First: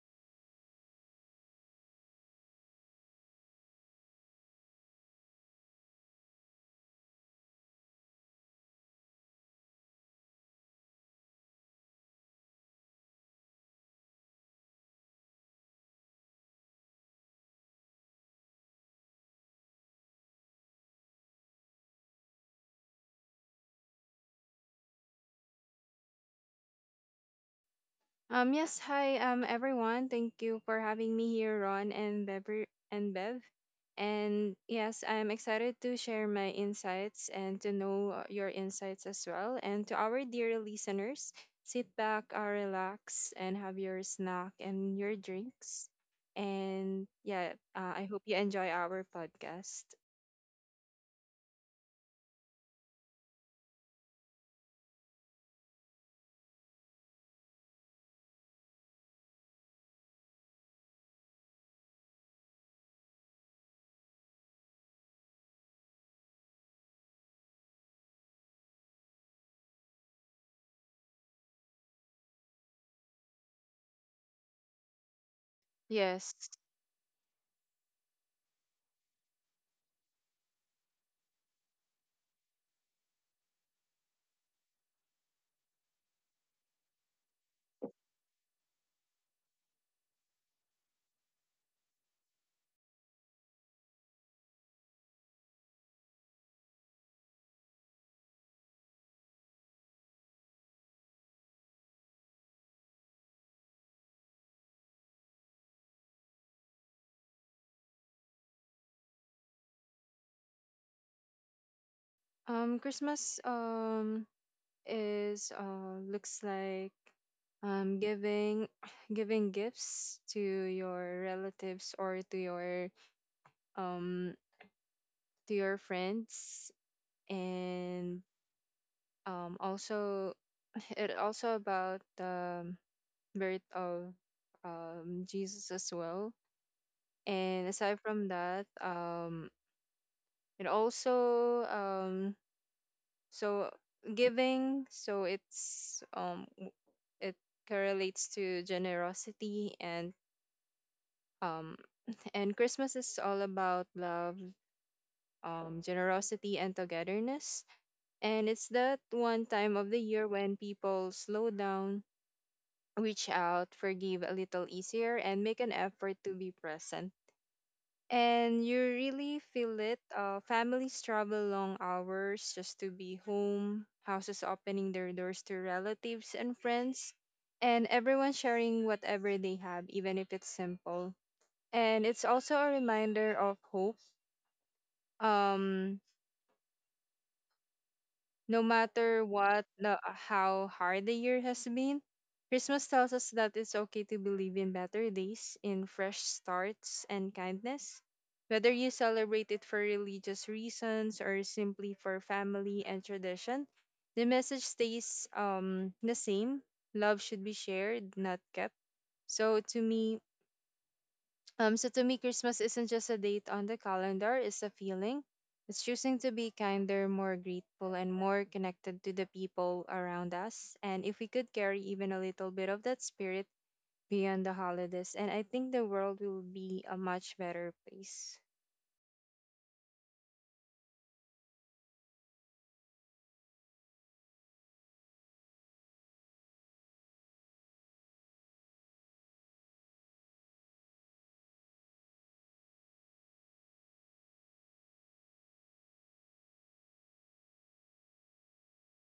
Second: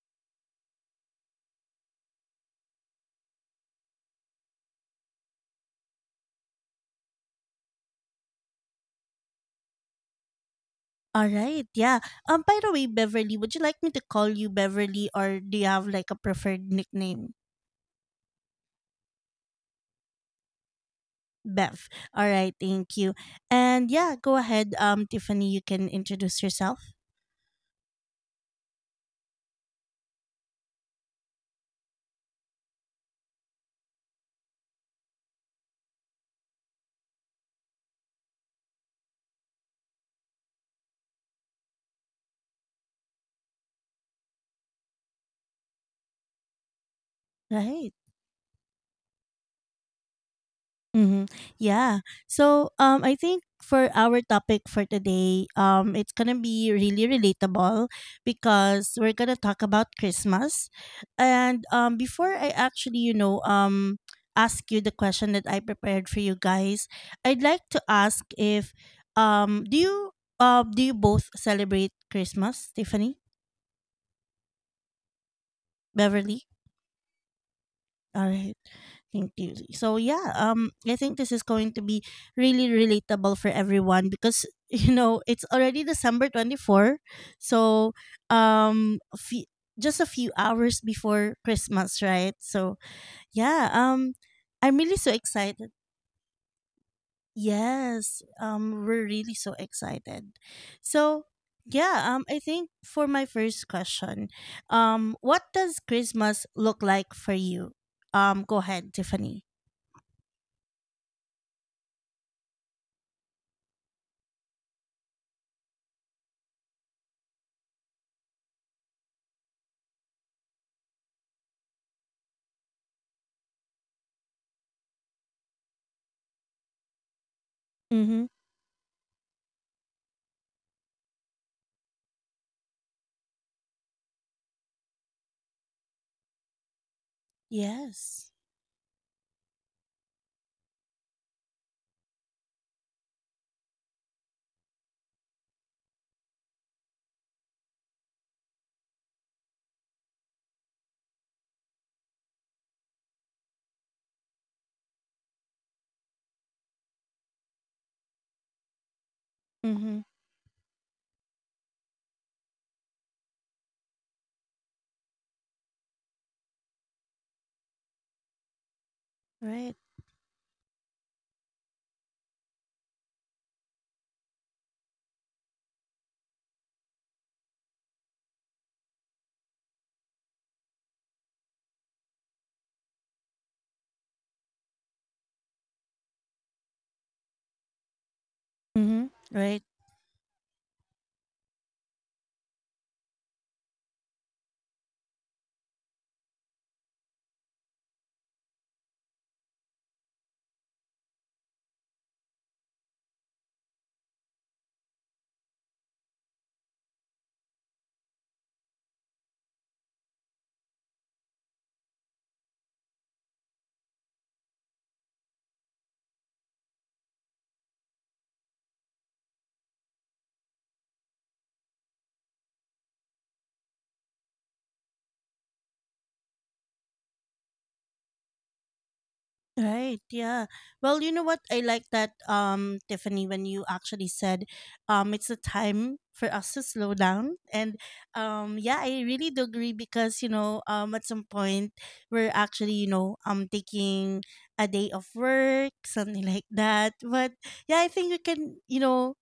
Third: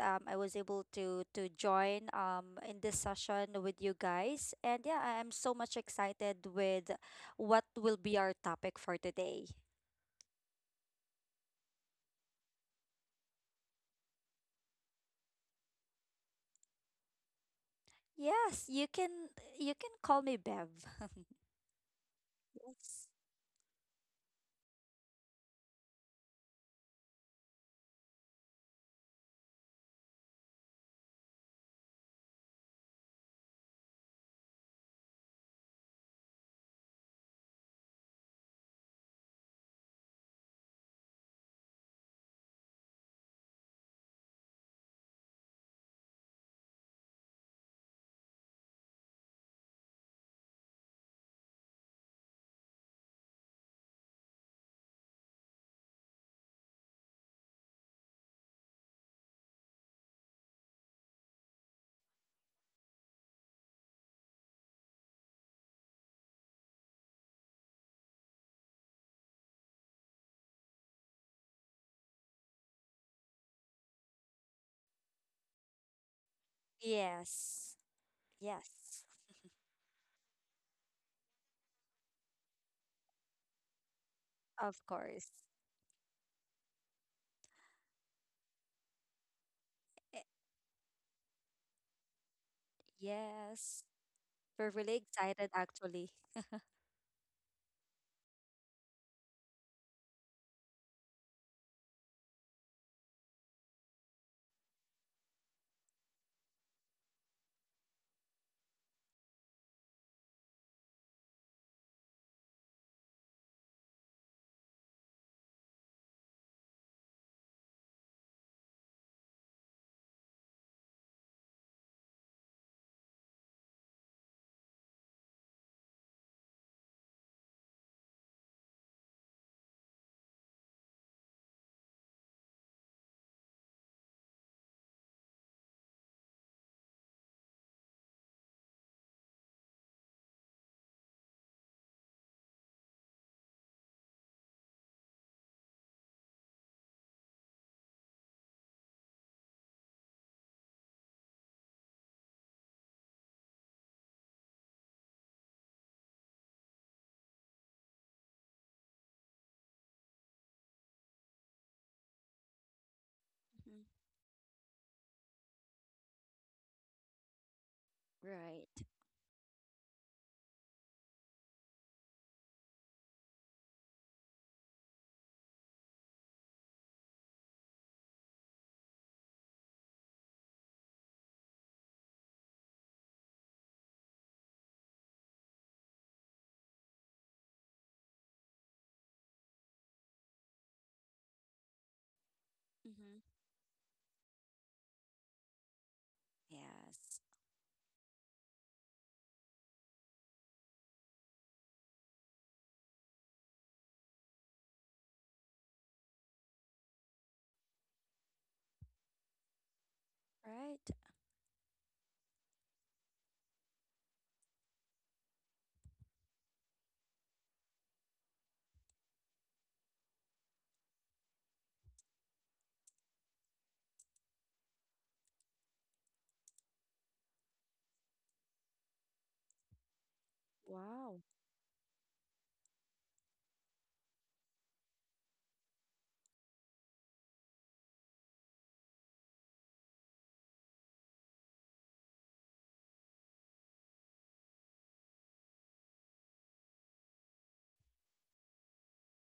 I was able to join in this session with you guys, and yeah, I'm so much excited with what will be our topic for today. All right. Yeah. By the way, Beverly, would you like me to call you Beverly or do you have like a preferred nickname? Yes, you can call me Bev. Bev. All right. Thank Yes. you. And yeah, go ahead. Tiffany, you can introduce yourself. Yes, Hi, everyone. Thank you for having me here, Ron and Bev. And yes, I'm excited to share my insights and to know your insights as well. And to our dear listeners, sit back, relax, and have your snack and your drinks. And yeah, Right. I hope you enjoy our podcast. Mm-hmm. Yeah. So I think for our topic for today, it's gonna be really relatable because we're gonna talk about Christmas. And before I actually, you know, ask you the question that I prepared for you guys, I'd like to ask if um do you do you both celebrate Christmas, Tiffany? Yes. Beverly? Yes. All right. Yes. Thank you. So yeah, I think this is going to be really relatable for everyone because Of you know, course. it's already December 24. So um a few, just a Eh, few hours before Christmas, right? So yeah, Yes. We're I'm really really so excited, excited. actually. Yes. We're really so excited. So yeah, I think for my first question, what does Christmas look like for you? Go ahead, Tiffany. Christmas is looks like giving giving gifts to your relatives or um to your friends, and Mhm. Also, it also about the birth of Jesus as well. And aside from Yes. that, it also, so giving, so it's it correlates to generosity, and um Christmas is all about love, generosity and togetherness. And it's that one time of Mhm. the year when people slow down, reach out, Mhm. forgive a little easier, and make an effort to be present. And Right. you really Right. feel it. Families travel long hours just to be home, houses opening their doors to relatives and friends, and everyone sharing whatever they have, even if it's simple. And it's also a reminder of hope. Um, No Mhm. matter Right. what, no, how hard the year has been, Christmas tells us that it's okay to believe in better days, in fresh starts Yes. and kindness. Whether you celebrate it for religious reasons or simply for family and tradition, the message stays the same. Love should be shared, not kept. So to me, Right. so to me, Christmas isn't just a date on the calendar, it's a feeling. It's choosing to be kinder, more grateful, and more connected to the people around us. And if we could carry even a little bit of that spirit beyond the holidays, and I think the world will be a much better place. Right, yeah. Well, you know Wow. what? I like that Tiffany when you actually said it's a time for us to slow down and yeah, I really do agree because you know at some point we're actually, you know, taking a day of work, something like that. But yeah, I think we can, you know,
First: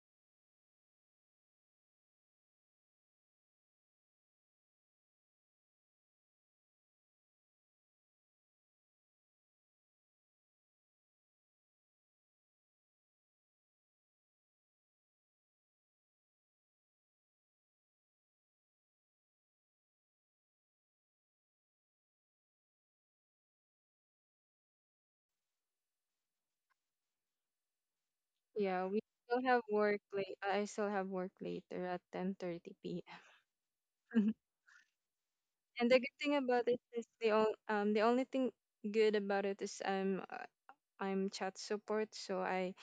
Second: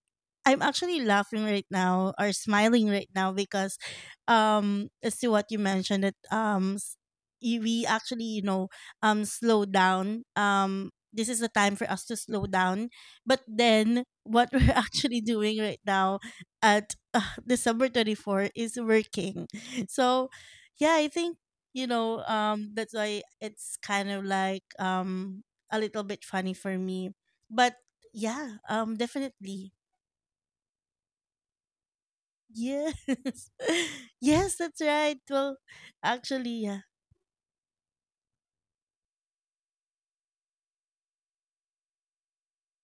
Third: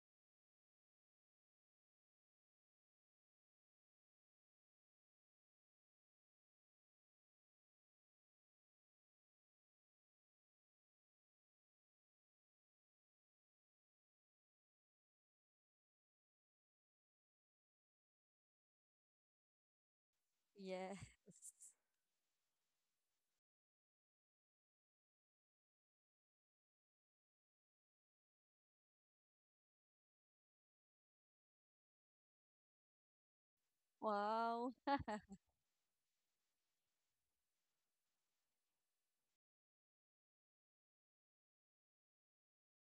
I'm actually laughing right now or smiling right now because as to what you mentioned that we actually you know slow down this is the time for us to slow down but then what we're actually doing right now at December 24 is working, so yeah Yes. I think you know that's why it's kind of like a little bit funny for me, but yeah, Yeah, we still have definitely. work late. I still have work later at 10:30 p.m. Yes. Yes, Wow. that's right. Well, And the good thing actually, about it yeah. is the only thing good about it is, I'm chat support, so I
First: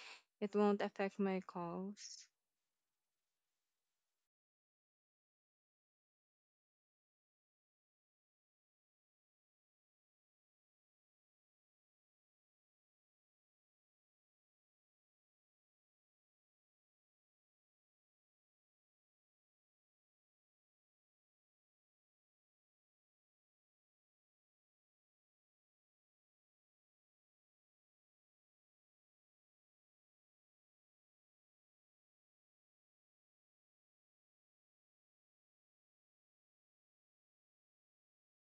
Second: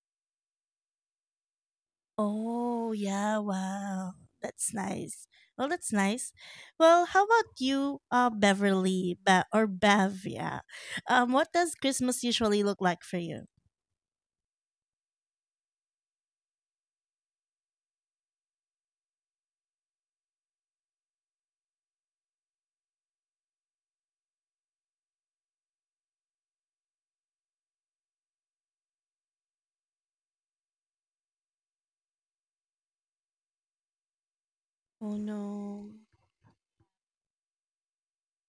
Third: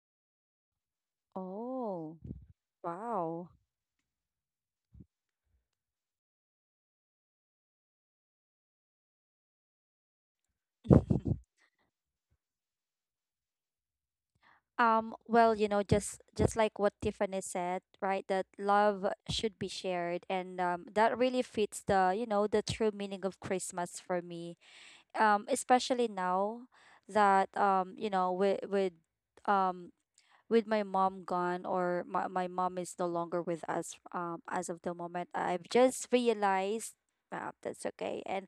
it won't affect my Oh, calls. Oh, yeah. wow. Wow. That's nice. Well, that's nice. Well, how about you, Beverly or Bev? Yeah. What does Christmas usually look like for you? Well, you know, just like what Tiffany said, right? That love should be shared, and that really fits the, you know, the true meaning of Christmas for me. Especially now that you know, with um with my mom gone or my mom is no longer with us as of the Oh moment I've no. just realized that's okay and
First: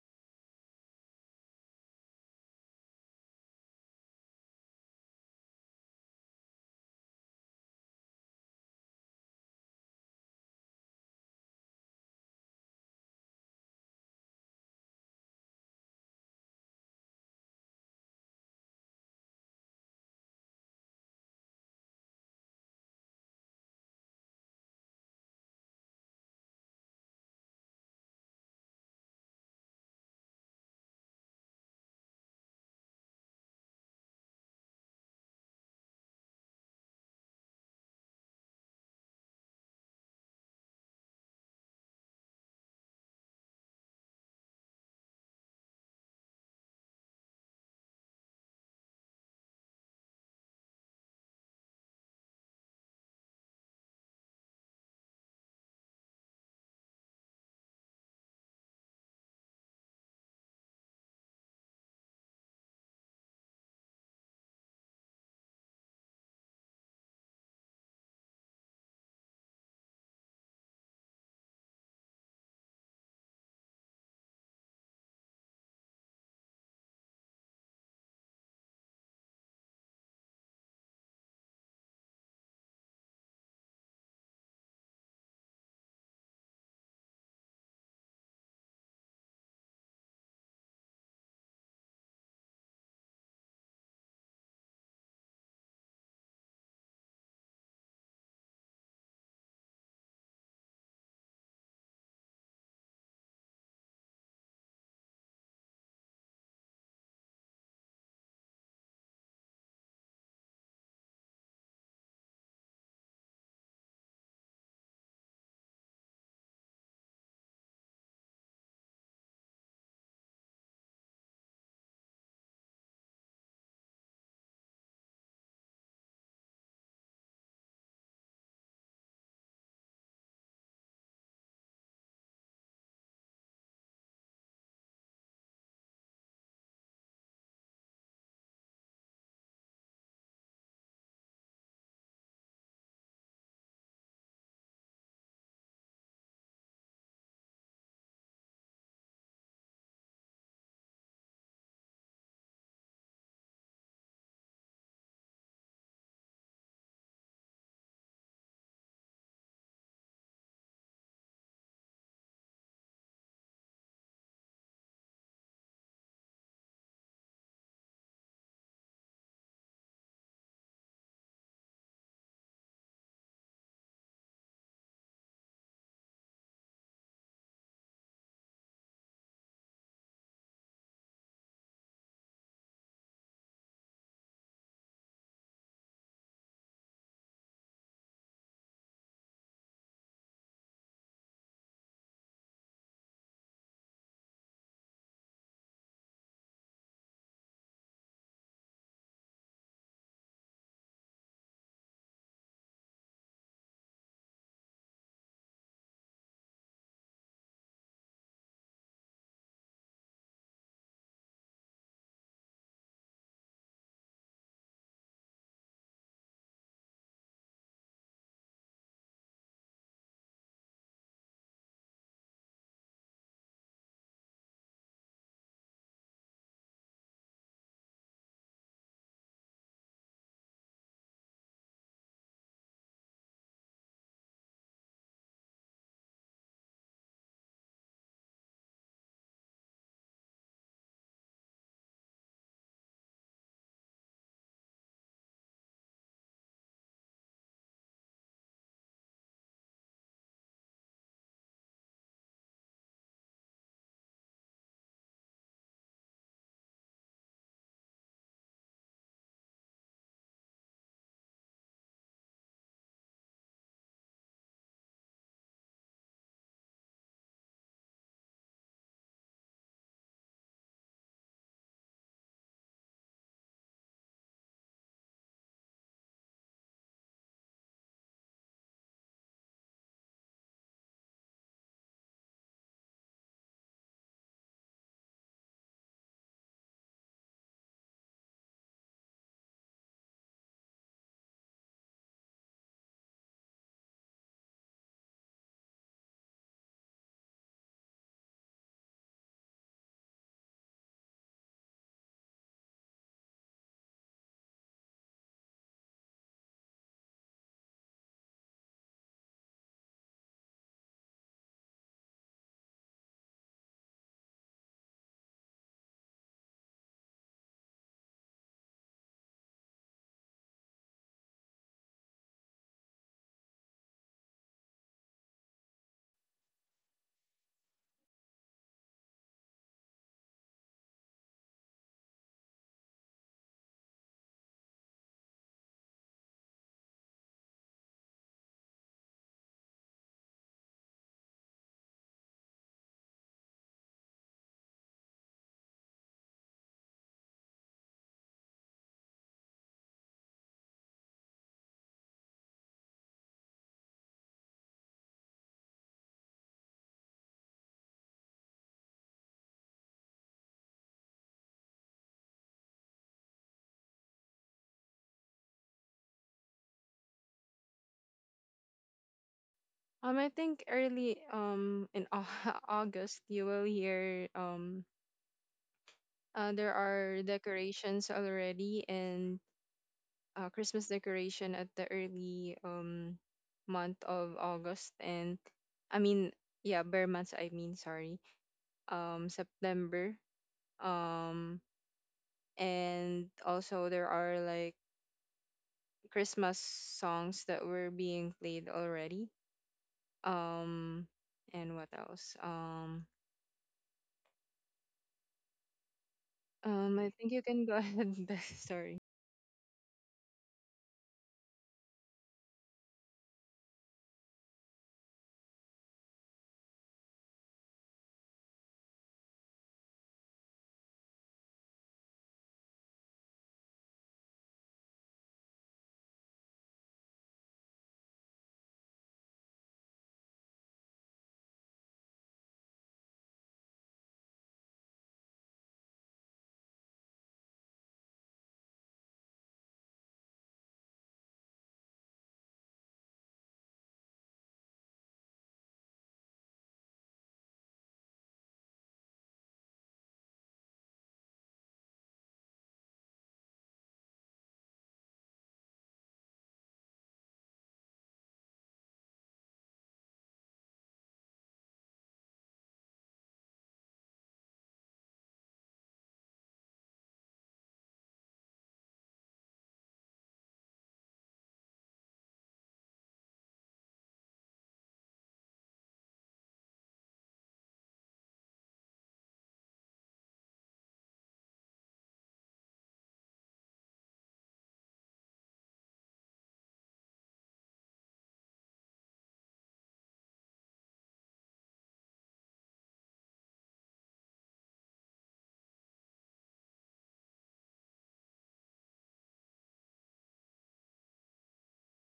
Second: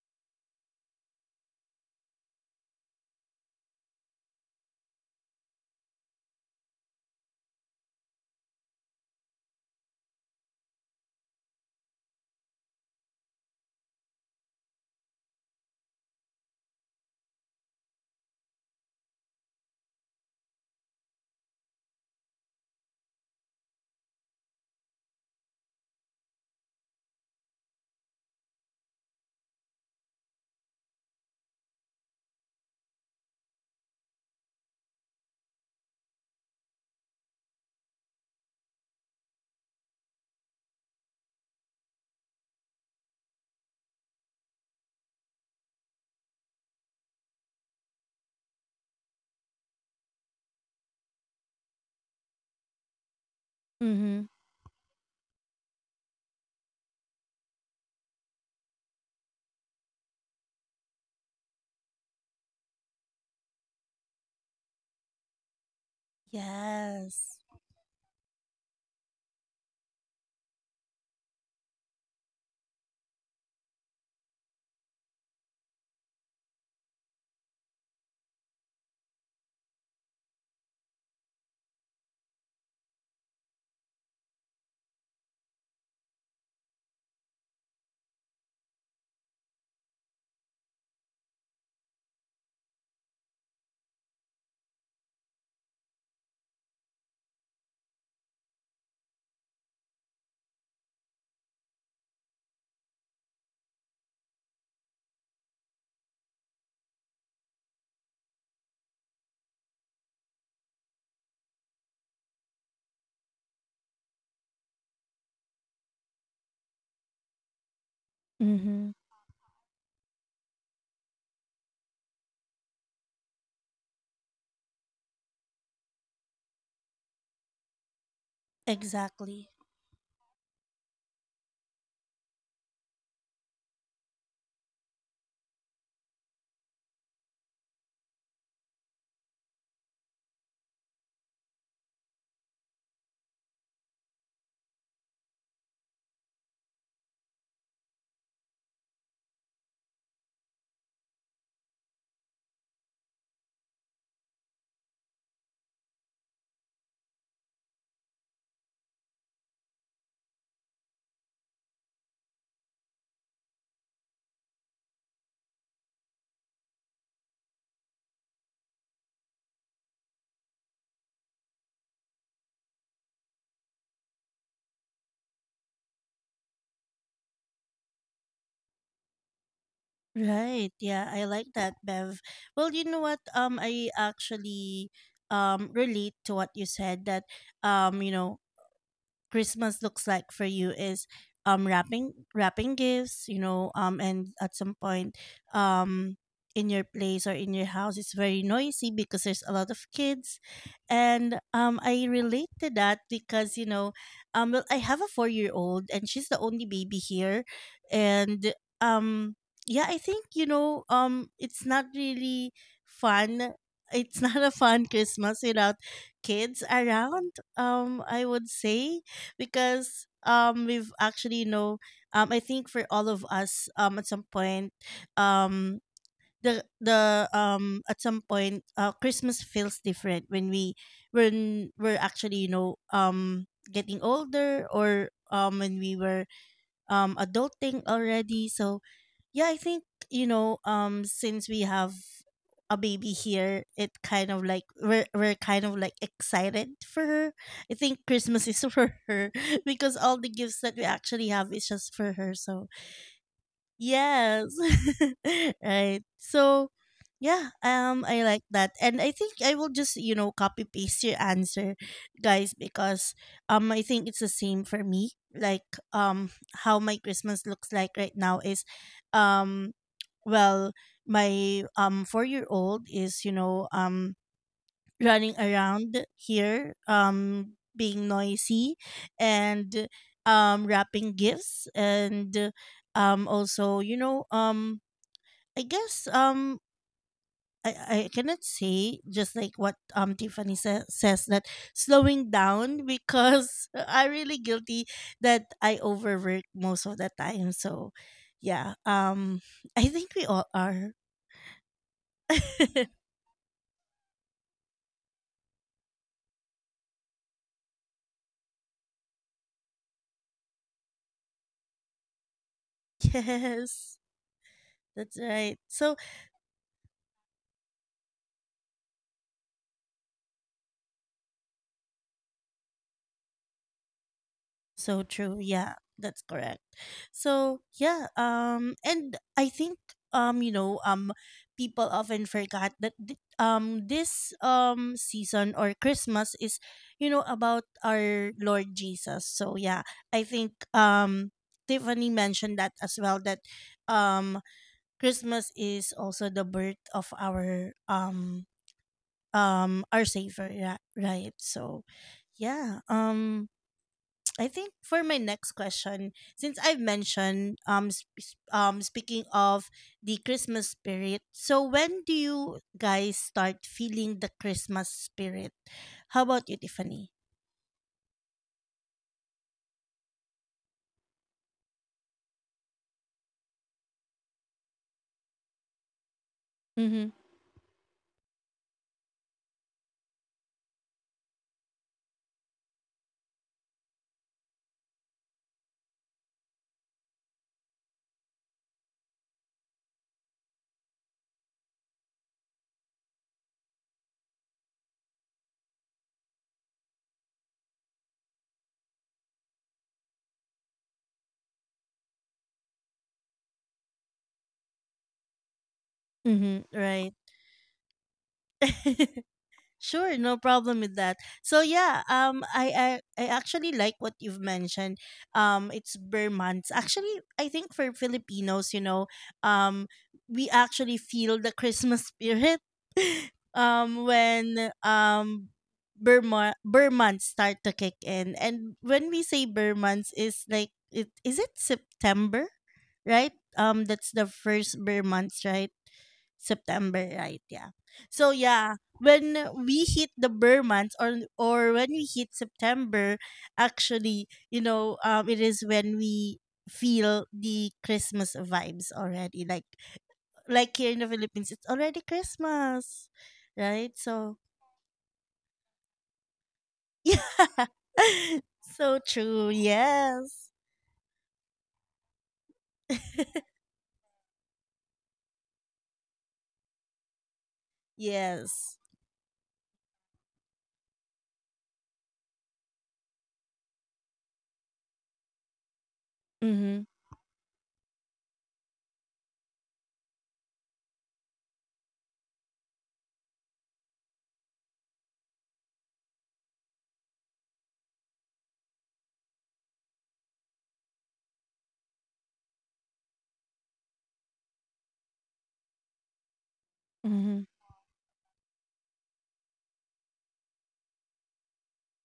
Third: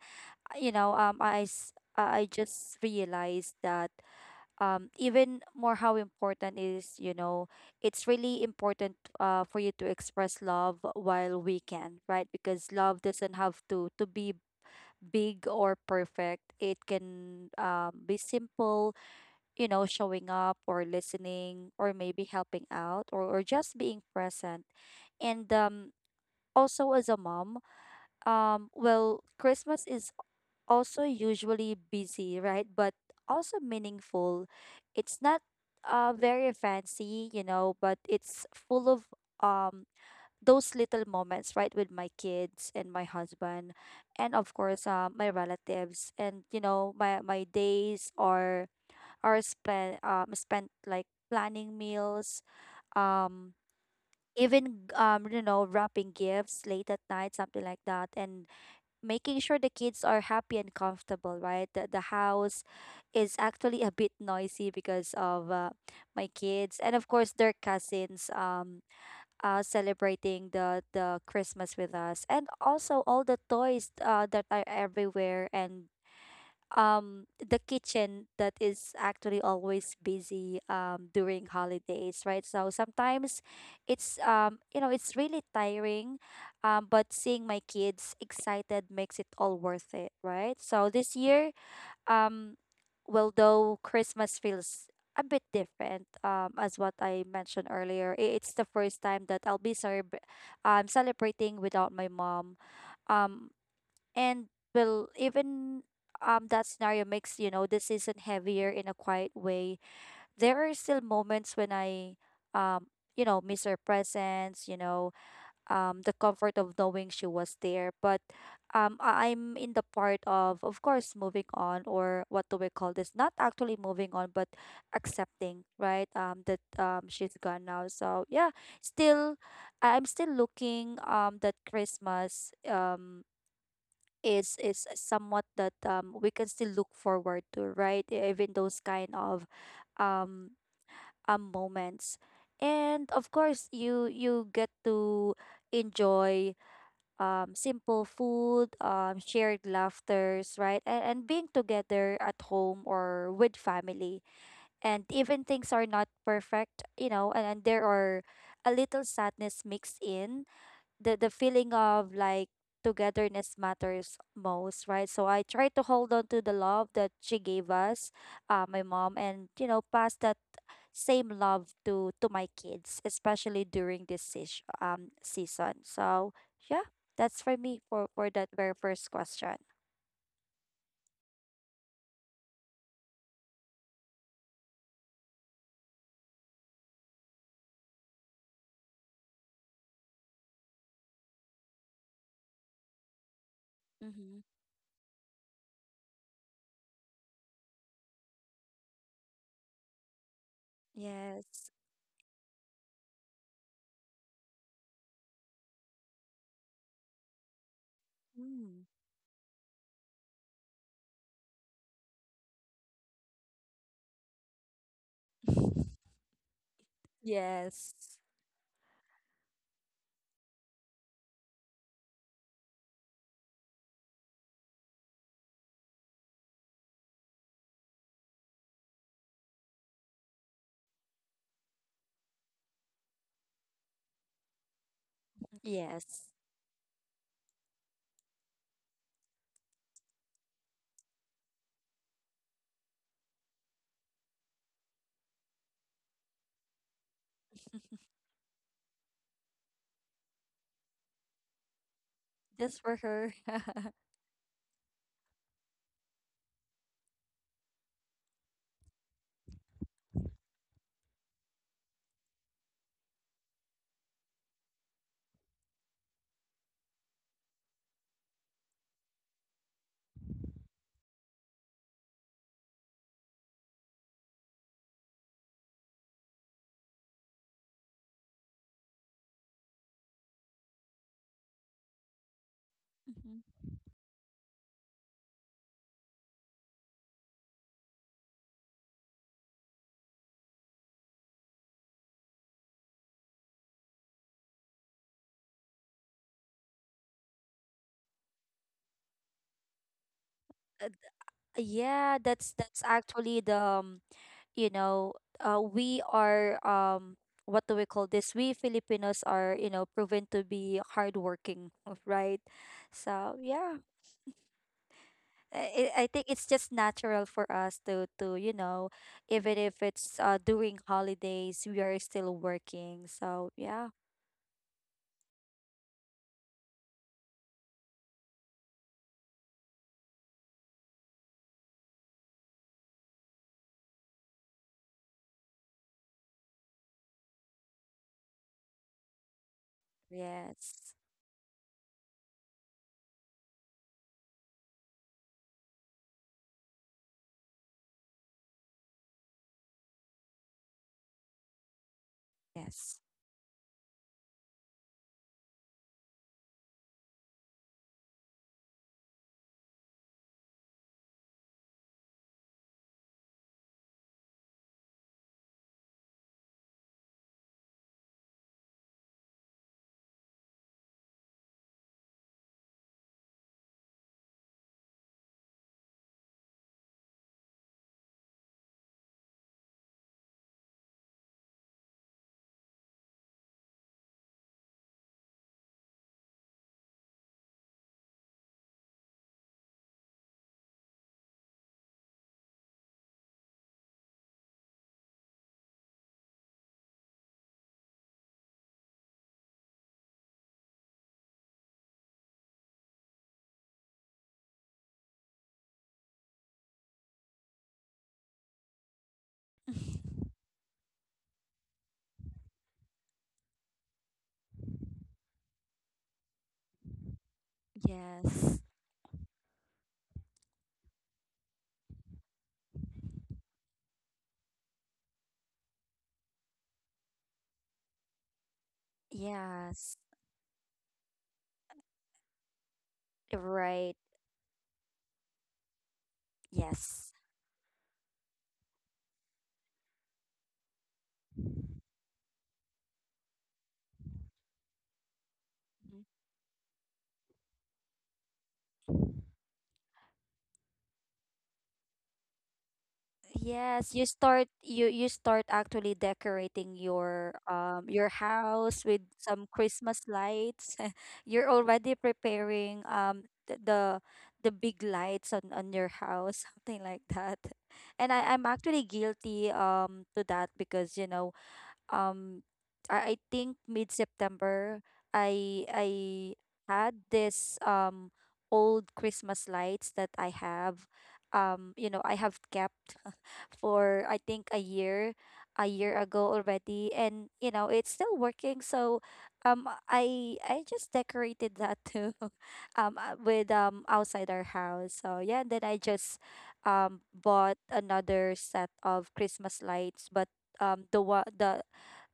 you know I s- I just realized that even more how important is you know it's really important for you to express love while we can, right? Because love doesn't have to be big or perfect, it can be simple, you know, showing up or listening or maybe helping out or just being present. And also as a mom, well, Christmas is also usually busy, right? But also meaningful. It's not very fancy, you know, but it's full of um, those little moments, right, with my kids and my husband, and of course, my relatives. And you know, my days are or spend spent like planning meals, um Mm-hmm. even you know, wrapping gifts late at night, something like that, and making sure the kids are happy and comfortable. Right, the house is actually a bit noisy because of my kids and of course Yes. their cousins celebrating the Christmas with us and also all the toys that are everywhere and the kitchen that is actually always busy during holidays, right? So sometimes it's you know it's really tiring, but seeing my kids excited makes it all worth it, right? So this year um well though Christmas feels a bit different as what I mentioned earlier, it's the first time that I'll be celebrating without my mom um and well, even that scenario makes, you know, the season heavier in a quiet way. There are still moments when I um, you know, miss her presence, you know, the comfort of knowing she was there. But Mm-hmm. I'm in the part of course moving on or what do we call this? Not actually moving on, but accepting, right? That she's gone now. So yeah, still Exactly. I'm still looking that Christmas is somewhat that we can still look forward to, right? Even those kind of um, moments and of course you get to enjoy simple food shared laughters, right? And being together at home or with family and even things are not perfect, you know, and there are a little sadness mixed in the feeling of like togetherness matters most, right? So I try to hold on to the love that she gave us, my mom, and you know pass that same love to my kids, especially during this season. So yeah, that's for me for that very first question. Right. Yeah, I like that, Bev. Well, you know what? I actually relate to what you said that you know, Christmas looks like for you is wrapping gifts, you know, and Mm-hmm. at some point um in your place or in your house it's very noisy because there's a lot of kids and Yes. I relate to that because you know well I have a 4-year old and she's the only baby here and Mm. um yeah I think you know it's not really fun, it's not a fun Christmas without kids around, Yes. I would say, because we've actually you know I think for all of us at some point um the at some point Christmas feels different when we when we're actually you know getting older or when we Yes. were adulting already. So yeah, I think you know since we have a baby here, it kind of like we're, kind of like excited for her. I think Christmas is for her because all the gifts that we actually have is just for her. So Just for her. yes. Right. So yeah, I like that. And I think I will just, you know, copy paste your answer, guys, because I think it's the same for me. Like um how my Christmas looks like right now is um well, my 4-year old is, you know, running around here, being noisy, and wrapping gifts, and Mhm. also, you know, I guess, I cannot say just like what Tiffany says, that slowing down, because I really guilty that I overwork most of the time. So, yeah, I think we all are. Yeah, that's actually the you know, we are what do we call this? We Filipinos are, you know, proven to be hardworking, right? So, yeah. Yes, that's right. So I think it's just natural for us to you know, even if it's during holidays, we are still working. So, yeah. So true. Yeah, that's correct. So yeah, and I think you know, people often forget that this season or Christmas is, you know, about our Lord Jesus. So yeah, I think Yes. Tiffany mentioned that as well, that um, Christmas is also the birth of our Savior. Yeah, right. So yeah. Yes. I think for my next question, since I've mentioned speaking of the Christmas spirit, so when do you guys start feeling the Christmas spirit? How about you, Tiffany? I think early August you will hear there Mm-hmm. are decorations already, and Christmas decoration at the early month of August, and I mean, yeah, bare months, I mean, sorry, September, um and also there are like Christmas songs that were being played already. Um, and what else? Mm-hmm. I Right. think you can go ahead. Beth, sorry. Sure, no problem with that. So yeah, I actually like what you've mentioned. It's bare months. Actually, I think for Yes. Filipinos, you know, um we actually feel the Christmas spirit when Burr months start to kick in. And when we say Burr Yes. months is like, it is it September, right? Right. That's the first Burr months, right? Yes. September, right? Yeah. So yeah, when we hit the Burr months or when we hit September, actually, you know, it is when we feel the Christmas vibes Mhm. already. Like here in the Philippines, it's already Christmas, Yes, right? So you start actually decorating yeah, your house with so some true. Christmas Yes, lights. You're already preparing the big lights on your house, something like that. And I'm yes. actually guilty to that because you know um I think mid September I Mm-hmm. had this old Christmas lights that I have you know I have kept for I think a year ago already and you know it's still working so I just decorated that too with outside our house so yeah and then I just Mm-hmm. bought another set of Christmas lights but the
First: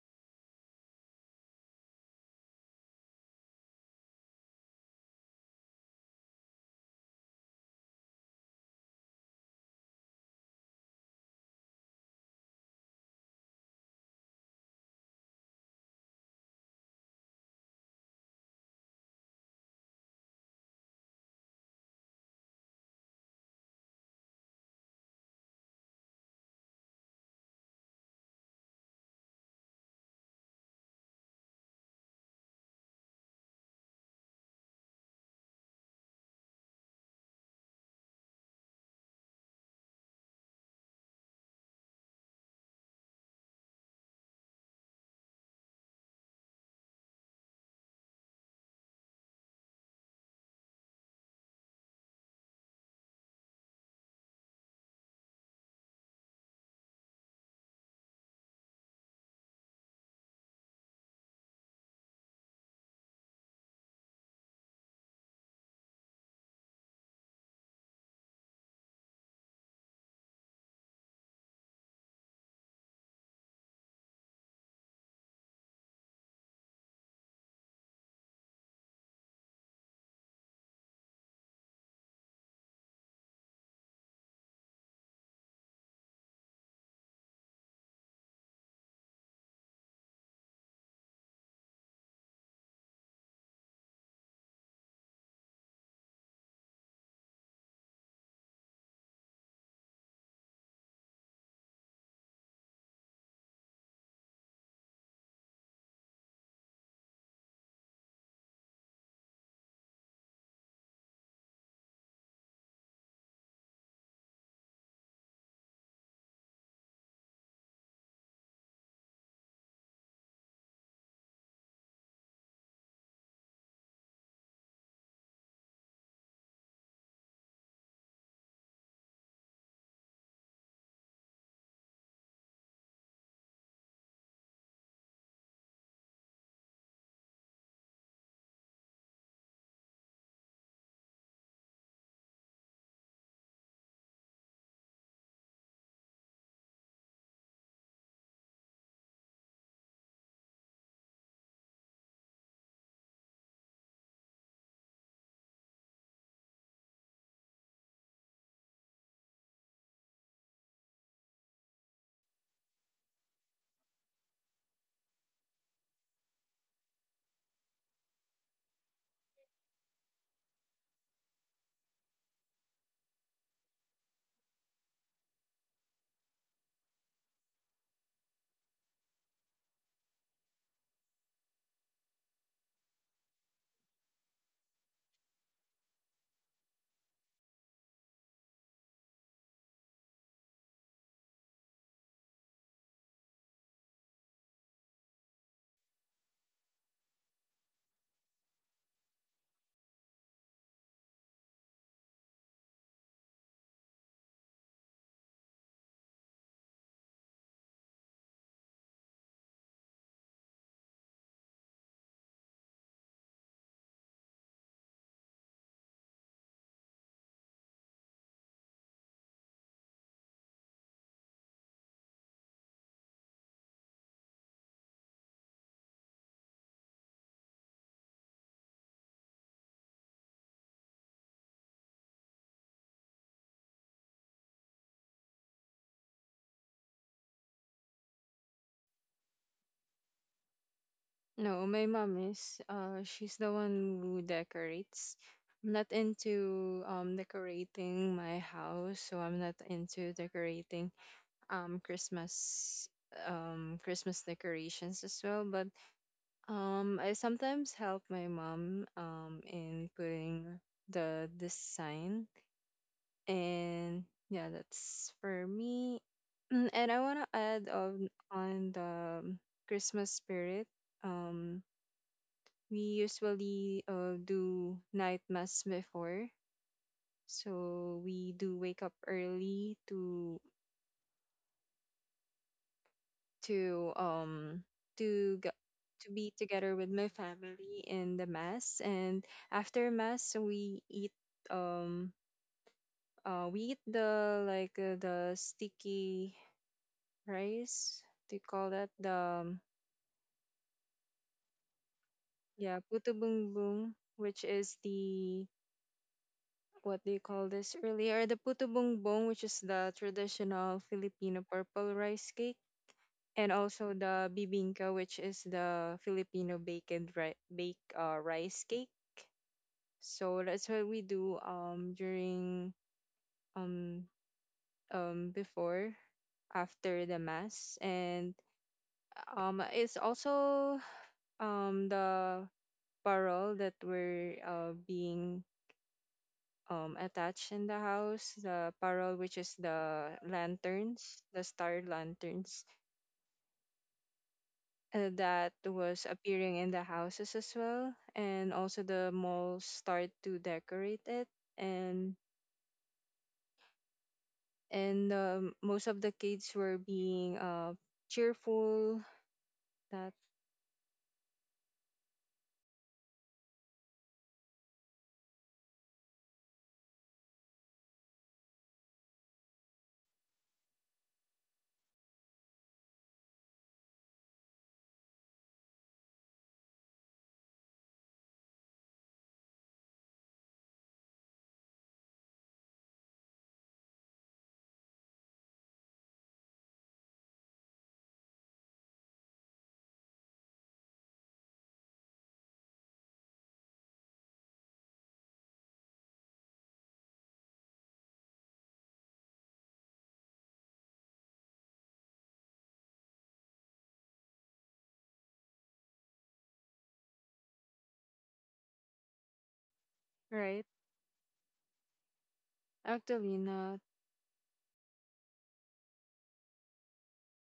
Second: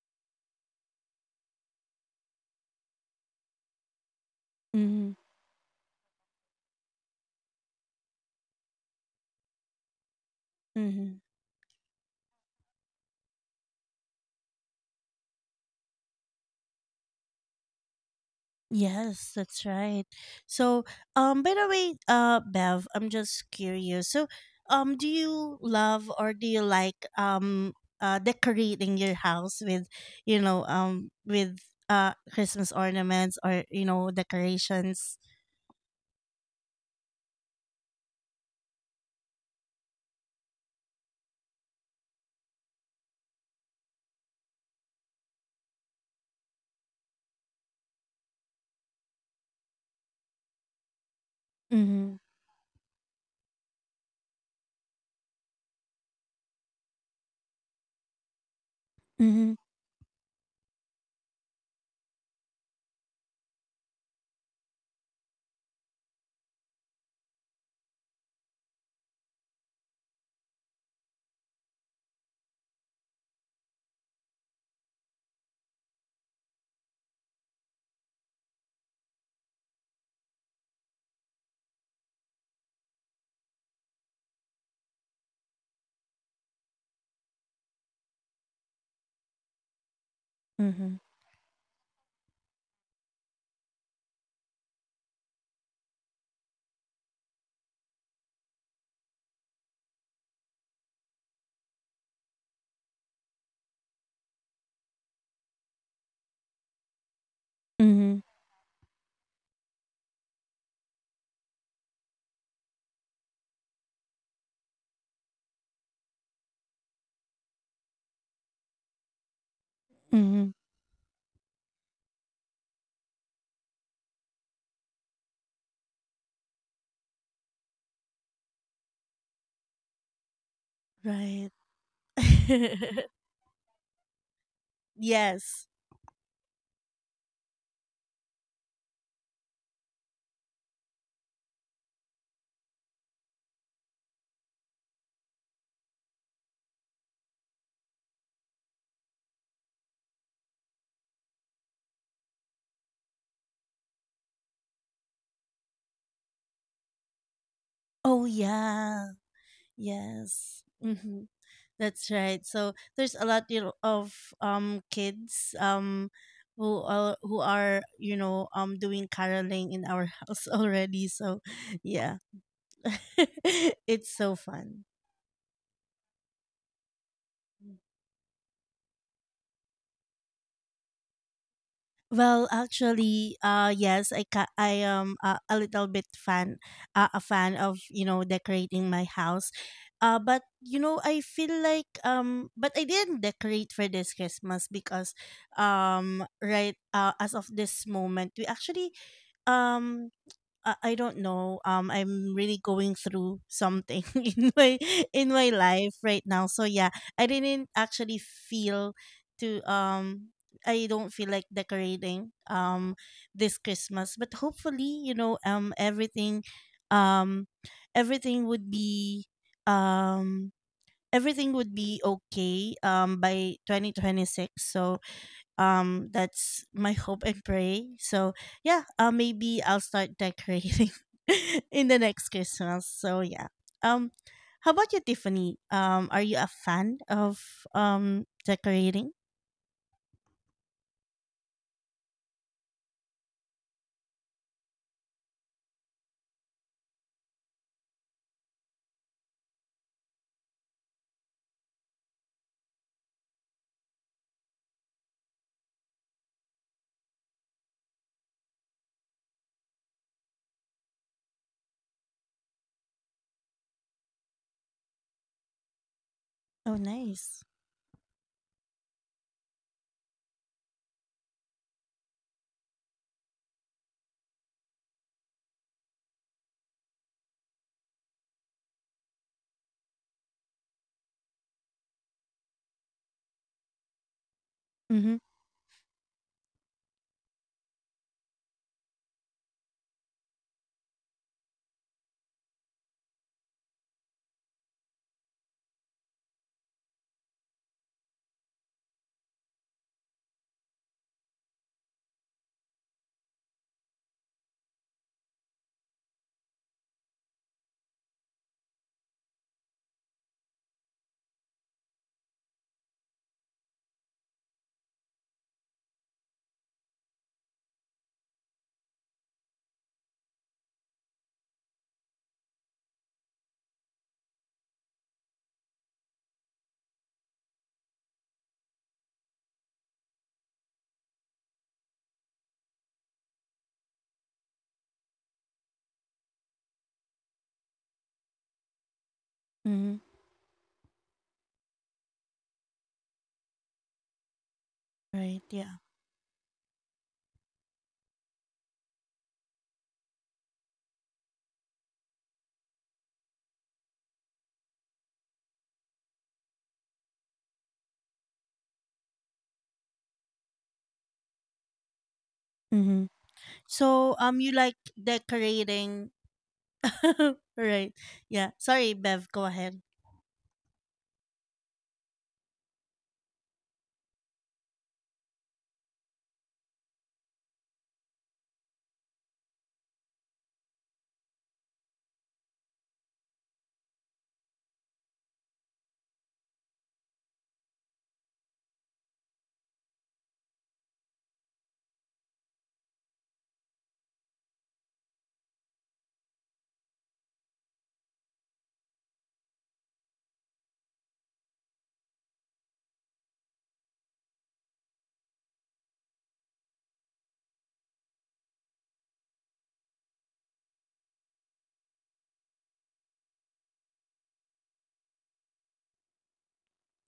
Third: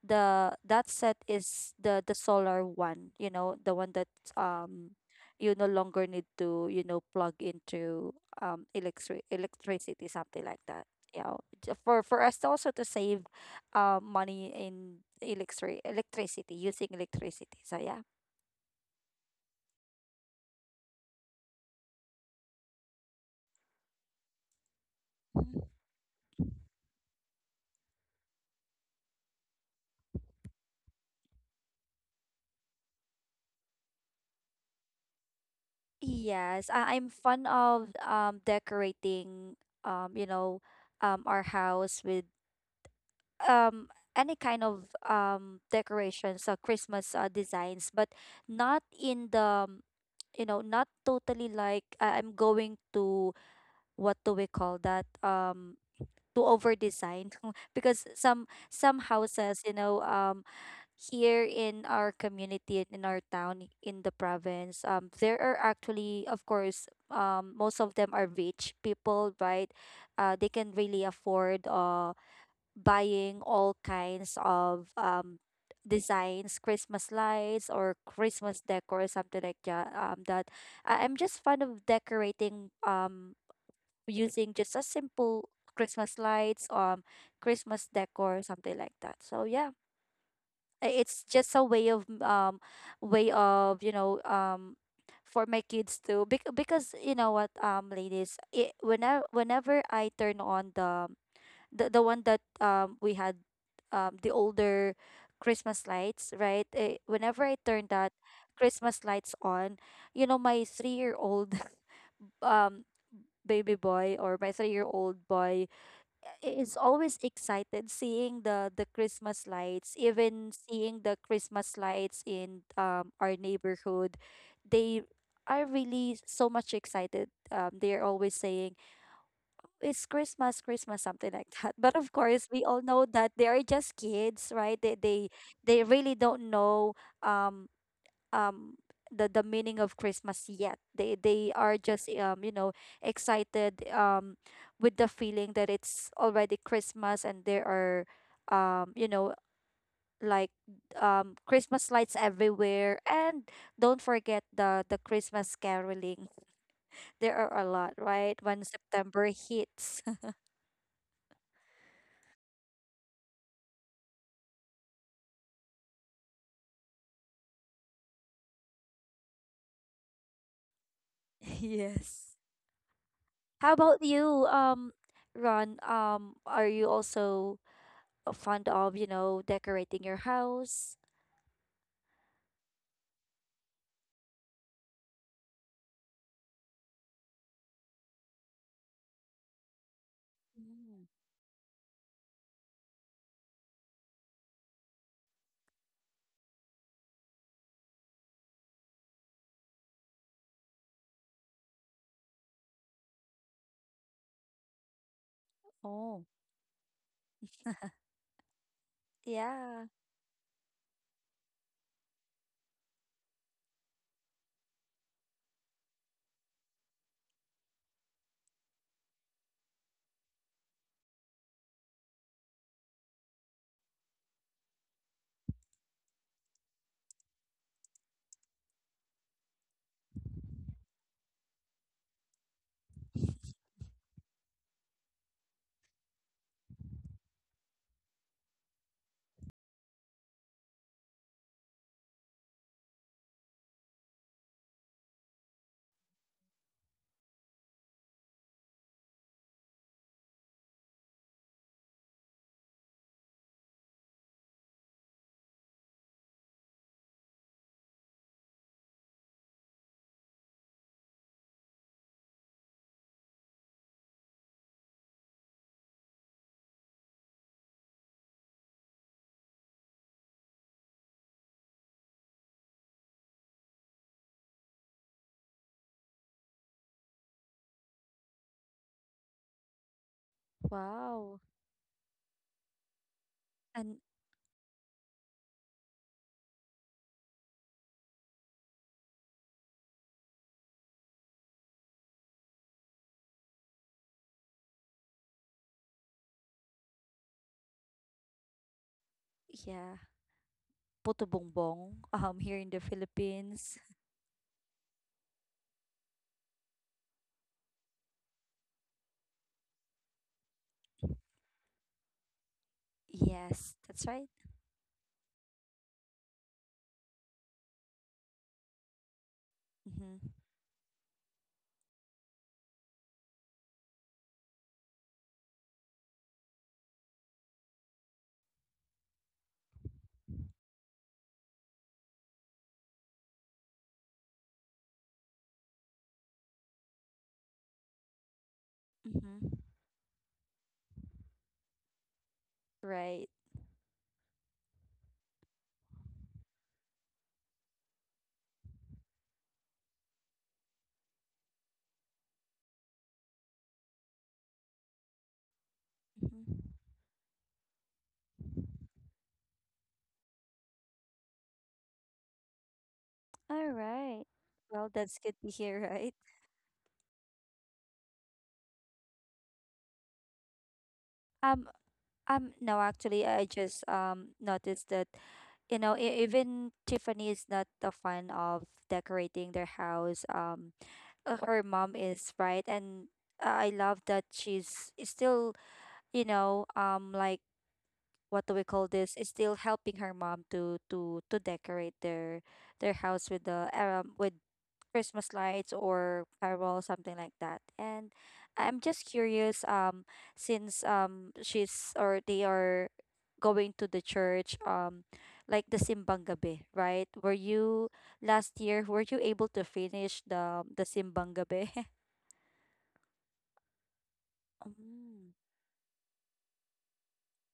that set is the solar one, you know, the one that um you no longer need to you know plug into electricity, something like that. Mm-hmm. Yeah, for us also to save money in electricity using electricity, so yeah. Yes, that's right. So, by the way, Bev, I'm just curious. So, do you love or do you like decorating your house with, you know, with Christmas ornaments or you know decorations? Yes, I'm fond of decorating you know our house with um any kind of decorations Christmas designs but not in the um, you know not totally like Mm-hmm. I'm going to what do we call that to over design because some Mm-hmm. houses you know here in our community and in our town in the province there are actually of course most of them are rich people, right? Uh, they can really afford buying all kinds of designs, Christmas lights or Christmas decor or something like that that I'm just fond of decorating using just a simple Christmas lights Christmas decor something like that, so yeah Mm-hmm. It's just a way of you know for my kids too. Because you know what ladies, whenever I turn on the the one that we had the older Christmas lights, right? Whenever I turn that Mm-hmm. Christmas lights on, you know, my 3-year old um baby boy or my 3-year old boy is always excited seeing the Christmas lights, even Mm-hmm. seeing the Christmas lights in our neighborhood. They are really so much excited. They are always saying it's Christmas, Christmas, something like Right. that. But of course, we all know that they are just kids, right? They Yes. They really don't know um um the meaning of Christmas yet. They are just you know excited with the feeling that it's already Christmas and there are you know like Christmas lights everywhere and don't forget the Christmas caroling. There are a lot, right? When Oh September yeah. hits. Yes. Mm-hmm. That's right. So there's a lot, you know, of kids who are you know doing caroling in our house already. So Yes. yeah, How about it's you, so fun. Ron? Are you also fond of, you know, decorating your house? Well, actually, yes, I am a little bit fan, a fan of you know decorating my house, but you Mm. know I feel like but I didn't decorate for this Christmas because right as of this moment we actually. Um, I don't know. I'm really going through something in my life Oh, right now. So yeah, I didn't actually feel yeah. to. I don't feel like decorating this Christmas, but hopefully, you know, um, everything would be um everything would be okay by 2026, so that's my hope and pray. So yeah, maybe I'll start decorating in the next Christmas. So yeah, um how about you, Tiffany? Are you a fan of decorating? No, my mom is. She's the one who decorates. I'm not into decorating my house, so I'm not into decorating Christmas Christmas decorations as well. But I sometimes help my mom in putting the design, and yeah, that's for me. Mm, and I Oh want to add nice. On the Christmas spirit. um we usually do night mass before, so we do wake up early to Wow. to And um to g- Mm-hmm. to be together with my family in the mass. And after mass we eat um the like, the sticky rice. They call that the, yeah, puto bongbong, here in yeah, the puto Philippines. bumbong, which is the, what they call this earlier, the puto bumbong, which is the traditional Filipino purple rice cake, and Yes, also that's right. the bibingka, which is the Filipino bake, rice cake. Mm-hmm. So that's what we do during, um before, after the mass. And it's also the parole that were being attached in the house, the parole, which Mm-hmm. is the Mm-hmm. lanterns, the star lanterns Right. That Right. was Yeah. appearing in the houses as well. And also the malls start to decorate it, and most of the kids Mm-hmm. were being cheerful that Mm-hmm. All right. So Well, you that's like good to hear, right? decorating. Right. Yeah, sorry, Bev, go ahead. Um, um, no, actually, I just noticed that, you know, even Tiffany is not a fan of decorating their house. Her mom is, right? And I love that she's is still, you know, like what do we call this? Is still helping her mom to decorate their house with the with Christmas lights or carol, something like that. And I'm just curious, since she's or they are going to the church, like the simbang gabi, right? Were you last year? Were you able to finish right. the simbang gabi? Actually, Mm,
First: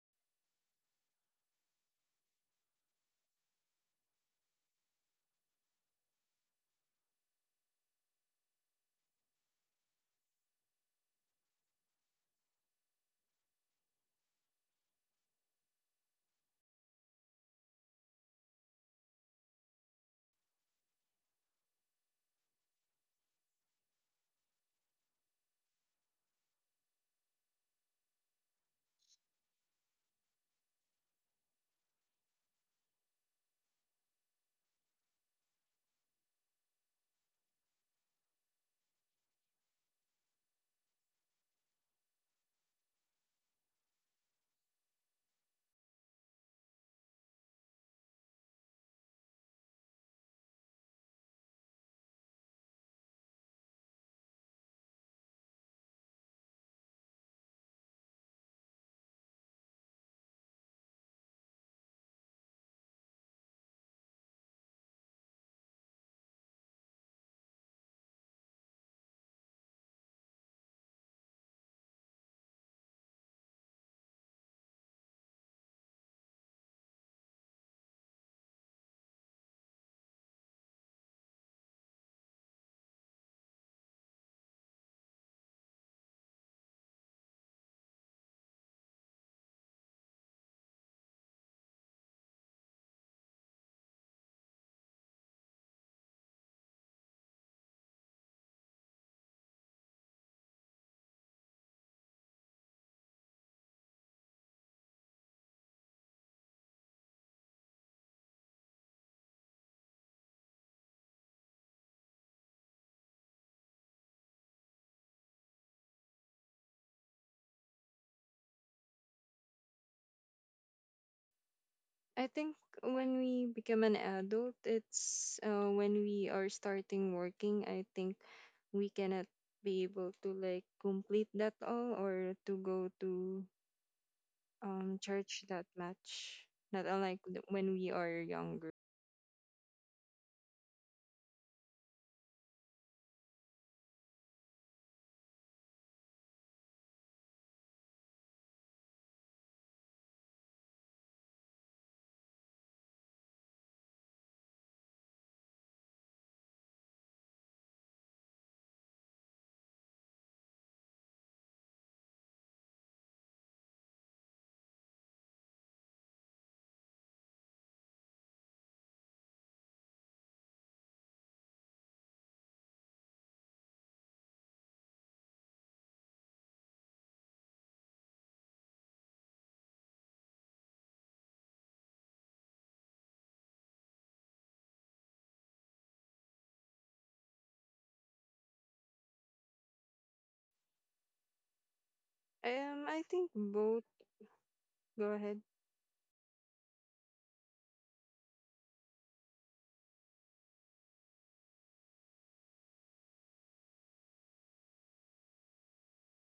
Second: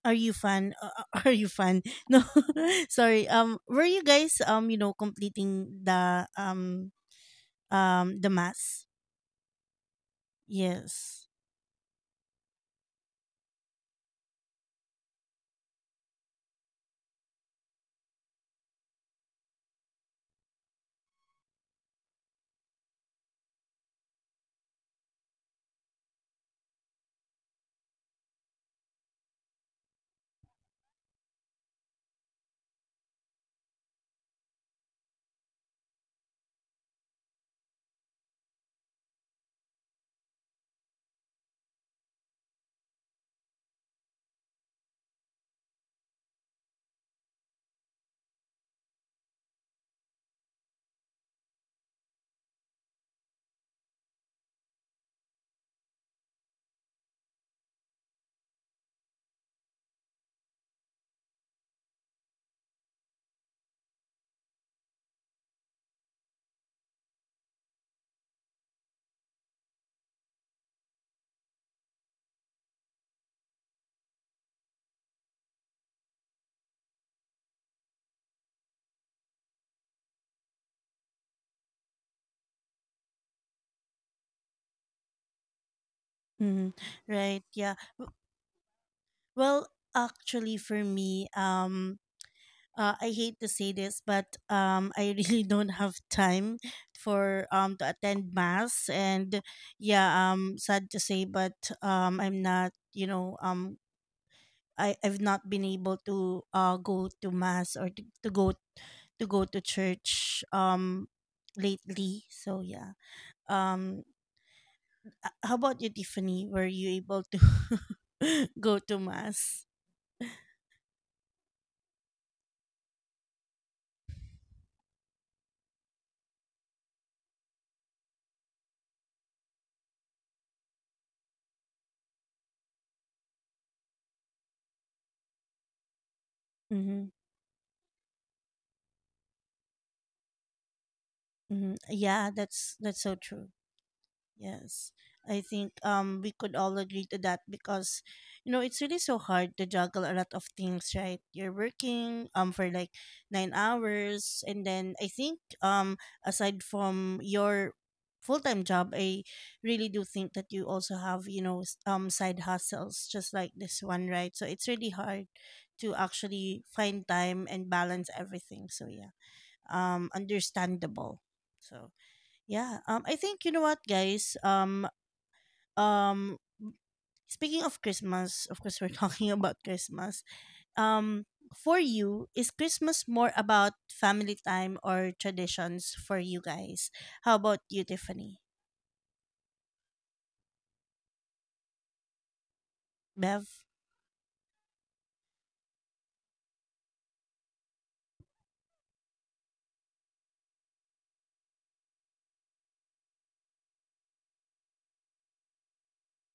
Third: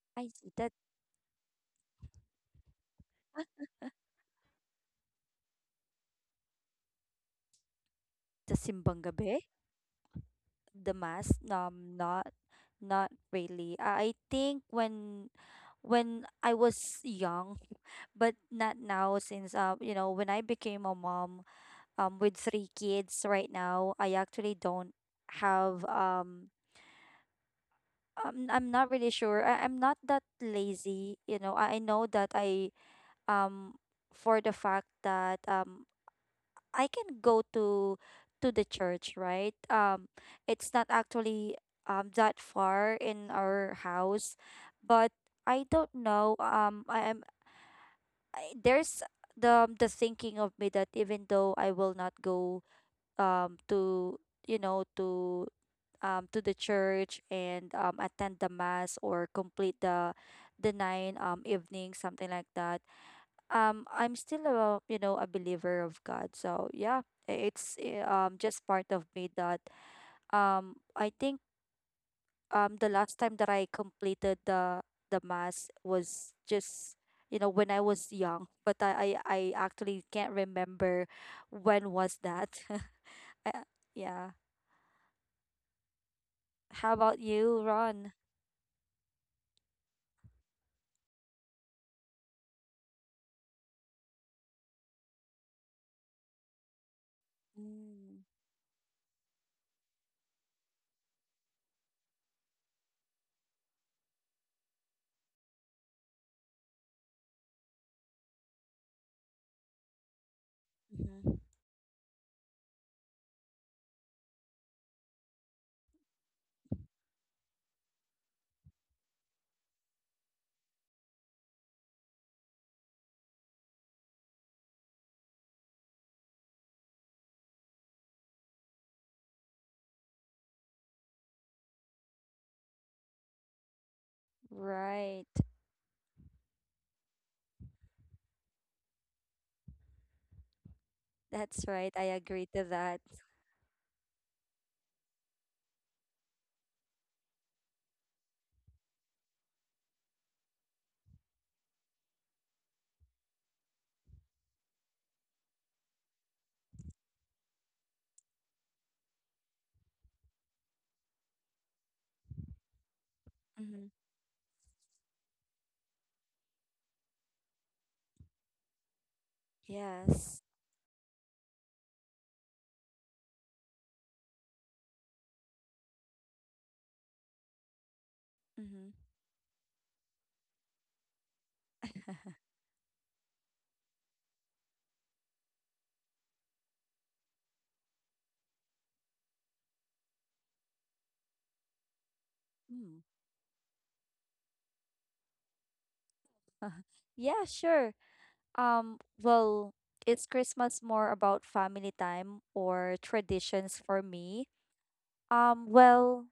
Are I you see that fun? Are you fun? No, sorry. Were you guys you know completing the um the simbang gabi, um the mass? the mass. Yes. Not really. I think when I was young, but not now since you know when I became a mom with three kids right now, I actually don't have I'm not really sure. I'm not that lazy, you know. I know that I um for the fact that I can go to the church, right? It's not actually that far in our house, but I don't know. There's the thinking of me that even though I will not go to you know to the church and attend the mass or complete the nine evening something like that I'm still a you know a believer of God, so yeah it's just part of me that I think the last time that I completed the mass was just you know when I was young, but I actually can't remember when was that. I, yeah. How Mm, about you, right. Yeah. Ron? Well, actually, for me, I hate to say this, but I really don't have time for to Mm, attend mass, and yeah, sad to say, but I'm not you know I've not been able to go to mass or to go to church mhm. lately. So yeah. Um how about you, Tiffany? Were you able to go to mass? I think when we become an adult, it's, when we are starting working, I think we cannot be able to like complete that all or to go to Right. church that much. Not unlike Mhm. when we are younger. That's right. Mhm. I agree Yeah, to that. that's so true. Yes. I think we could all agree to that, because you know it's really so hard to juggle a lot of things, right? You're working for like 9 hours, and then I think aside from your full-time job, I really do think that you also have, you know, side hustles just like this Mm-hmm. one, right? So it's really hard to actually find time and balance everything. So yeah. Yes. Understandable. So yeah. I think you know what, guys? Um speaking of Christmas, of course we're Mm-hmm. talking about Christmas. Um for you, is Christmas more about family time or traditions for you guys? How about you, Tiffany? I Mm. think Bev? both. Go ahead. Yeah, sure. Well, is Christmas more about family time or traditions for me? Well,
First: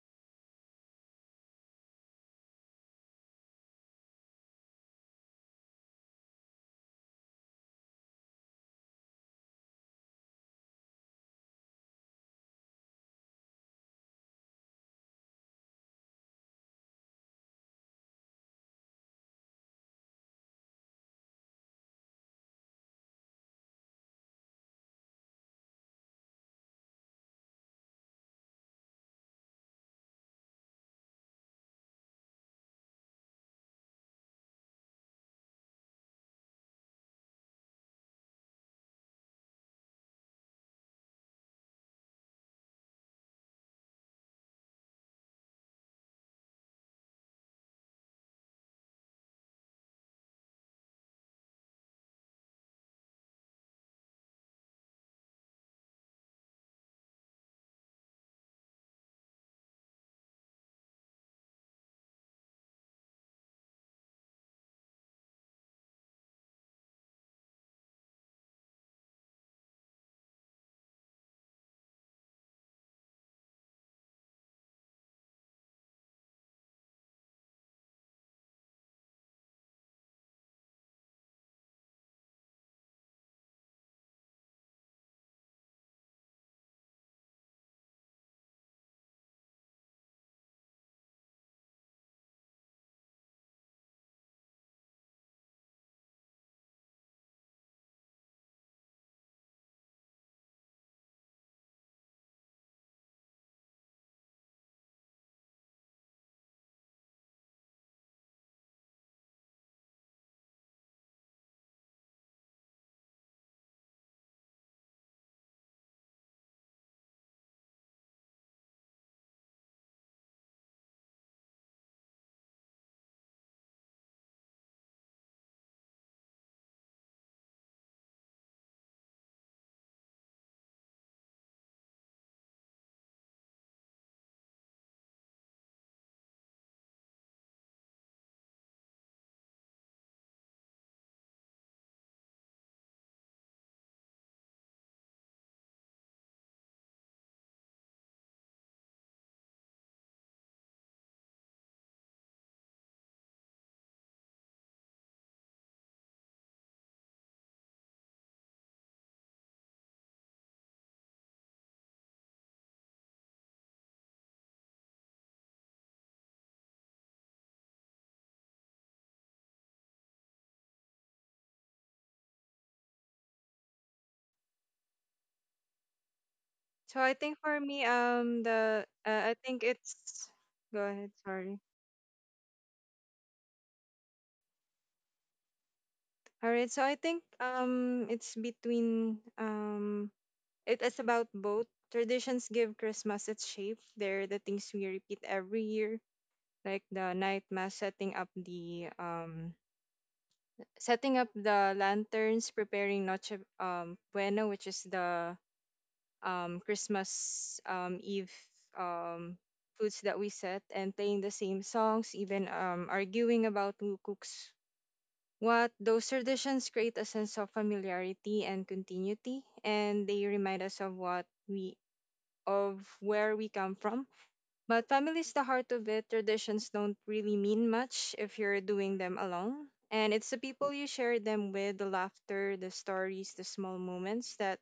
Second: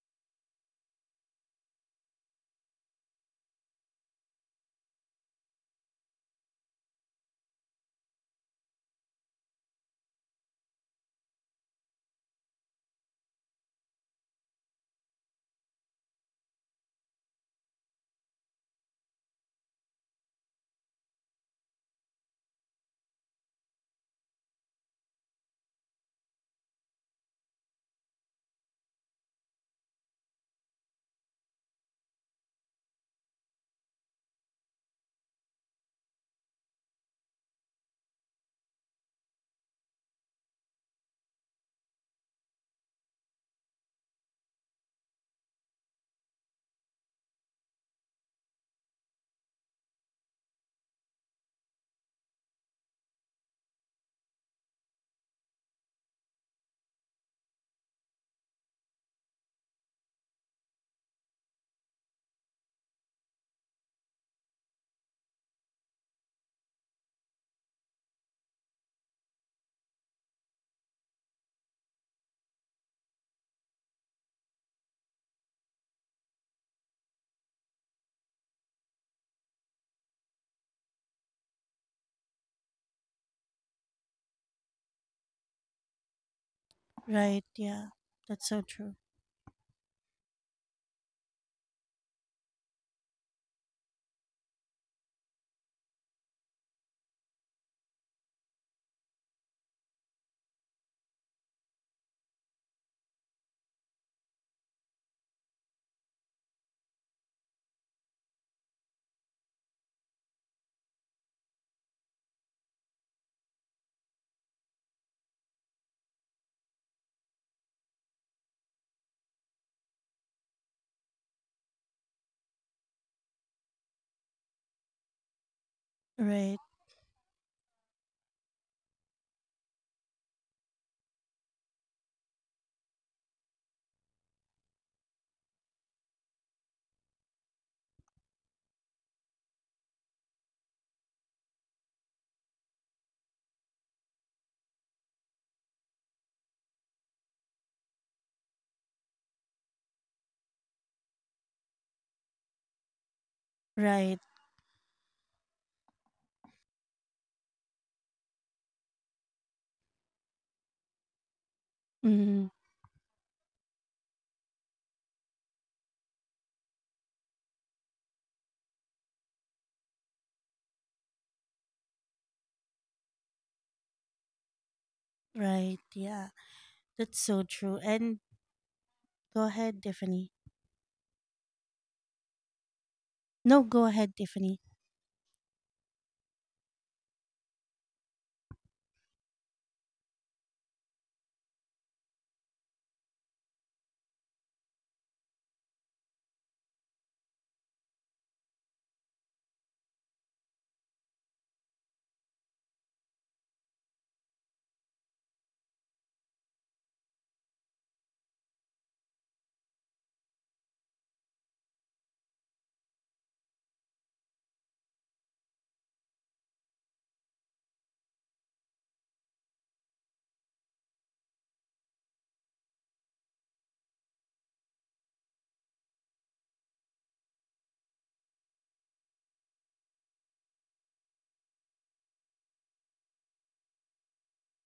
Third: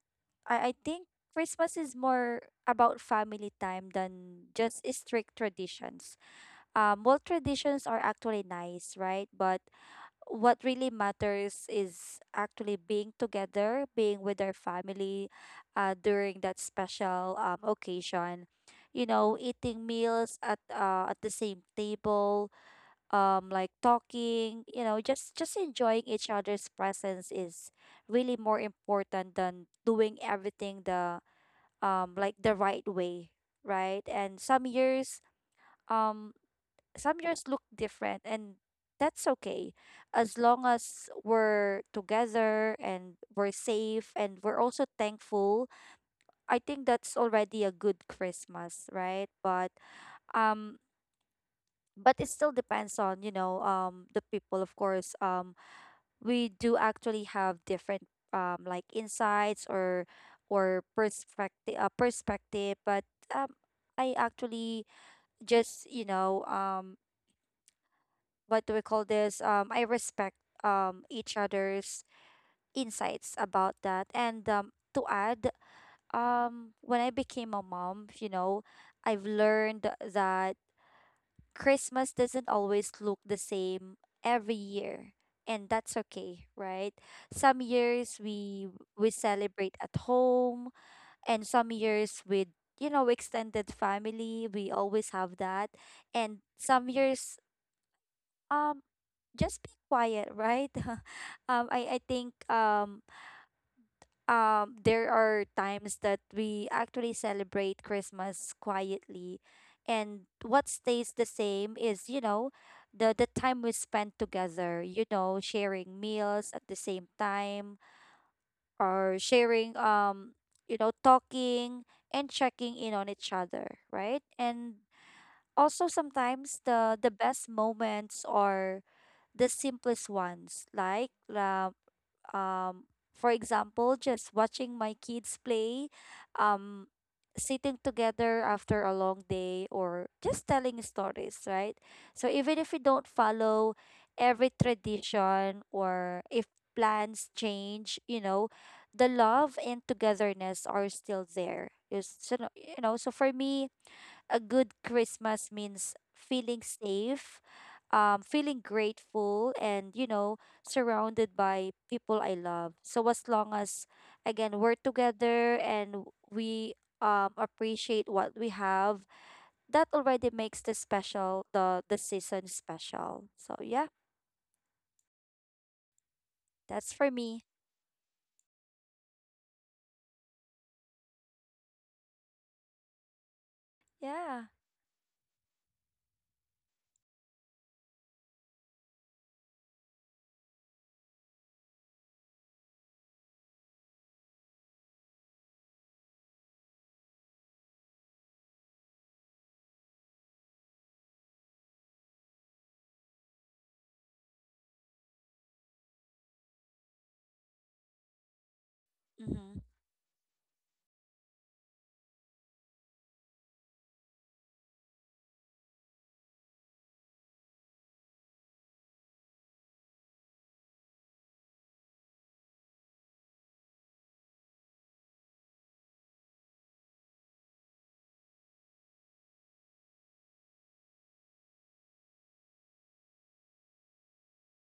I think Christmas is more about family time than just strict traditions. Traditions are actually nice, right? But what really matters is actually being together, being with our family during that special occasion. You know, eating meals at the same table, talking, just enjoying each other's presence is really more important than doing everything the the right way, right? And some years, um some years look different, and that's okay. As long as we're together and we're safe and we're also thankful, I think that's already a good Christmas, right? But um but it still depends on, you know, the people, of course. We do actually have different insights or perspective, but um I actually just, you know what do we call this I respect each other's insights about that. And to add, when I became a mom, you know, I've learned that Christmas doesn't always look the same every year, and that's okay, right? Some Right, years yeah. we That's so we true. celebrate at home, and some years with, you know, extended family. We always have that. And some years, um just be quiet, right? I think there are times that we actually celebrate Christmas quietly, and what stays the same is, you know, the time we spend together, you know, sharing meals at the same time, or sharing, you know, talking and checking in on each other, right? And also sometimes the Right. best moments are the simplest ones, like, um for example, just watching my kids play, um sitting together after a long day, or just telling stories, right? So even if we don't follow every tradition, or if plans change, you know, the love and togetherness are still there. Is so no- you know so for me, a good Right. Christmas means feeling safe, feeling grateful, and, you know, surrounded by people I love. So Mm, as long as, again, we're together and we appreciate what we have, that already makes the season special. So yeah, right, that's So for I yeah. think me. for me, That's so true. the And I think it's. go ahead, Go ahead. Tiffany. Sorry. Yeah. No, go ahead, Tiffany. All right. So I think it's between It is about both. Traditions give Christmas its shape. They're the things we repeat every year, like the night mass, setting up the lanterns, preparing Noche, Buena, which is the, Christmas, Eve, um, Mm-hmm. foods that we set, and playing the same songs, even, arguing about who cooks what. Those traditions create a sense of familiarity and continuity, and they remind us of what we of where we come from. But family is the heart of it. Traditions don't really mean much if you're doing them alone. And it's the people you share them with, the laughter, the stories, the small moments that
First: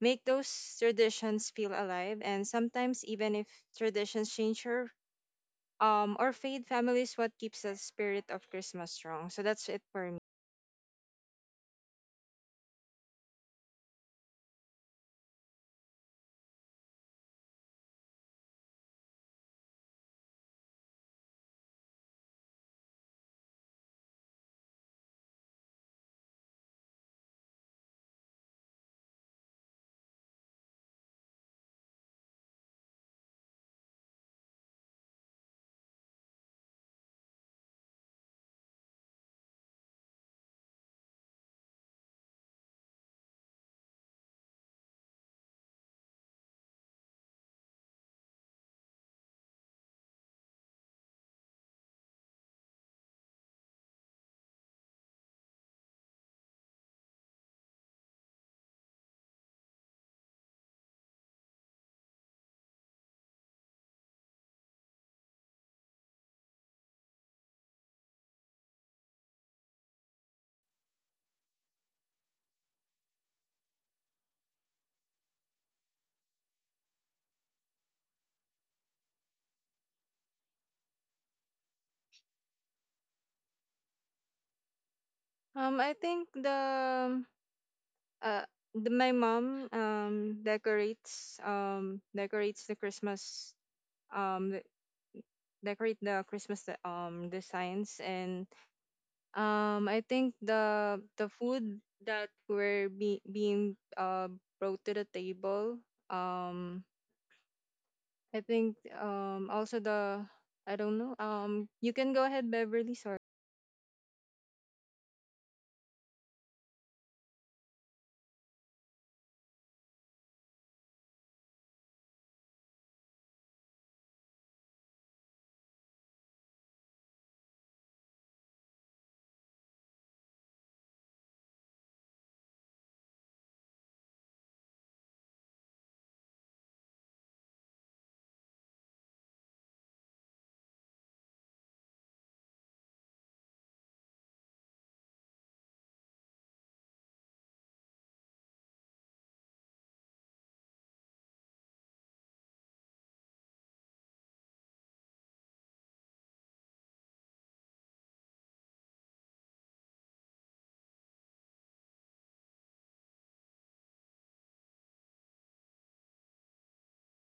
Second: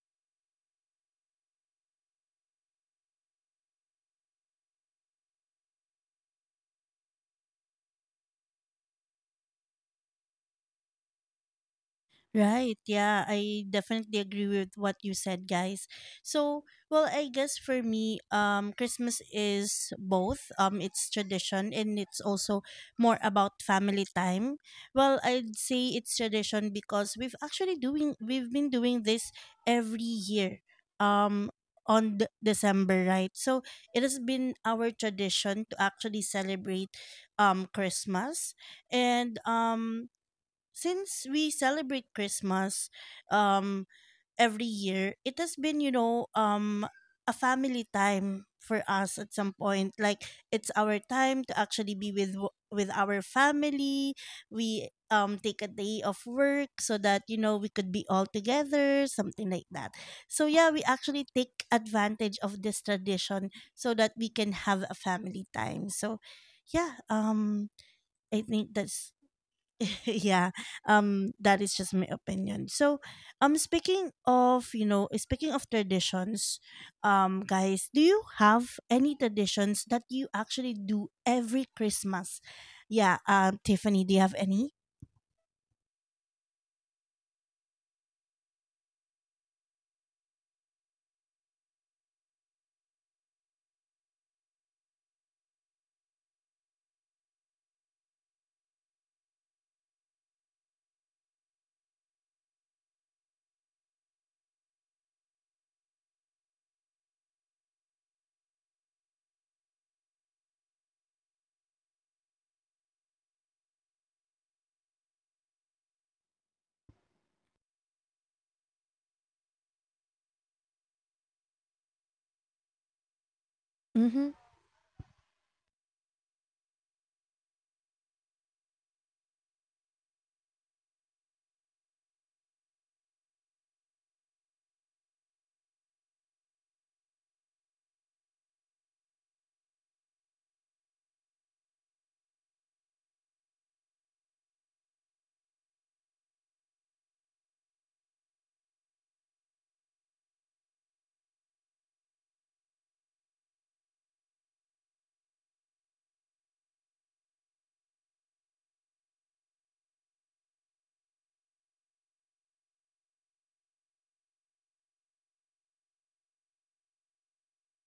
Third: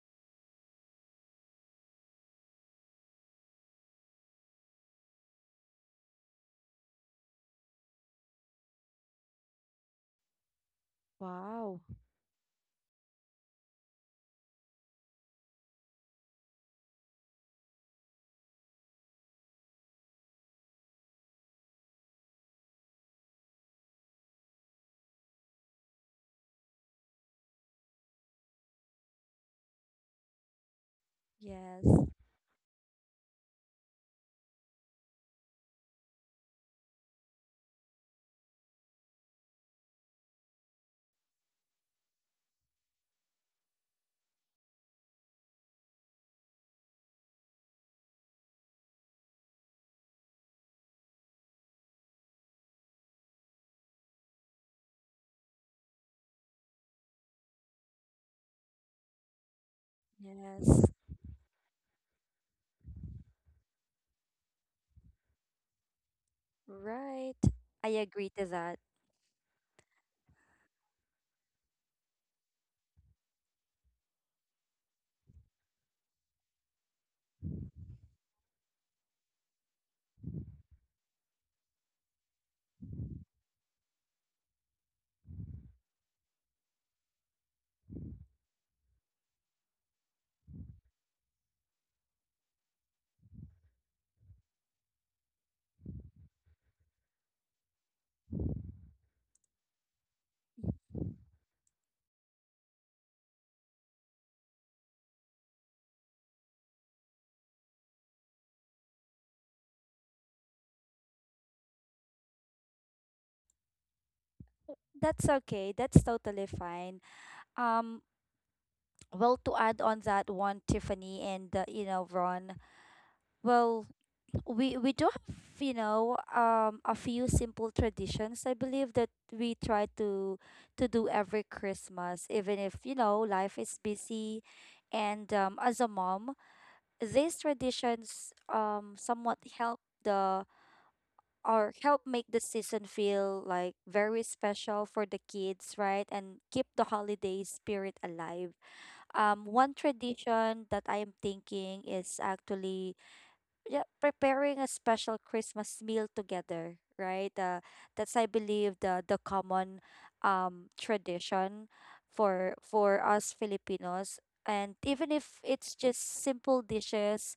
make those traditions feel alive. And sometimes, even if traditions change or fade, family is what keeps the spirit of Christmas strong. So that's it for me. Wow. Right. Yeah, I definitely agree with what you said, guys. So, well, I guess for me, Christmas is both. It's tradition and it's also more about family time. Well, I'd say it's tradition because we've been doing this every year. Um, Yes, on December, right? So it has been our tradition to actually celebrate Christmas, and since we celebrate Christmas um every year, it has been, you know, a family time for us at some point. Like, it's our time to actually be with with our family. We take a day off work, so that you know we could be all together, something like that. So yeah, we actually yes, take advantage of this tradition so that we can have a family time. So yeah, right. I I think agree to that's that. yeah that is just my opinion. So speaking of speaking of traditions, guys, do you have any traditions that you actually do every Christmas? Yeah, Tiffany, do you have any? I think uh, my mom decorates the Christmas um de- decorate the Christmas designs, and I think the food that were be- being brought to the table. um I think also the, I don't know, you can go ahead, Beverly, sorry. That's okay. That's totally fine. Um, well, to add on that one, Tiffany, and, you know, Ron, Mhm. well, we do have, you know, a few simple traditions, I believe, that we try to do every Christmas, even if, you know, life is busy. And as a mom, these traditions somewhat help the or help make the season feel like very special for the kids, right, and keep the holiday spirit alive. One tradition that I am thinking is actually, yeah, preparing a special Christmas meal together, right? That's, I believe, the common tradition for us Filipinos. And even if it's just simple dishes,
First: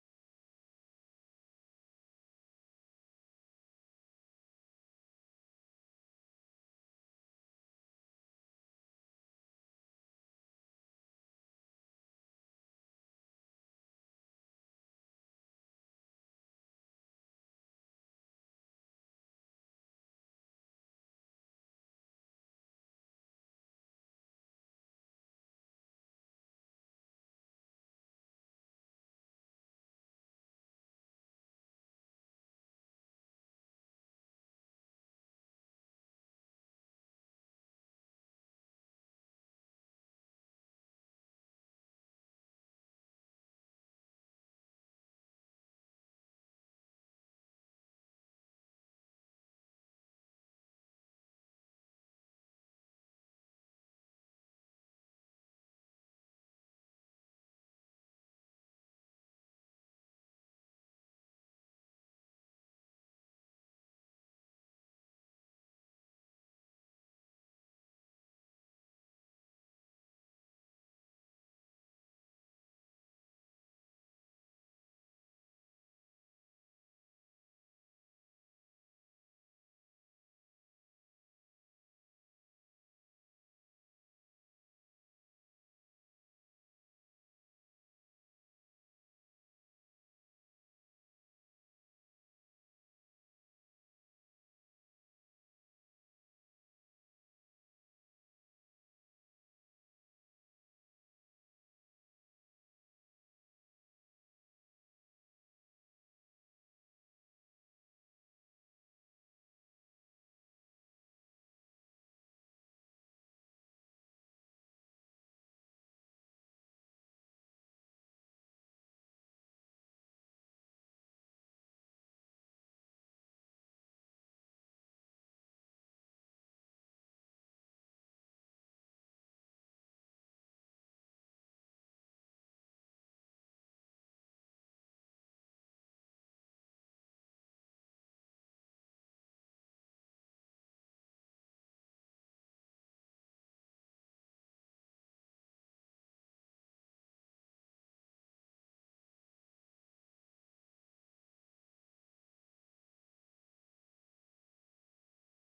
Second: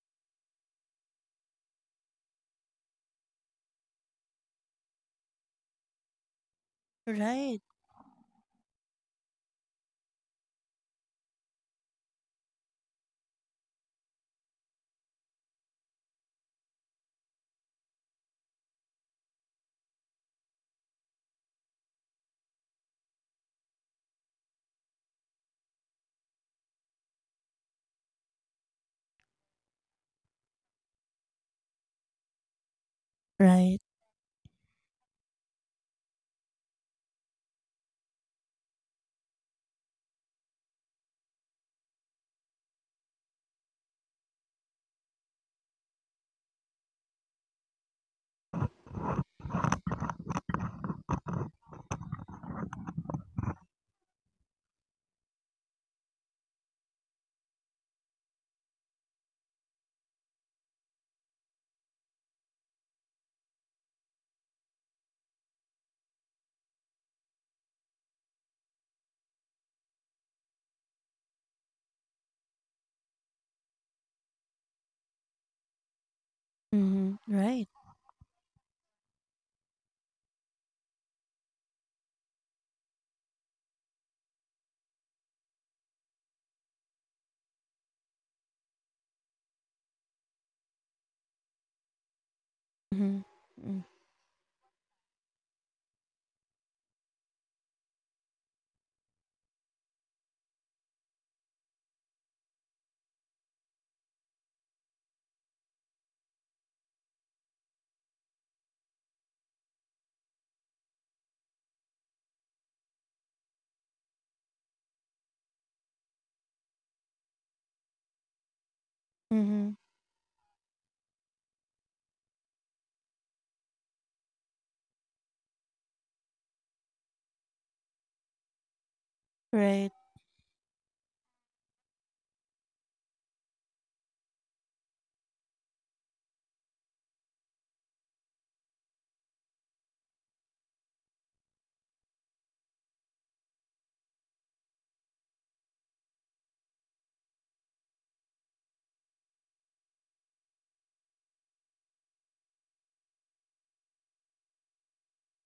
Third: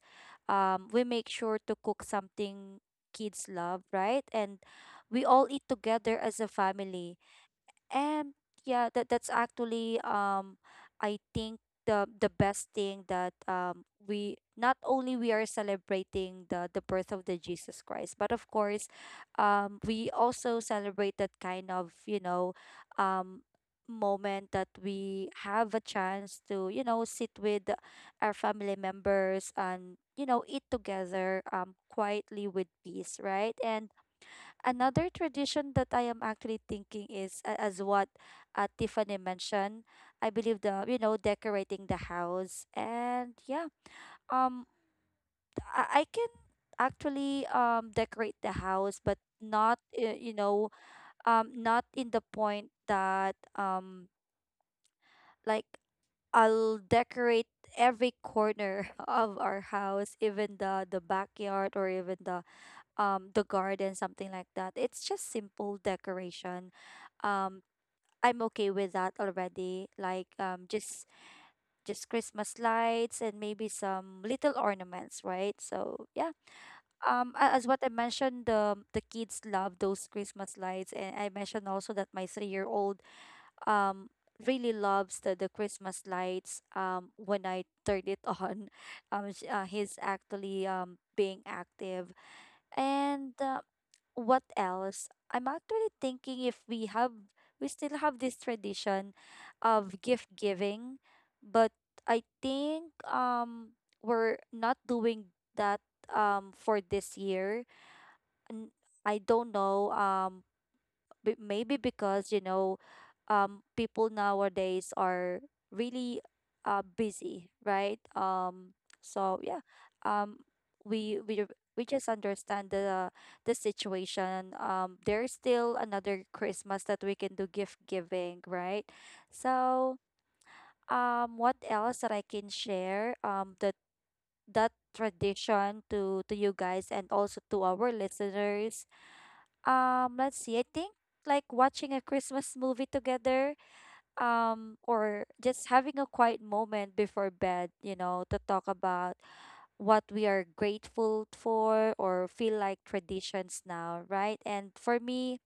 we make sure to cook something kids love, right? And we all eat together as a family, Right. and yeah, that's actually, I think, the best thing that we, not only we are celebrating the birth of the Jesus Christ, but of course we also celebrate that kind of, you know, um moment that we have a chance to, you know, sit with our family members and, you know, eat together quietly with peace, right? Right. And another tradition that I am actually thinking is, as what Tiffany mentioned. I believe the, you know, decorating the house. And yeah, um, I can actually decorate the house, but not, you know, not in the point that, like I'll decorate every corner of our house, even the backyard or even the garden, something like that. It's just simple decoration. Um i'm okay with that already, like, just Christmas lights and maybe some little ornaments, right? So yeah, Mhm. As Right. what I mentioned, the kids love those Christmas lights, and I mentioned also that my 3-year-old year old um really loves the Christmas lights when I turned it on. He's actually being active. Mhm. And Mm. What else? I'm actually thinking if we have, we still have this tradition of gift giving, but I think we're not doing that for this year. N- I don't know, but maybe because, you know, people nowadays are really, busy, right? So yeah, Mhm. um, we we we just understand the situation. There's still another Christmas that we can do gift giving, right? Right. So what else that I can share? That tradition to you guys and also to our listeners. Let's see. I think like watching a Christmas movie together, or just having a quiet moment before bed, you know, to talk about what we are grateful for, or feel like traditions now, right? And for me,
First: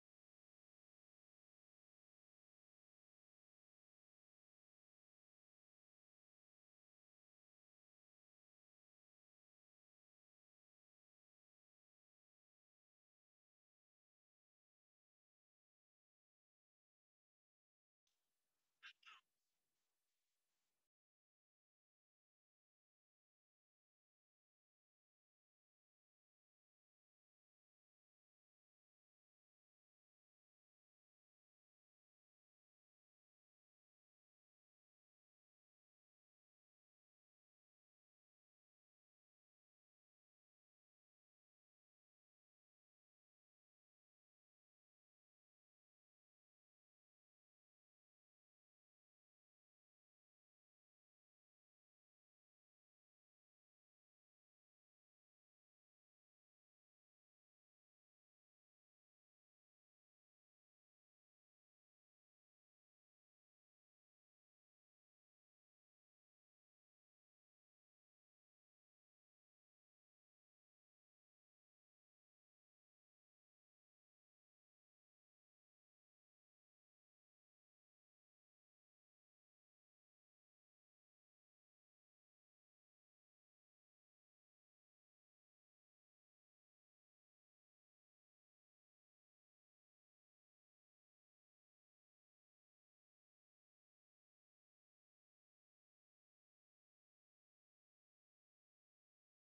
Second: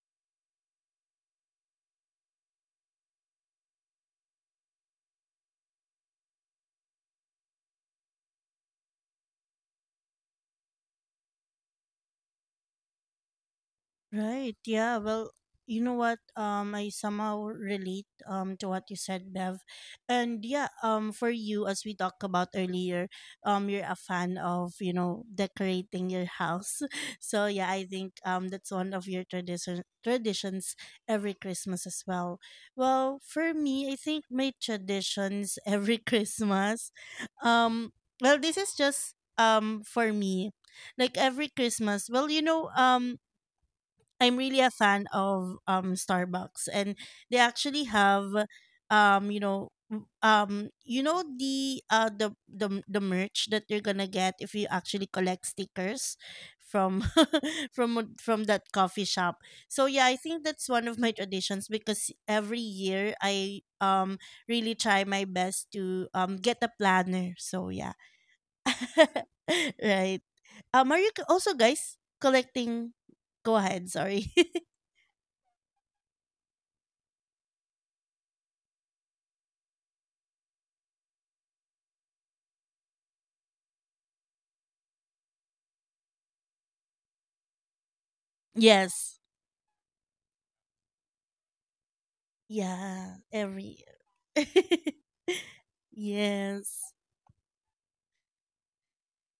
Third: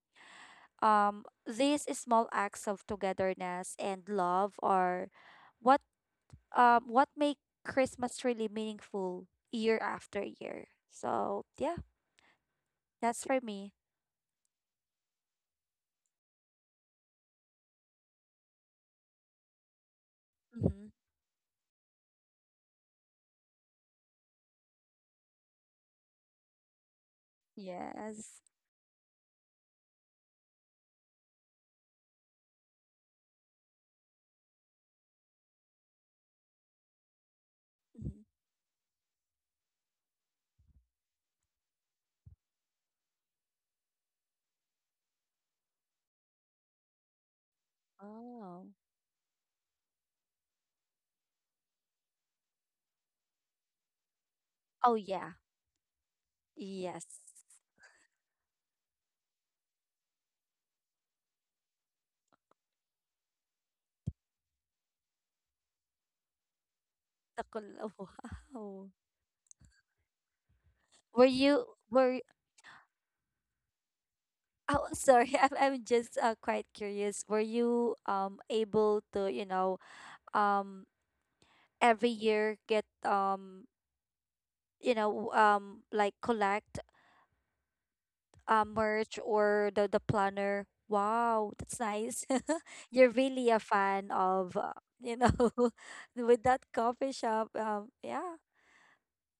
these small acts of togetherness and love are what what make Christmas really meaningful year after year. So yeah, that's for me. Right. Yeah. Well, you know what? I somehow relate to what you said, Bev, and yeah. Mm-hmm. For you, as we talked about earlier, you're a fan of decorating your house. So yeah, I think Yes. That's one of your traditions every Christmas as well. Well, for me, I think my traditions every Christmas, um, well, this is just for me, like every Christmas. Well, you know, I'm really a fan of Starbucks, and they actually have Oh. You know you know the merch that you're going to get if you Oh actually yeah. collect stickers Yes. from from that coffee shop. So yeah, I think that's one of my traditions, because every year I really try my best to get a planner. So Takulog. yeah. Wow. Right. Are you Were also you guys were collecting, go ahead, sorry. Oh, sorry, I'm just, quite curious. Were you able to, you know, um every year get collect, Yes. merch or the planner? Wow, that's nice. You're Yeah, really a every fan year. of, you know, with that Yes. coffee shop. Yeah.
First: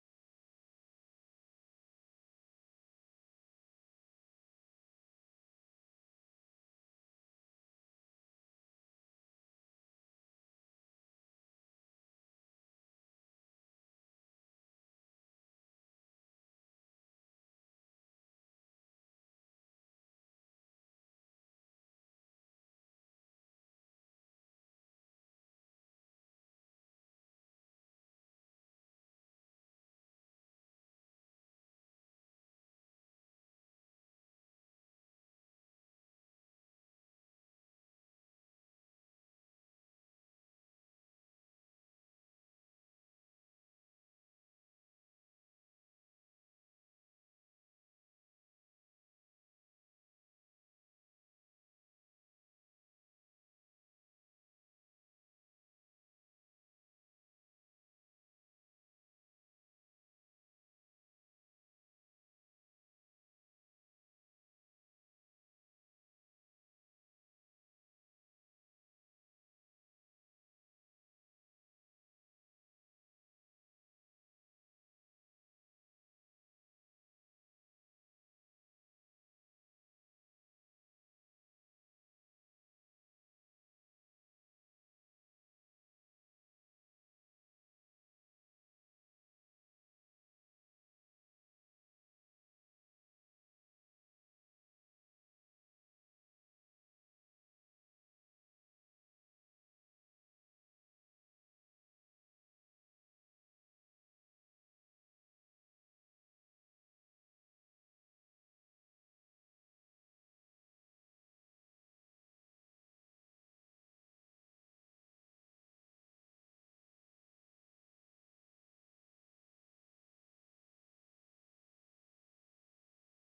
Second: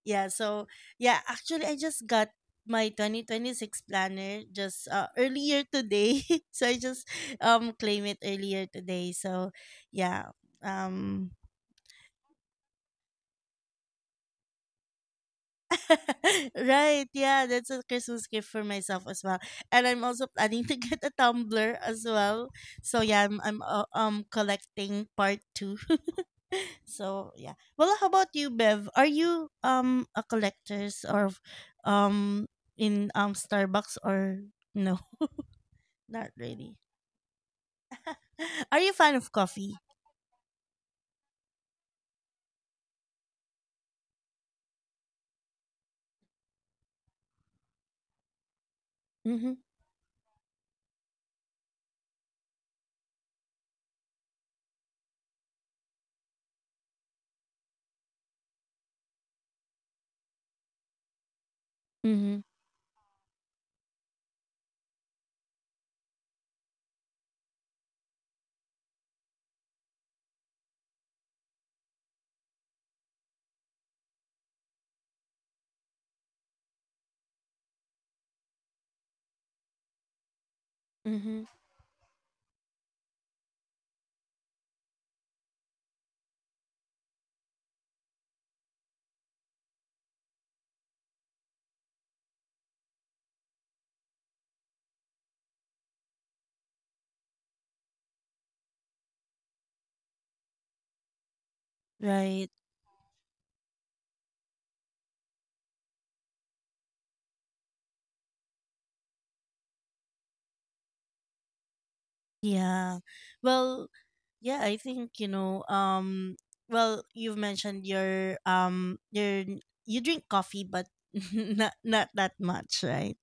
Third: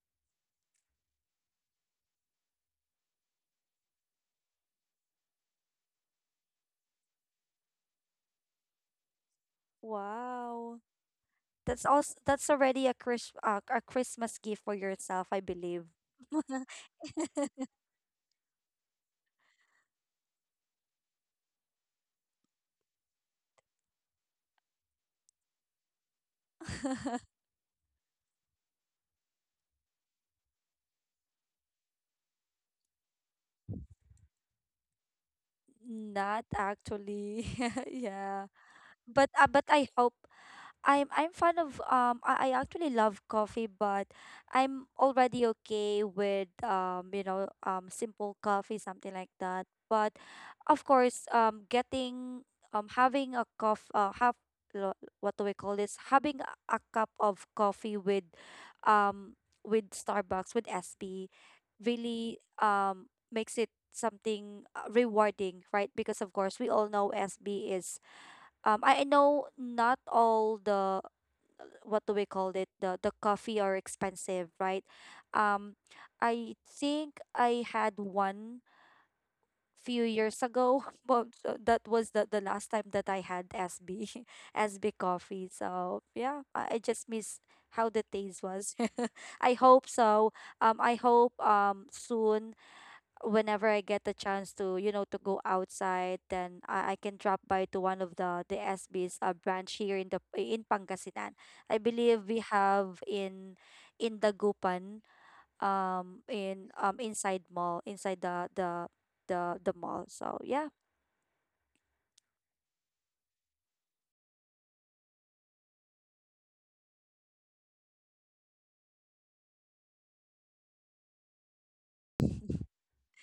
Yeah, so yeah, actually I just got my 2026 planner just earlier today. So I just claim it earlier today. So yeah, Wow. um That's also that's already a Christmas gift for yourself, I believe. right, yeah, that's a Christmas gift for myself as well. And I'm also planning to get a tumbler as well. So yeah, I'm collecting part 2. So yeah. Well, how about you, Bev? Are you a collectors or um in Starbucks, or no? Not Not really. actually. Yeah. Are you a fan of But coffee? I hope, I'm fan of, I actually love coffee, but I'm already okay with, you know, simple coffee, something like Mm-hmm. that, but of course getting, having a coff have, lo- what do we call this having a cup of coffee um with Starbucks, with SB, really Mm-hmm. Makes it something, rewarding, right? Because of course we all know SB is, I know not all the, what do we call it the coffee are expensive, right? Um i think I had one few years ago. But, Mm-hmm. That was the last time that I had SB coffee. So yeah, I just miss how the taste was. I hope so. I hope soon, whenever I get the chance to, you know, to go outside, then I can drop by to one of the SB's, branch here in the, in Pangasinan. I believe we Right. have in Dagupan, in, inside mall, inside the the mall. So yeah, Yeah. Well, yeah, I think, you know, well, you've mentioned your you drink coffee, but not not that much, right?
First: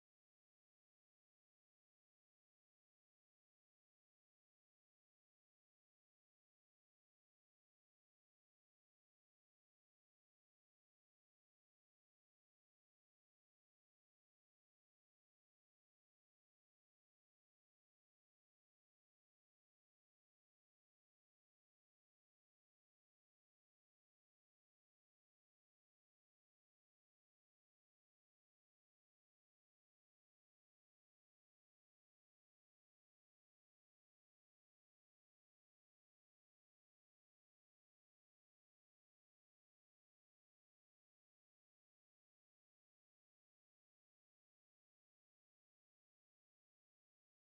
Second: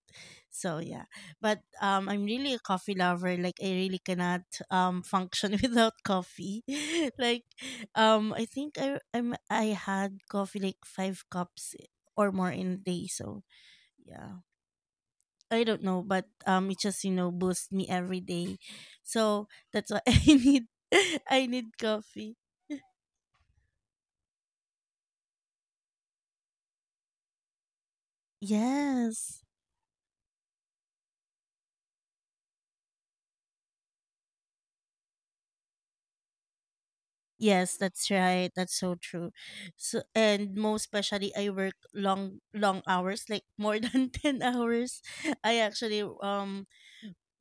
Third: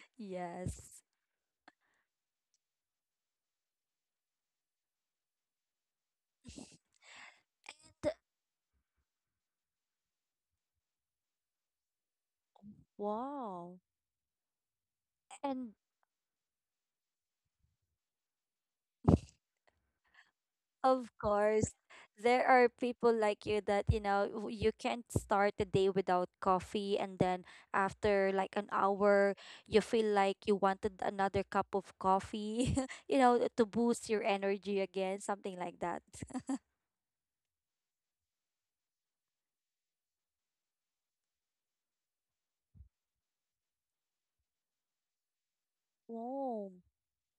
So yes. yeah, but I'm really a coffee lover. Like, I really cannot function without coffee. Like The- I think I had coffee like five cups or more in a day. So wow, yeah, I and. don't know, but it just you know boosts me every day. So that's why I need Of I course, need coffee. there are people like you that, you know, you can't start the day without coffee, and then after like an hour, Yes. you feel like you wanted another cup of coffee, you know, to boost your energy again, something like that. Yes, that's right. That's so true. So, and most especially, I work long, long hours, like more than 10 hours. I actually Oh.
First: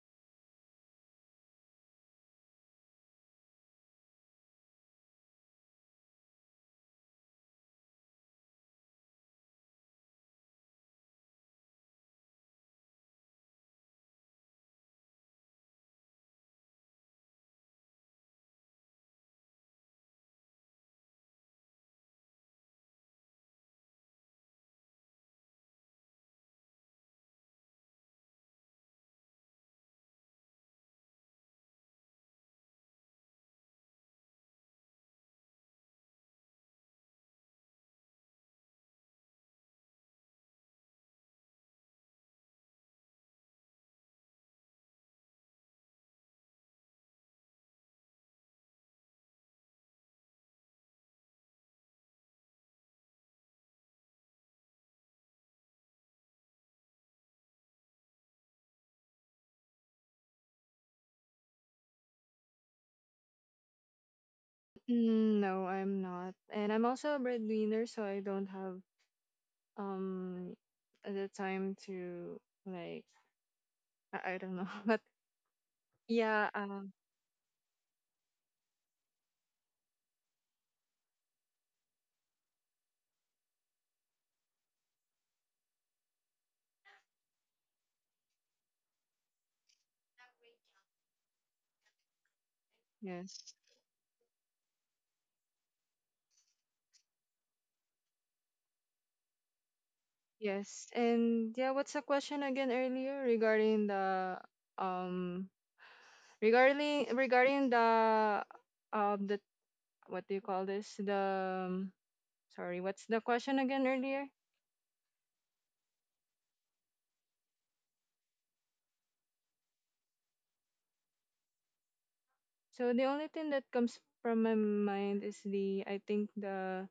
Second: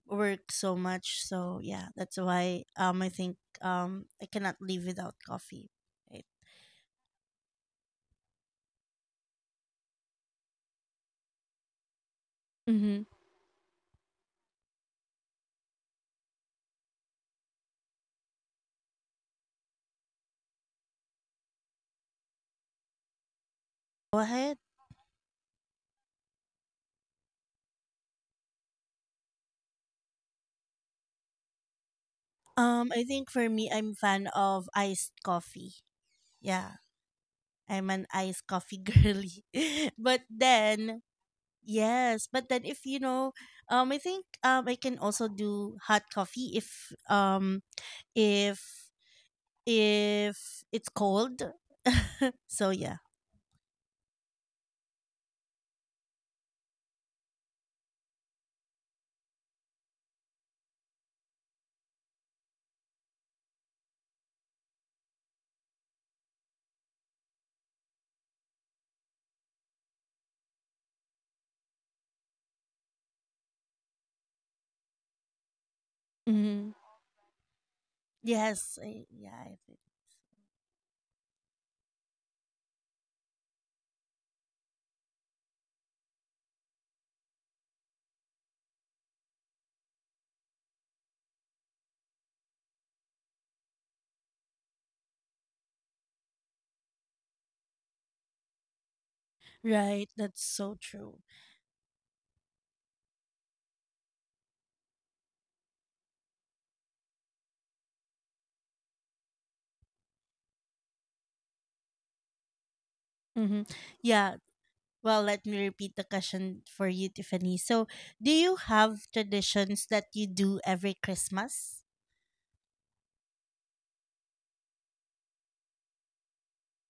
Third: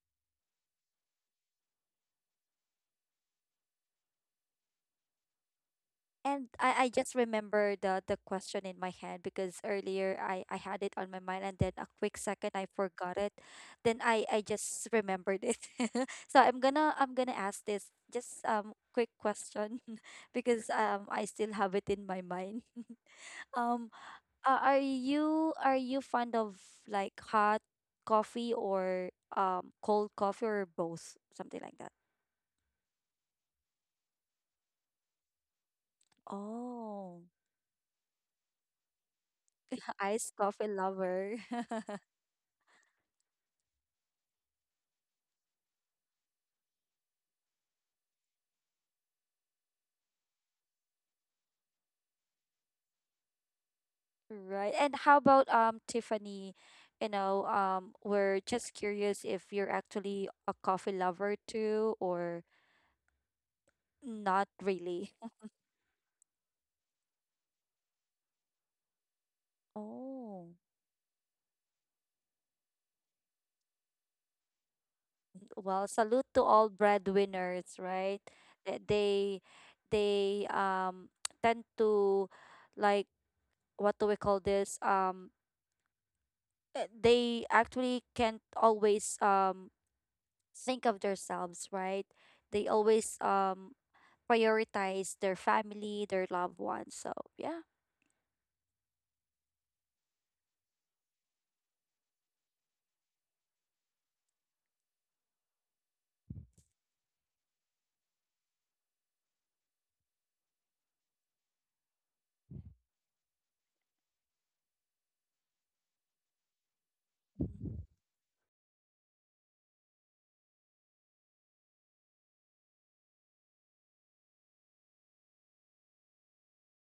work so much. So, yeah, that's why I think I cannot live without coffee. Right. And I just remember the question in my head, because earlier I had it on my mind, and then a quick second I Mm-hmm. forgot it. Then I just remembered it. So I'm gonna ask this just quick question, because I still have it in my mind. Um Go ahead. Are you fond of like hot coffee, or cold coffee, or both? Something like that. I think for me, I'm fan of iced coffee. Yeah, Oh, I'm an iced coffee girly. But iced coffee then lover. yes, but then if you know, I think I can also do hot coffee if if if it's cold. So yeah. Right. And how about Tiffany? You know, we're just curious if you're actually a coffee lover too, or not really. Mm, no, I'm not. And I'm also a breadwinner, so I don't have Oh, um the time to like, I don't know, but well, salute to yeah. all Mm-hmm. Breadwinners, right? Yes. That yeah. they I think. they tend to like, what do we call this? They actually can't always think of themselves, right? They always Yes. Prioritize their family, their loved ones. So yeah. Right. That's so Yes. true. And yeah, what's the question again earlier regarding the, um regarding the, um the what do you call this? The, sorry, what's the question Mm-hmm. again earlier? Yeah. Well, let me repeat the question for you, Tiffany. So, do you have traditions that you do every Christmas? So the only thing that comes from my mind is the I think the,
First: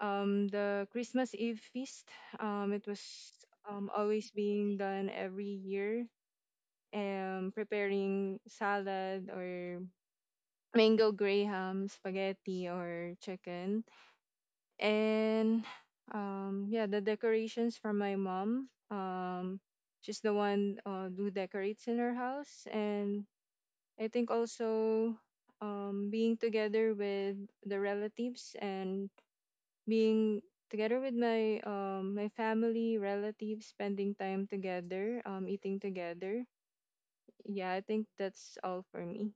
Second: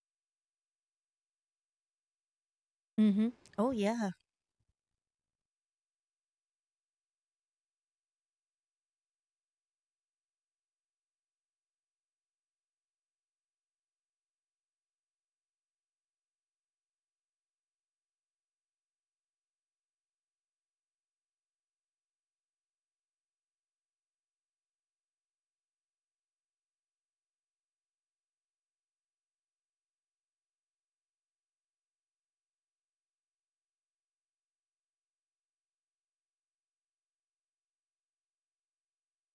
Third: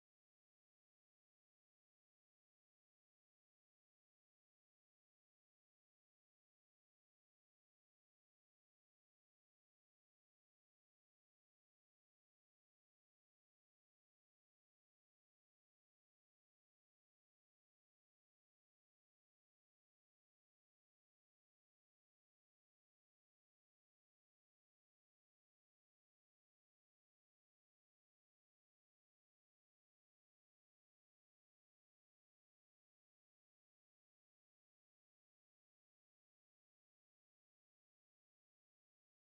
the Christmas Eve feast. It was Mm-hmm. Oh, yeah. always being done every year. Preparing salad or mango graham spaghetti or chicken, and yeah, the decorations from my mom. She's the one who decorates in her house. And I think also being together with the relatives, and being together with my, my family relatives, spending time together, eating together. Yeah, I think that's all for me.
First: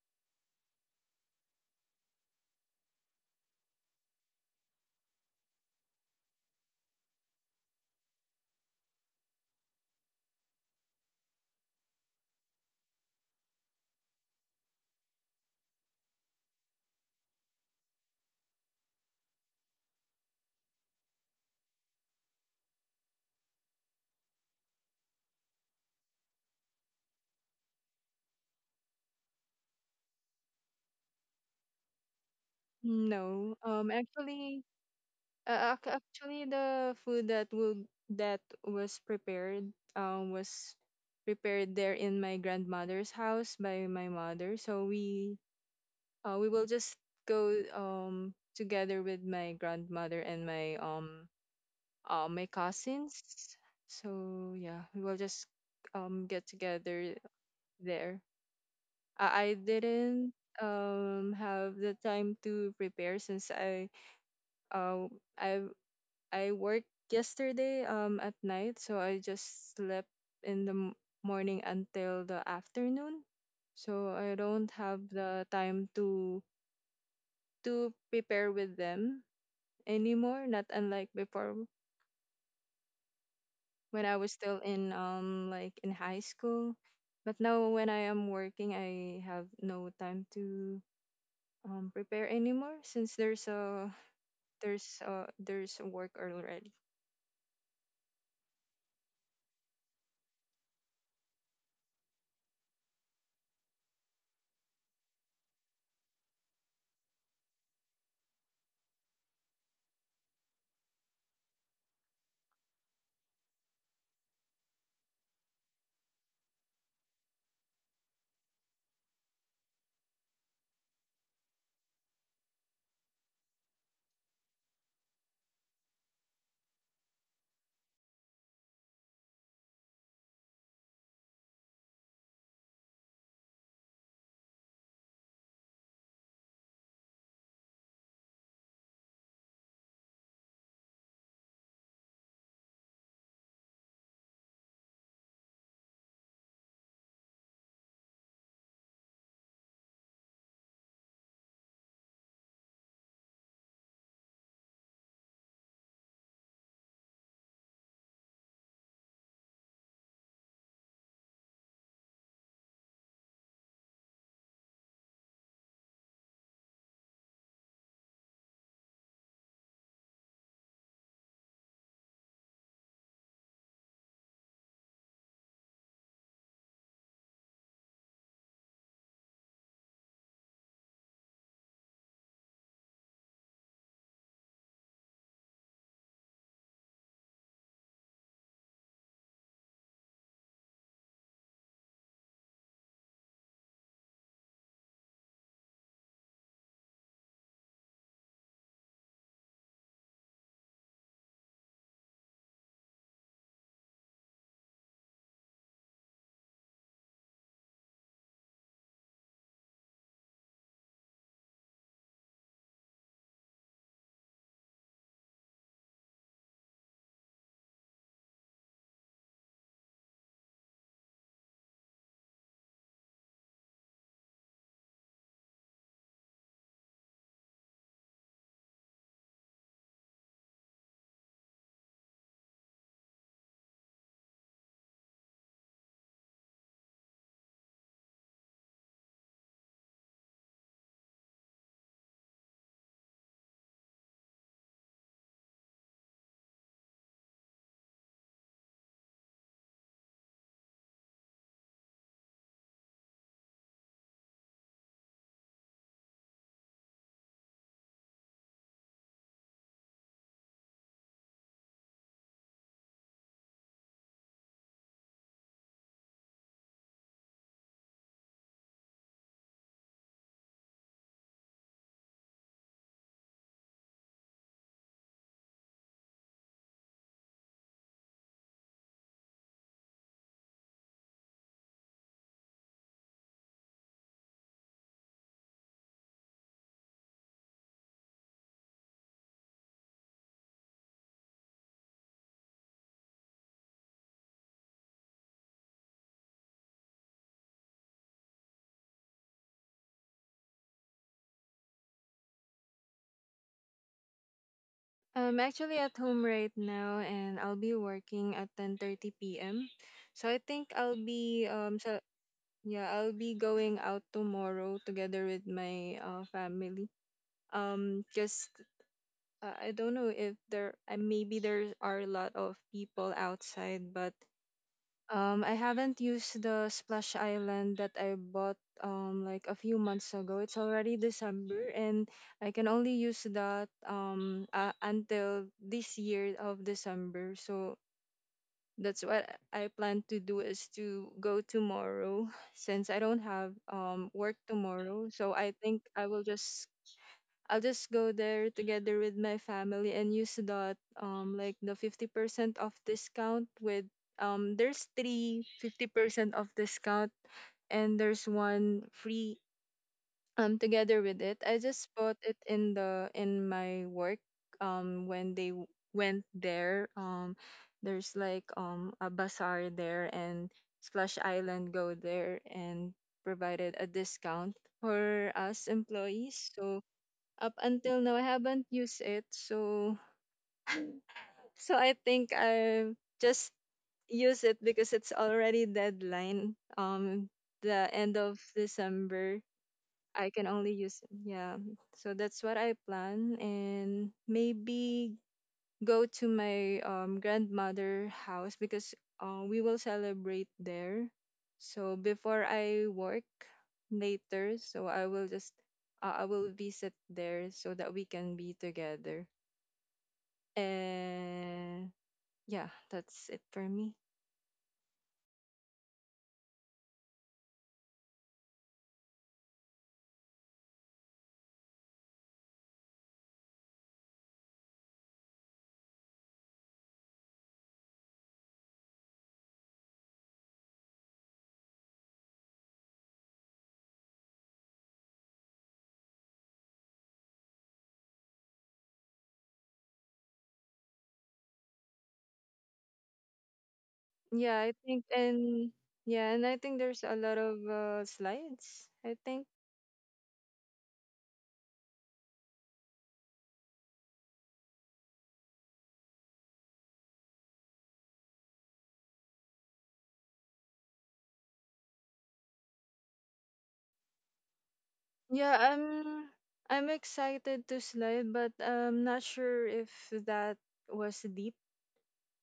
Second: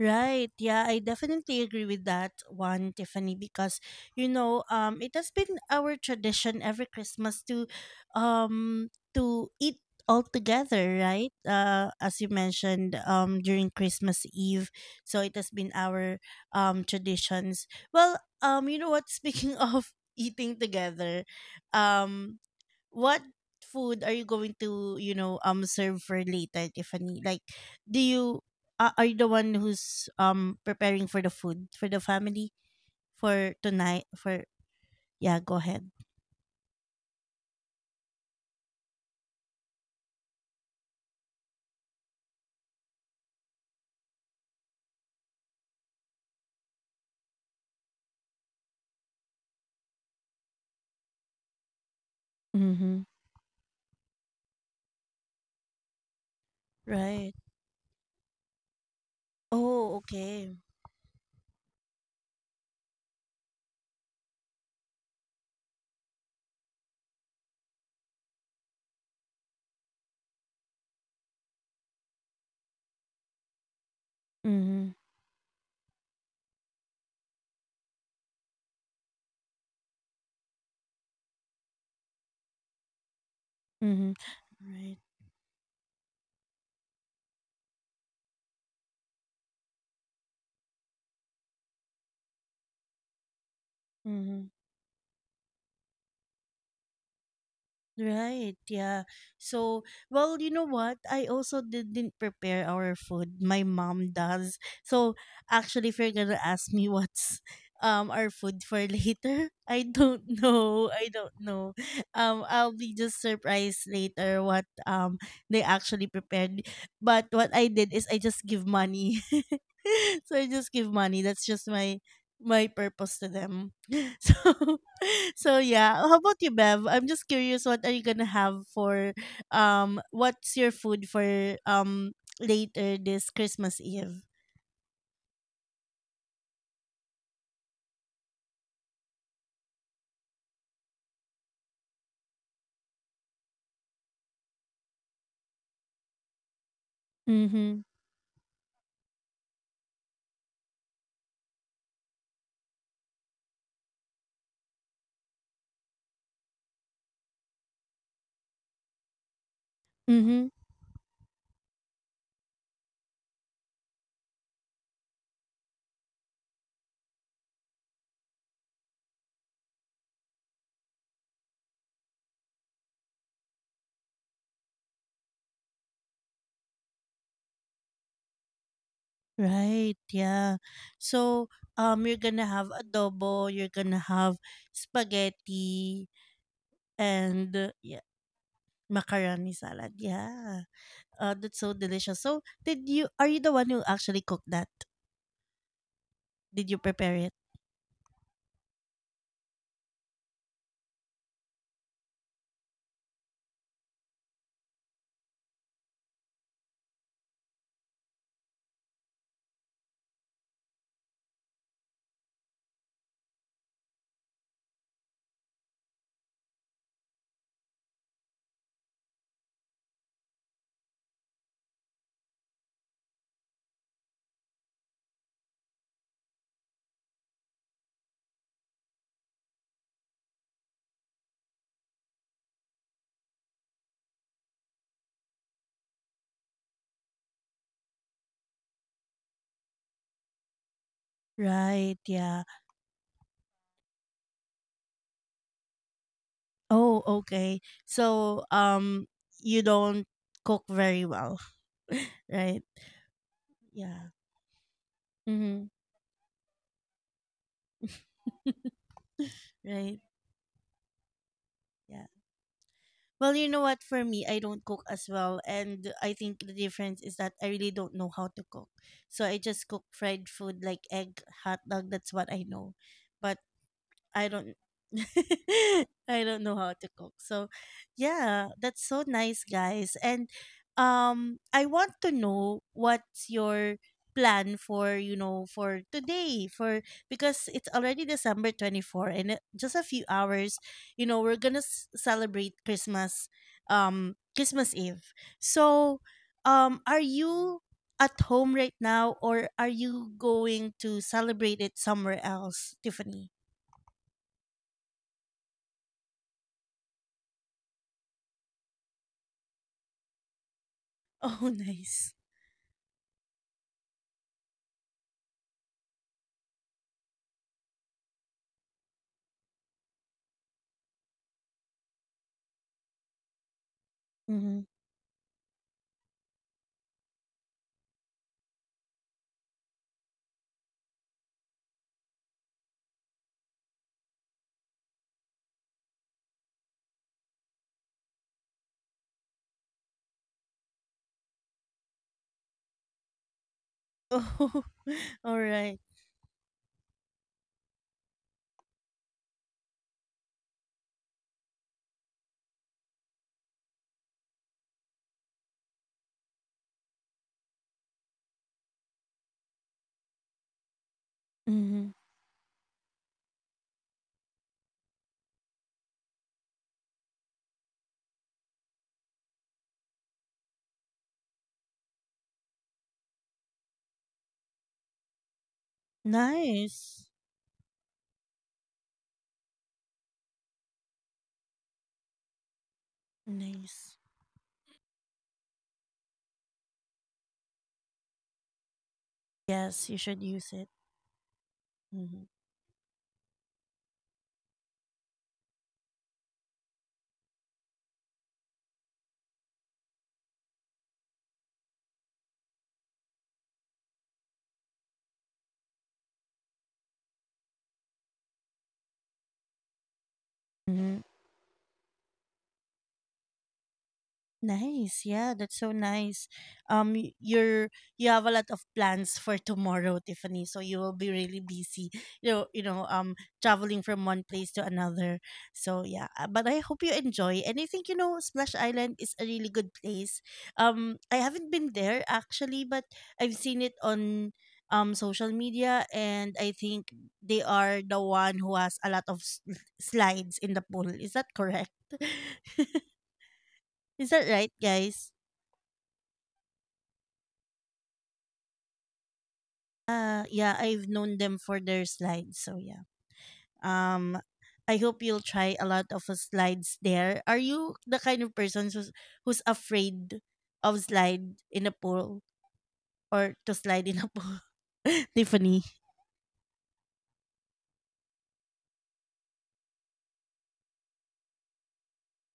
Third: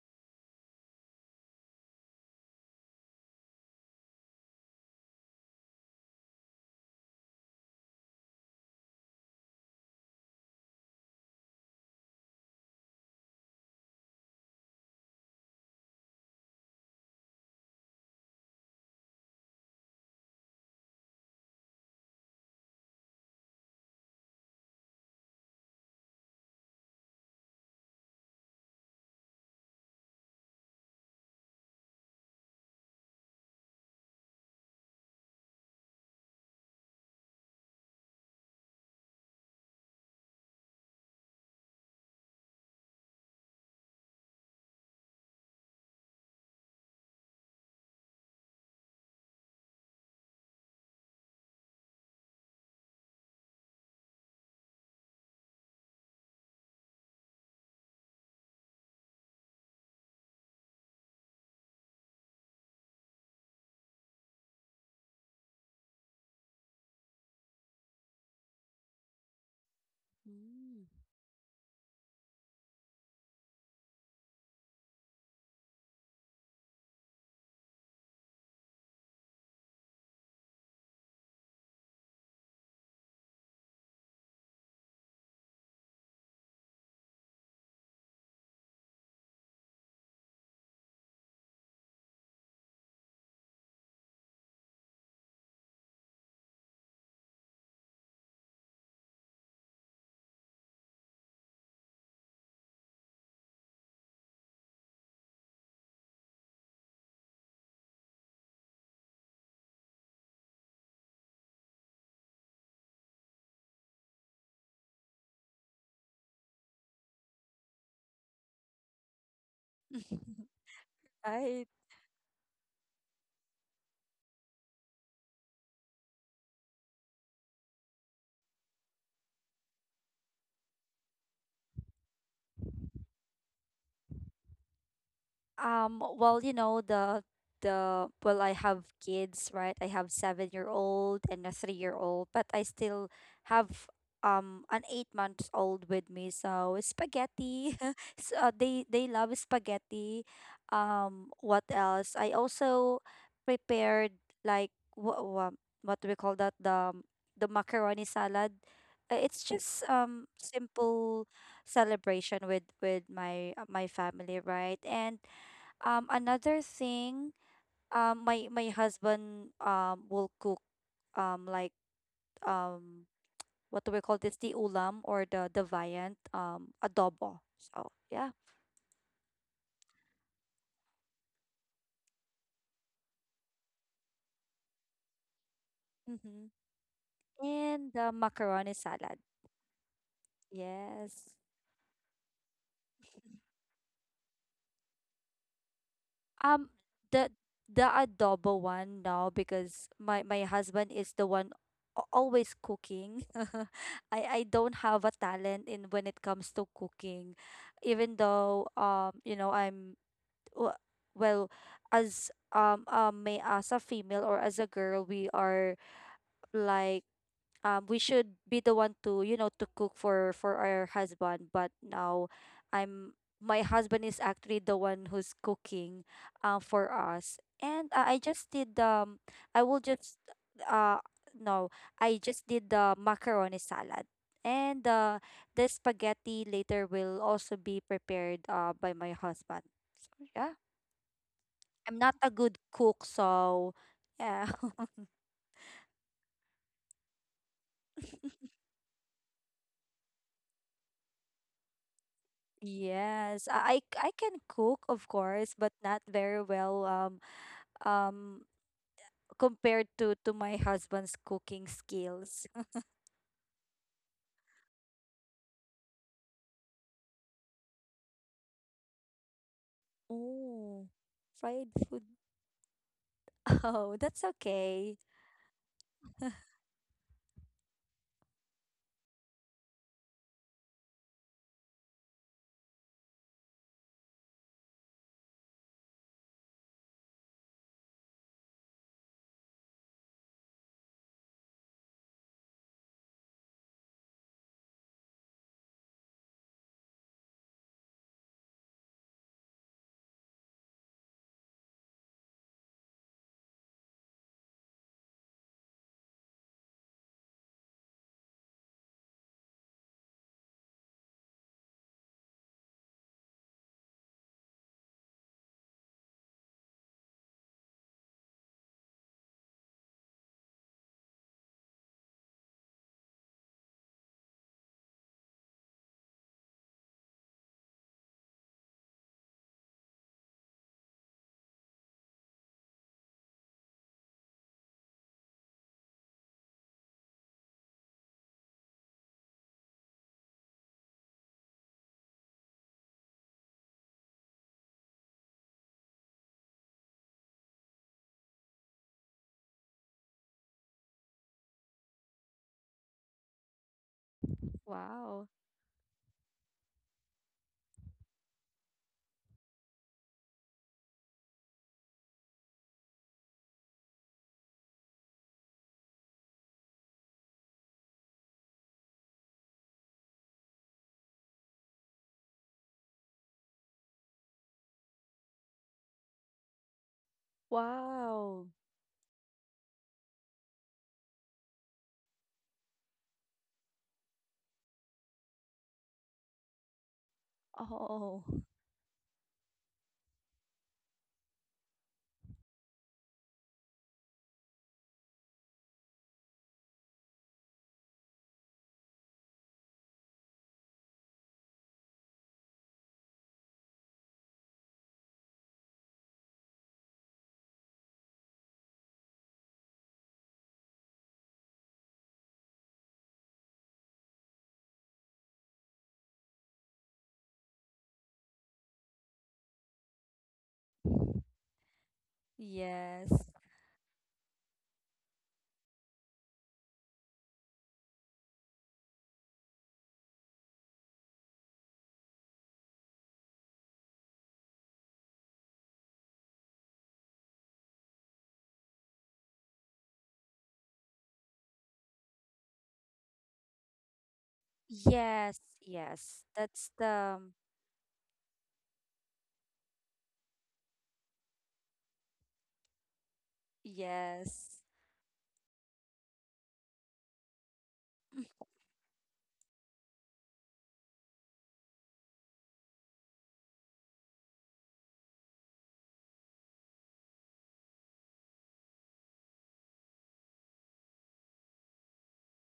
Right. Yeah, I definitely agree with that one, Tiffany, because you know, it has been our tradition every Christmas um to eat all together, right? Uh, as you mentioned, during Christmas Eve. So it has been our traditions. Well, you know what, speaking of eating together, um what food are you going to you know serve for later, Tiffany? Like, do you are you the one who's preparing for the food for the family no for um tonight for, actually yeah, go Uh, ac- ahead. actually, the food that would, that was prepared there in my grandmother's house by my mother. So we will just go together with my grandmother and my, my Mm-hmm. cousins. So yeah, we will just get together Right. there. I Oh, didn't okay. Have the time to prepare, since uh I I worked yesterday at night, so I just slept in the Mm. Morning until the afternoon. So I don't have Mhm. the time to prepare with them anymore, not unlike before when I Mm-hmm. was still in Right. Like in high school. But now when I am working, I have no time to prepare anymore, since Mm-hmm. There's a work already. Right. Yeah. So, well, you know what? I also didn't prepare our food. My mom does. So, actually, if you're gonna ask me what's our food for later, I don't know. I don't know. I'll be just surprised later what they actually prepared. But what I did is I just give money. So I just give money. That's Right. just my my purpose to them. So, so yeah, how about you, Bev? I'm just curious, what are you gonna have for what's your food for um later this Christmas Eve? Well, you know, the, well, I have kids, right? I have 7-year old and a 3-year old, but I still have an 8 months old with me. So spaghetti, Mm-hmm. so, they love spaghetti. What else? I also prepared like what what, what do we call that? The macaroni salad. It's just Mm-hmm. simple celebration with my, my family, right? And another thing, my my husband will cook, um like um what do we call this? The ulam or the viand, adobo. So yeah, Right, yeah. So, you're gonna have adobo, you're gonna have spaghetti, mm-hmm, and and yeah, the macaroni salad. macaroni salad. Yeah. Yes. That's so delicious. So, did you are you the one who actually cooked that? Um, Did you prepare the it? Adobo one now, because my husband is the one always cooking. I don't have a talent in when it comes to cooking, even though you know I'm w- well as may as a female or as a girl we are like we should be the one to you know to cook for our husband. But now I'm my husband is actually the one who's cooking for us. And I just did I will just uh no I just did the macaroni salad. And the spaghetti later will also be prepared by my husband, so yeah. I'm Right, not a yeah. good cook, so yeah. Oh, okay. So, you don't cook very well, right? Yes, I I Yeah. can cook, of course, but Mm-hmm. not very well um compared Right. to my husband's cooking Yeah. skills. Well, you know what? For me, I don't cook as well. And I think the difference is that I really don't know how to cook. So I just cook fried food Oh, like egg, fried hot dog. food. That's what I know. But Oh, that's I don't okay. I don't know how to cook. So yeah, that's so nice guys. And I want to know what's your plan for, you know, for today for, because it's already December 24 and just a few hours, you know, we're going to celebrate Christmas Christmas Eve. So are you at home right now, or are you going to celebrate it somewhere else, Tiffany? I'm actually at home right now, and I'll be working at 10:30 p.m. So I think I'll be Oh, nice. yeah, I'll be going out tomorrow together with my, family. Just, I don't know if there, maybe there are a lot of people outside. But Mm-hmm. I haven't used the splash island that I bought like a few months ago. It's already December, and I can only use that until this year of December. So that's what I plan to do, is to go tomorrow since I don't have work Oh, tomorrow. So all I think right. I will just, I'll just go there together with my family and use that, like the 50% off discount with, there's Wow. 350% off discount, and there's one free together with it. I just Mm-hmm. bought it in the in my work, when went there. There's like a bazaar there, and Splash Island go there and provided a discount for us employees. So Nice. up until now I Wow. haven't used it. So so I think I just Nice. use it because it's already deadline. The end Oh. of December. Yes, you I should can use it. only use it, yeah. So Mm-hmm. that's what I plan. And maybe go to my, grandmother house, because we will celebrate there. So before I work later, so I will just, I will visit there so that we can be together. Mm-hmm. And yeah, that's it for me. Nice. Yeah, that's so nice. You're you have a lot of plans for tomorrow, Tiffany, so you will be really busy. You know, Yes. Traveling from one place to another. So yeah, but I hope you enjoy. And I think you know Splash Island is a really good place. I haven't been there actually, but I've seen it on social media, and I think they are the one who has a lot of slides in the pool. Is that correct? Is that Yeah, right, I think, guys? Yes, and yes. yeah, and I That's think the there's a lot of, slides. I think Yeah, I've known them for their slides. So yeah. Um, yes. I hope you'll try a lot of slides there. Are you the kind of person who's who's afraid of slide in a pool, or to slide in a pool, yeah, Tiffany? I'm excited to slide, but I'm not sure if that was deep.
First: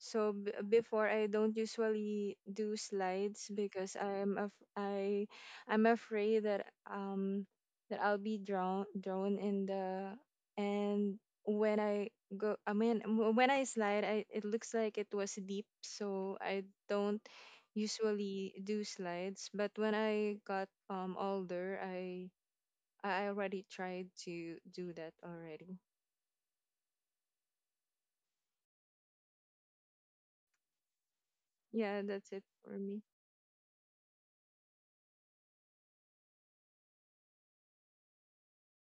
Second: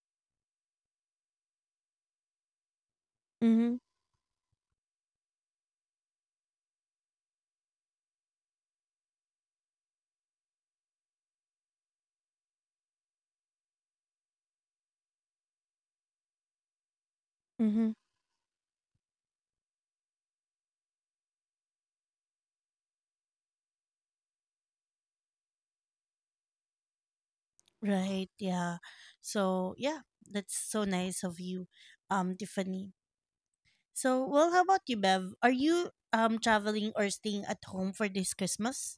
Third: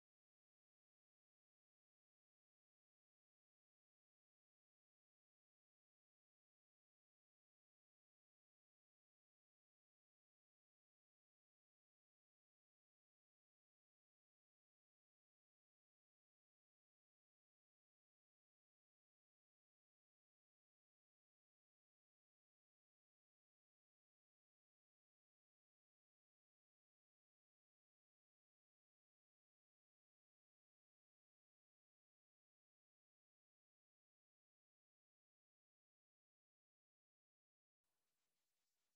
So before I don't usually do slides Mm-hmm. because I I'm afraid that that I'll be drawn in the, and when I go I mean w- when I slide, I it looks like it was deep, so I don't Mm-hmm. usually do slides. But when I got, older, I already tried to do that already. Right. Yeah. So yeah, that's so nice of you, Yeah, that's it for Tiffany. me. So, well, how about you, Bev? Are you traveling or staying at home for this Christmas?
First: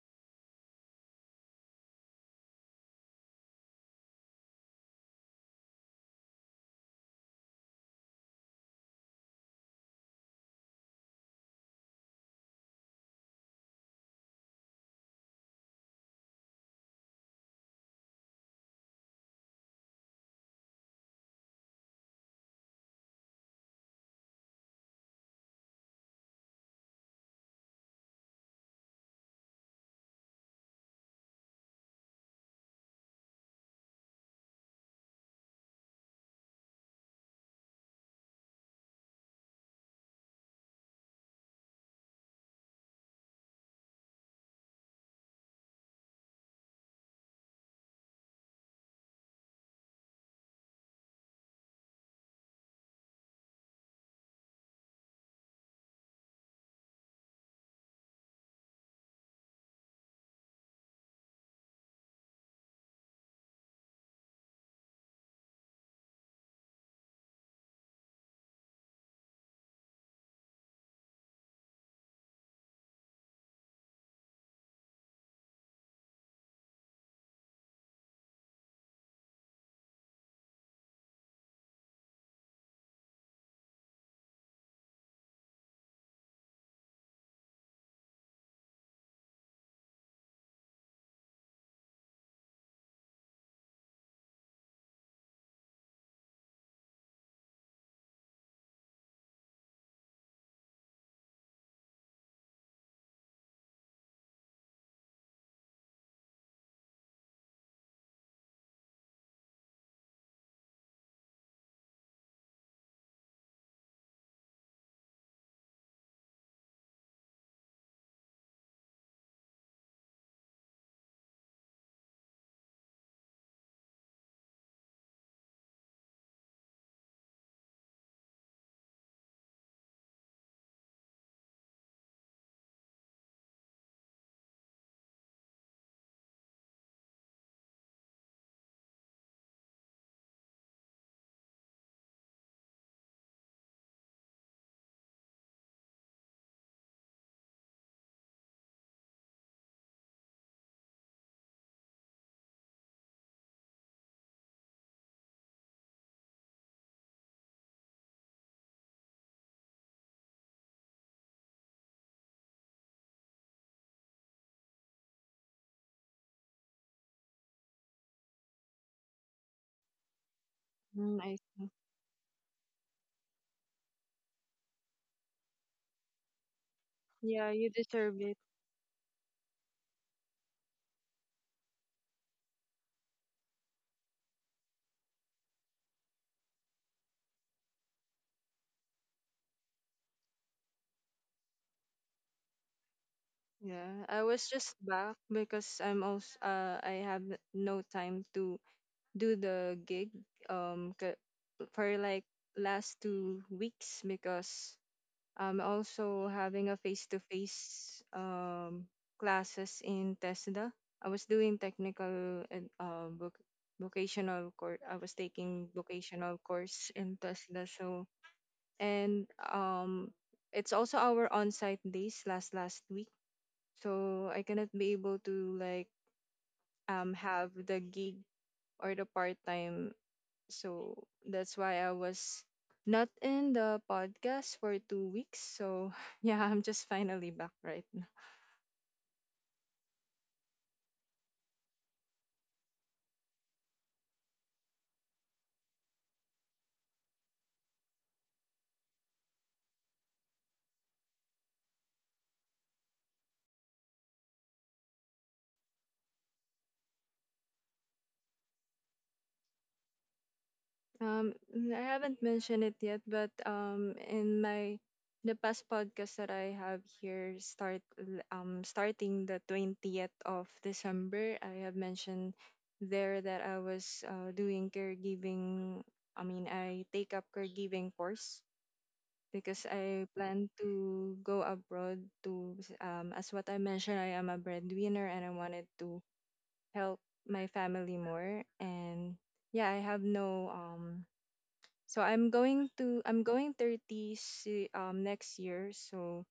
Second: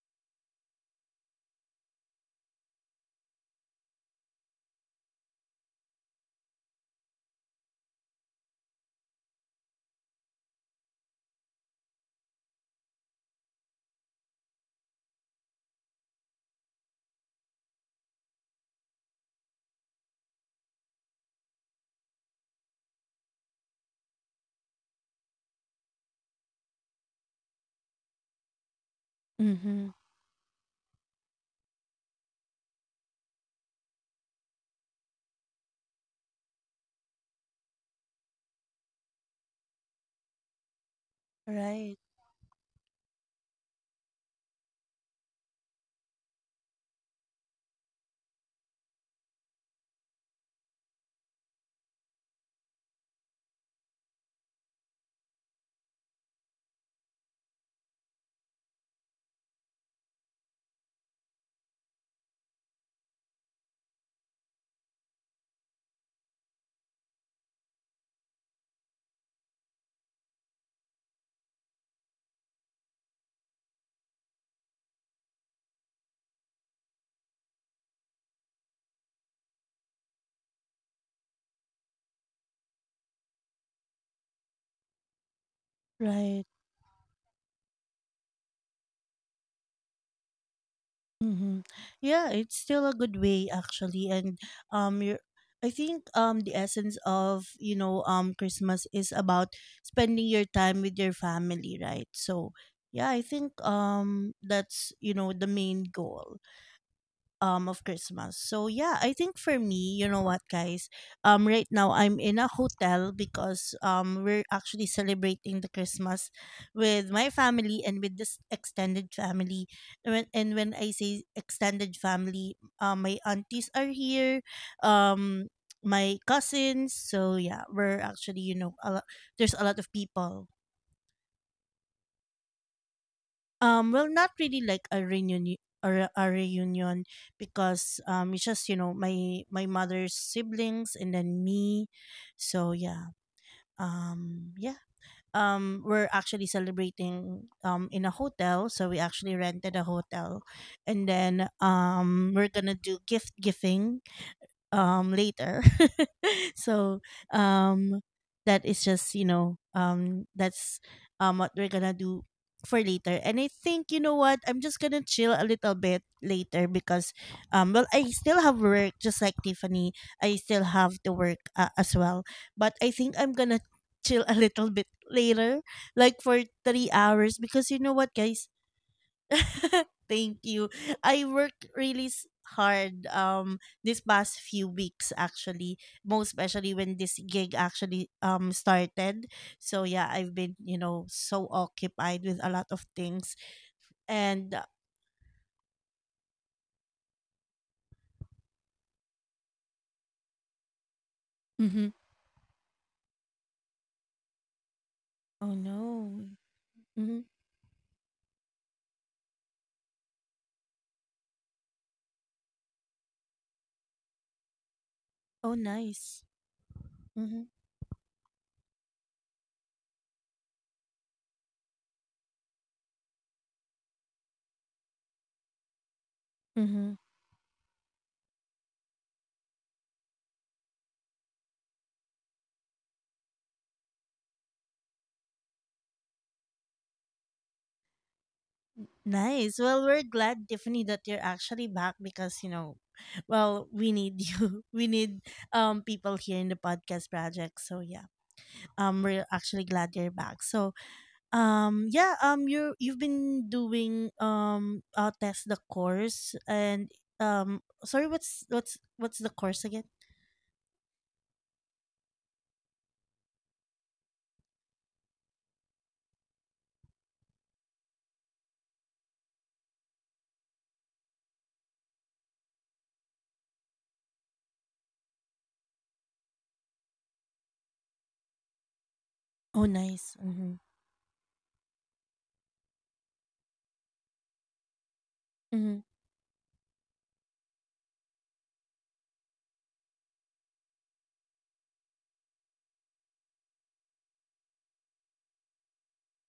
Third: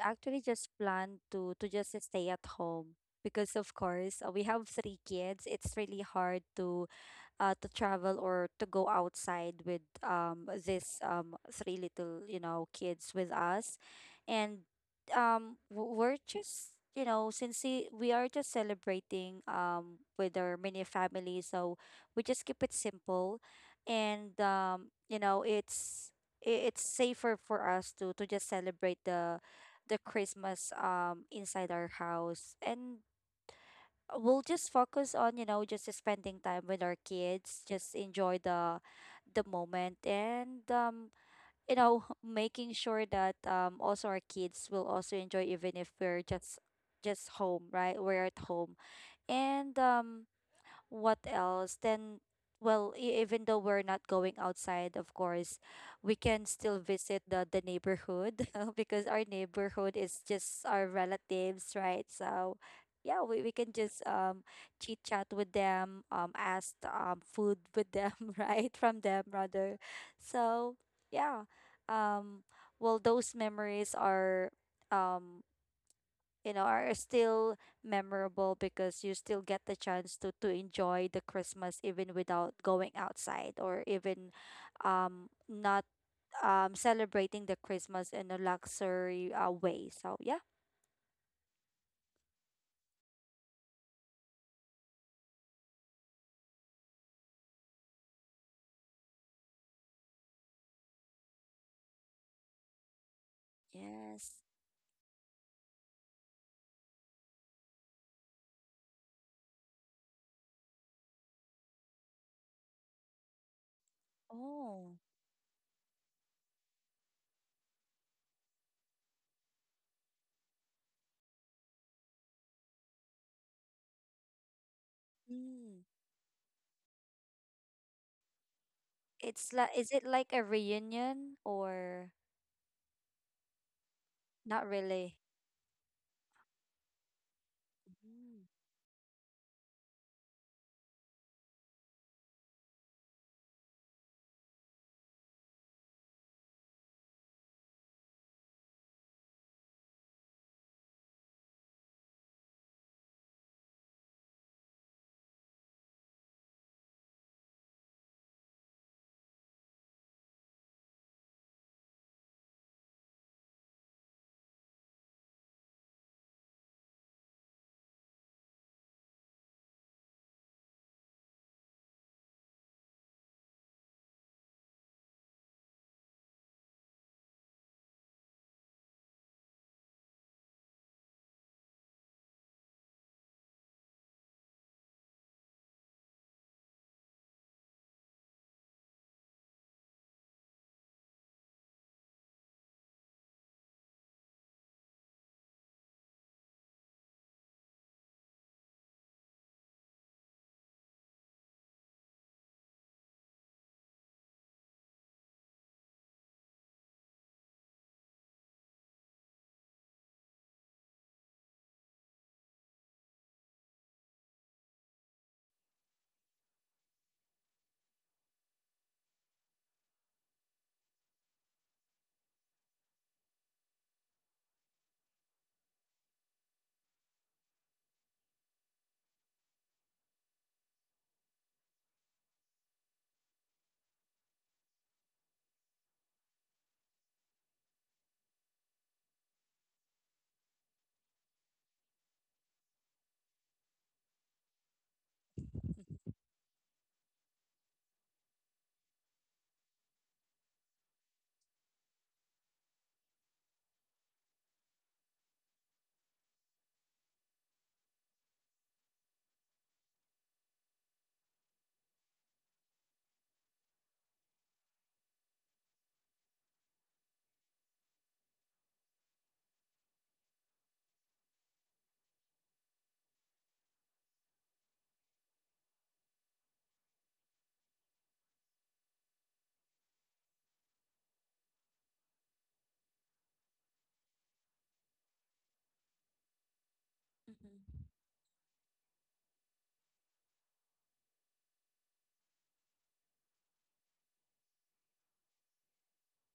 Actually just planned to just stay at home because of course we have three kids. It's really hard to travel or to go outside with this three little you know kids with us. And we're just, you know, since we are just celebrating with our mini family, so we just keep it simple. And you know it's it's safer for us to just celebrate the Mm-hmm. Christmas inside our house. And we'll just focus on, you know, just spending time with our kids, just enjoy the moment. And you Right. know, making sure that also our kids will also enjoy, even if we're just home, right? We're at home. And what else? Then, well, even though we're not going outside, of course, we can still visit the neighborhood because our neighborhood is just our relatives, right? So yeah, we can just chit chat with them, ask food with them, right? From them rather. So yeah. Um, well, those memories are um you know are still memorable because you still get the chance to enjoy the Christmas, even without going outside or even not Right. Celebrating the Christmas in a luxury way. So yeah. Mm-hmm. Yeah, it's still a good way actually, and um, you're, I think the essence of you know Christmas is about spending your time with your family, right? So yeah, I think Yes. That's you know the main goal of Christmas. So yeah, I think for me, you know what, guys, right now I'm in a hotel, because we're actually Oh. celebrating the Christmas with my family and with this extended family. And when I say extended family, my aunties are here, um Mm. my cousins. So yeah, we're actually, you know, a lot, It's there's a like, lot is of it like a people. reunion or Well, not really not like a really? reunion or a reunion, because Mm-hmm. it's just you know my my mother's siblings and then me, so yeah, yeah, we're actually celebrating in a hotel, so we actually rented a hotel, and then we're gonna do gift giving later. So um that is just you know that's what we're gonna do for later. And I think you know what, I'm just gonna chill a little bit later, because well, I still have work just like Tiffany. I still have to Mm, I, work as well, but I think I'm gonna chill a little bit later like for 3 hours, yeah, you because you know deserve what it. guys, thank you. I worked really hard this past few weeks, actually, most especially when this gig actually started. So yeah, I've been, you know, so occupied with a lot of things Yeah, I was and just back because I'm also I have no time to do the gig um c- Mm-hmm. for like last 2 weeks because Oh I'm no. also having a Mm-hmm. face-to-face classes in TESDA. I was doing technical and vocational course. I was Oh taking nice. vocational course in Mm-hmm. TESDA. So and it's also our on-site days last week, so I cannot be able to like Mm-hmm. Have the gig or the part time. So that's why I was not in the podcast for 2 weeks. So yeah, I'm just finally back right. Nice. Well, we're glad, Tiffany, that you're actually back, because, you know, well, we need you. We need people here in the podcast project. So yeah. We're actually glad you're back, so yeah, you've been doing test the course, and sorry, what's what's the course again? I haven't mentioned it yet, but in my the past podcast that I have here, starting the 20th of December, I have mentioned there that I was doing caregiving. I mean, I take up caregiving course because Oh I nice. plan Mm-hmm. to go abroad as what I mentioned, I am a breadwinner and I wanted Mm-hmm. to help my Mhm. family more. And yeah, I have no so I'm going 30 next year. So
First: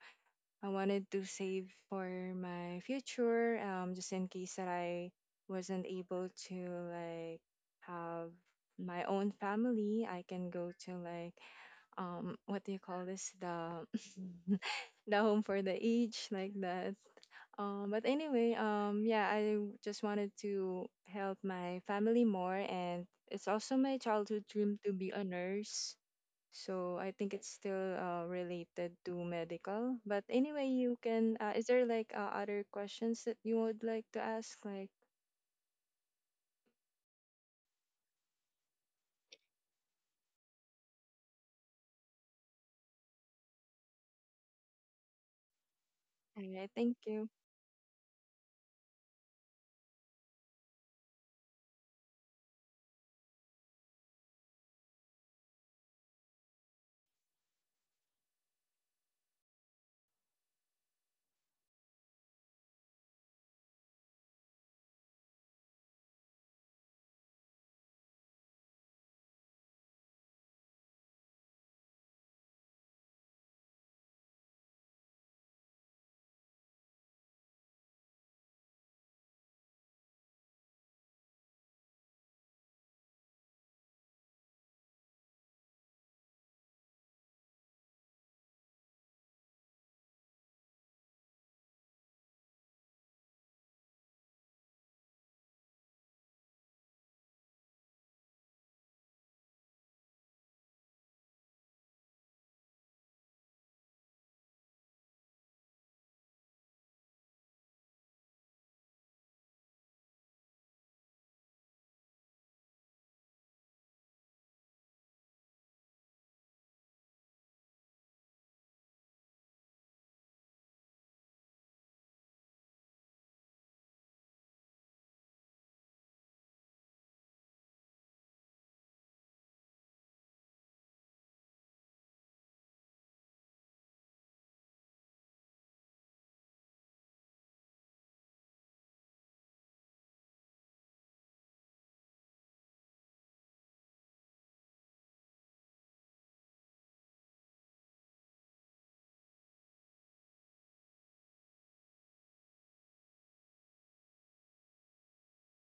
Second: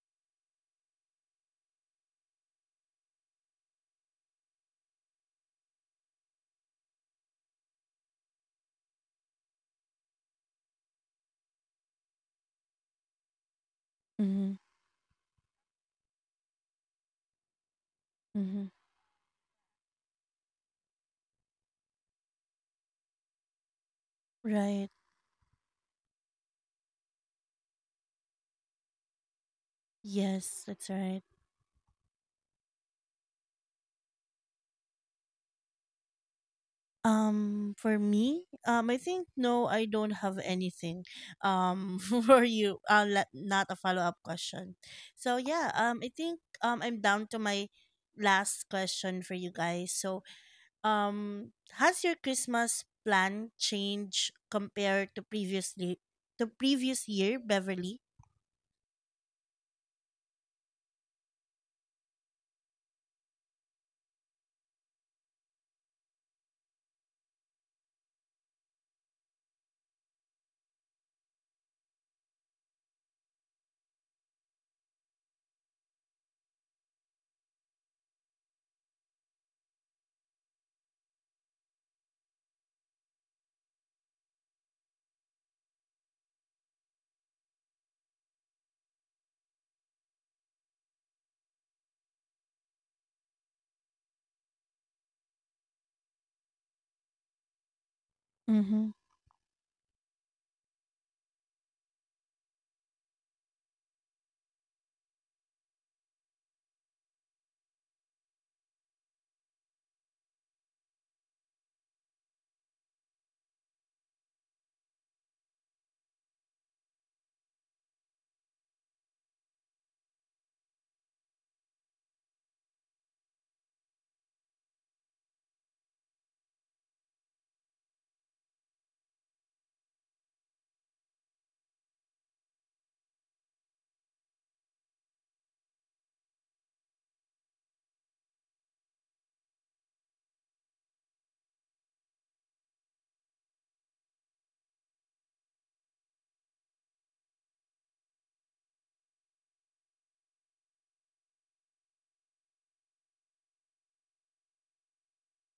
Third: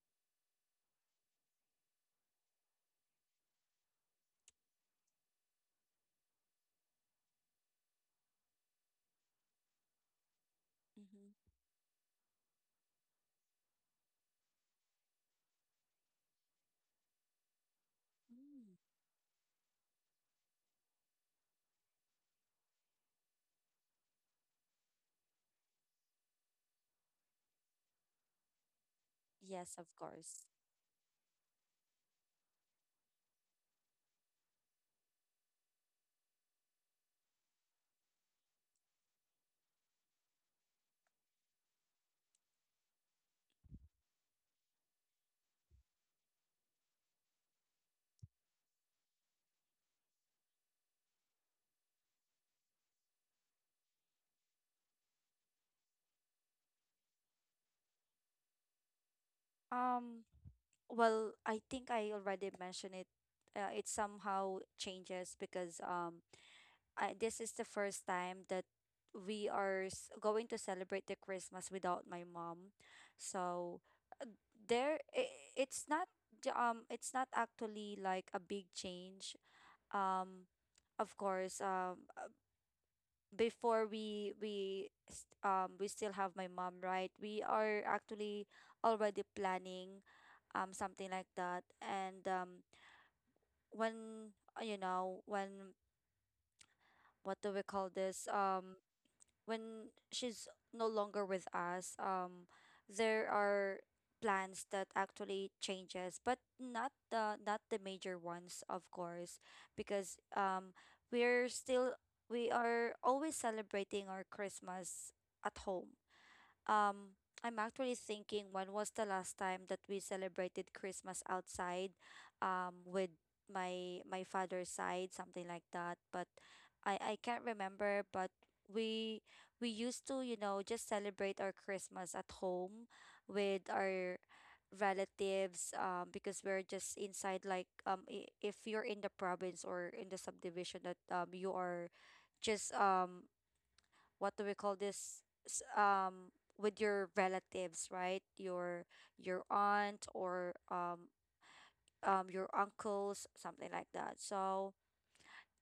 I wanted to save for my future, just in case that I wasn't able to like have my own family. I can go to Mhm. like what do you call this, the Mm-hmm. the home for the age, like that. Um, but anyway, Mm-hmm. Mm. um, yeah, I just wanted to help my family more, and it's also my childhood dream Right. to be a nurse. So I think it's still related to Yes, of medical. But course. Yes, anyway, that's you right. can. Is there like other questions that you would like to ask? Like, for me, I think no, I don't have anything um for you not a follow-up question. So yeah, I think okay, thank I'm down you. to my last question for you guys. So, has your Christmas plan changed compared to previous year, Beverly? Um well, I think I already mentioned it. It somehow changes because I, this is the first time that we are going to celebrate the Christmas without my mom. So there, I it's not j- it's not actually like a big change. Um, of course, before we still have my mom, right? We are actually already planning something like that. And when you know, when what do we call this Mm-hmm. when she's no longer with us, there are plans that actually changes, but not the not the major ones, of course, because we're still we are always celebrating our Christmas at home. I'm actually thinking when was the last time that we celebrated Christmas outside, with my my father's side, something like that. But I can't remember. But we we used to, you know, just celebrate our Christmas at home with our relatives, because we're just inside. Like, if you're in the province or in the subdivision that you are just what do we call this with your relatives, right? Your aunt or your uncles, something like that. So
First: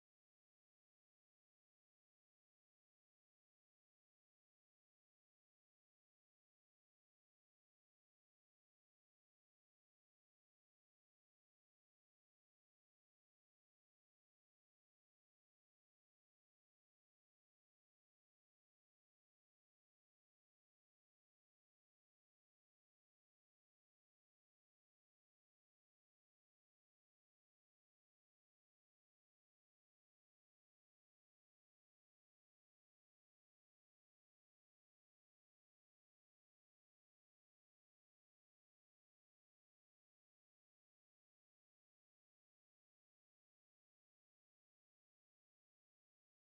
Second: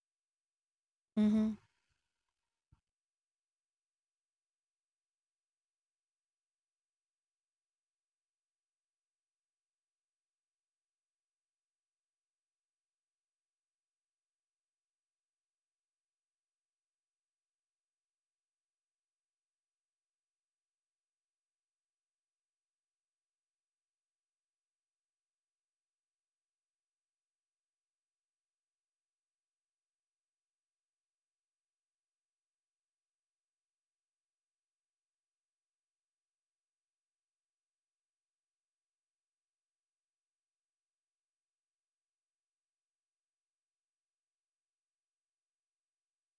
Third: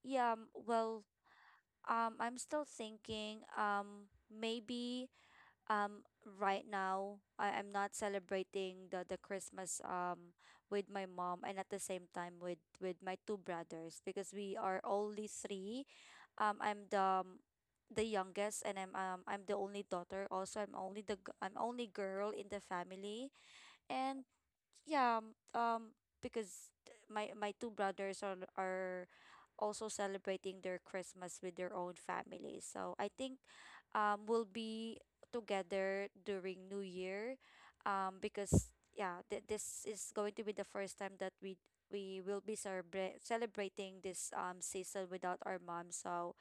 yeah. Well, Mm-hmm. I'm still thinking maybe um right now I am not celebrating the Christmas with my mom, and at the same time with my two brothers, because we are only three. I'm the youngest, and I'm the only daughter. Also, I'm only the I'm only girl in the family. And yeah, um, um, because my my two brothers are also celebrating their Christmas with their own families. So I think we'll be together during New Year, because yeah, this is going to be the first time that we celebrating this season without our mom. So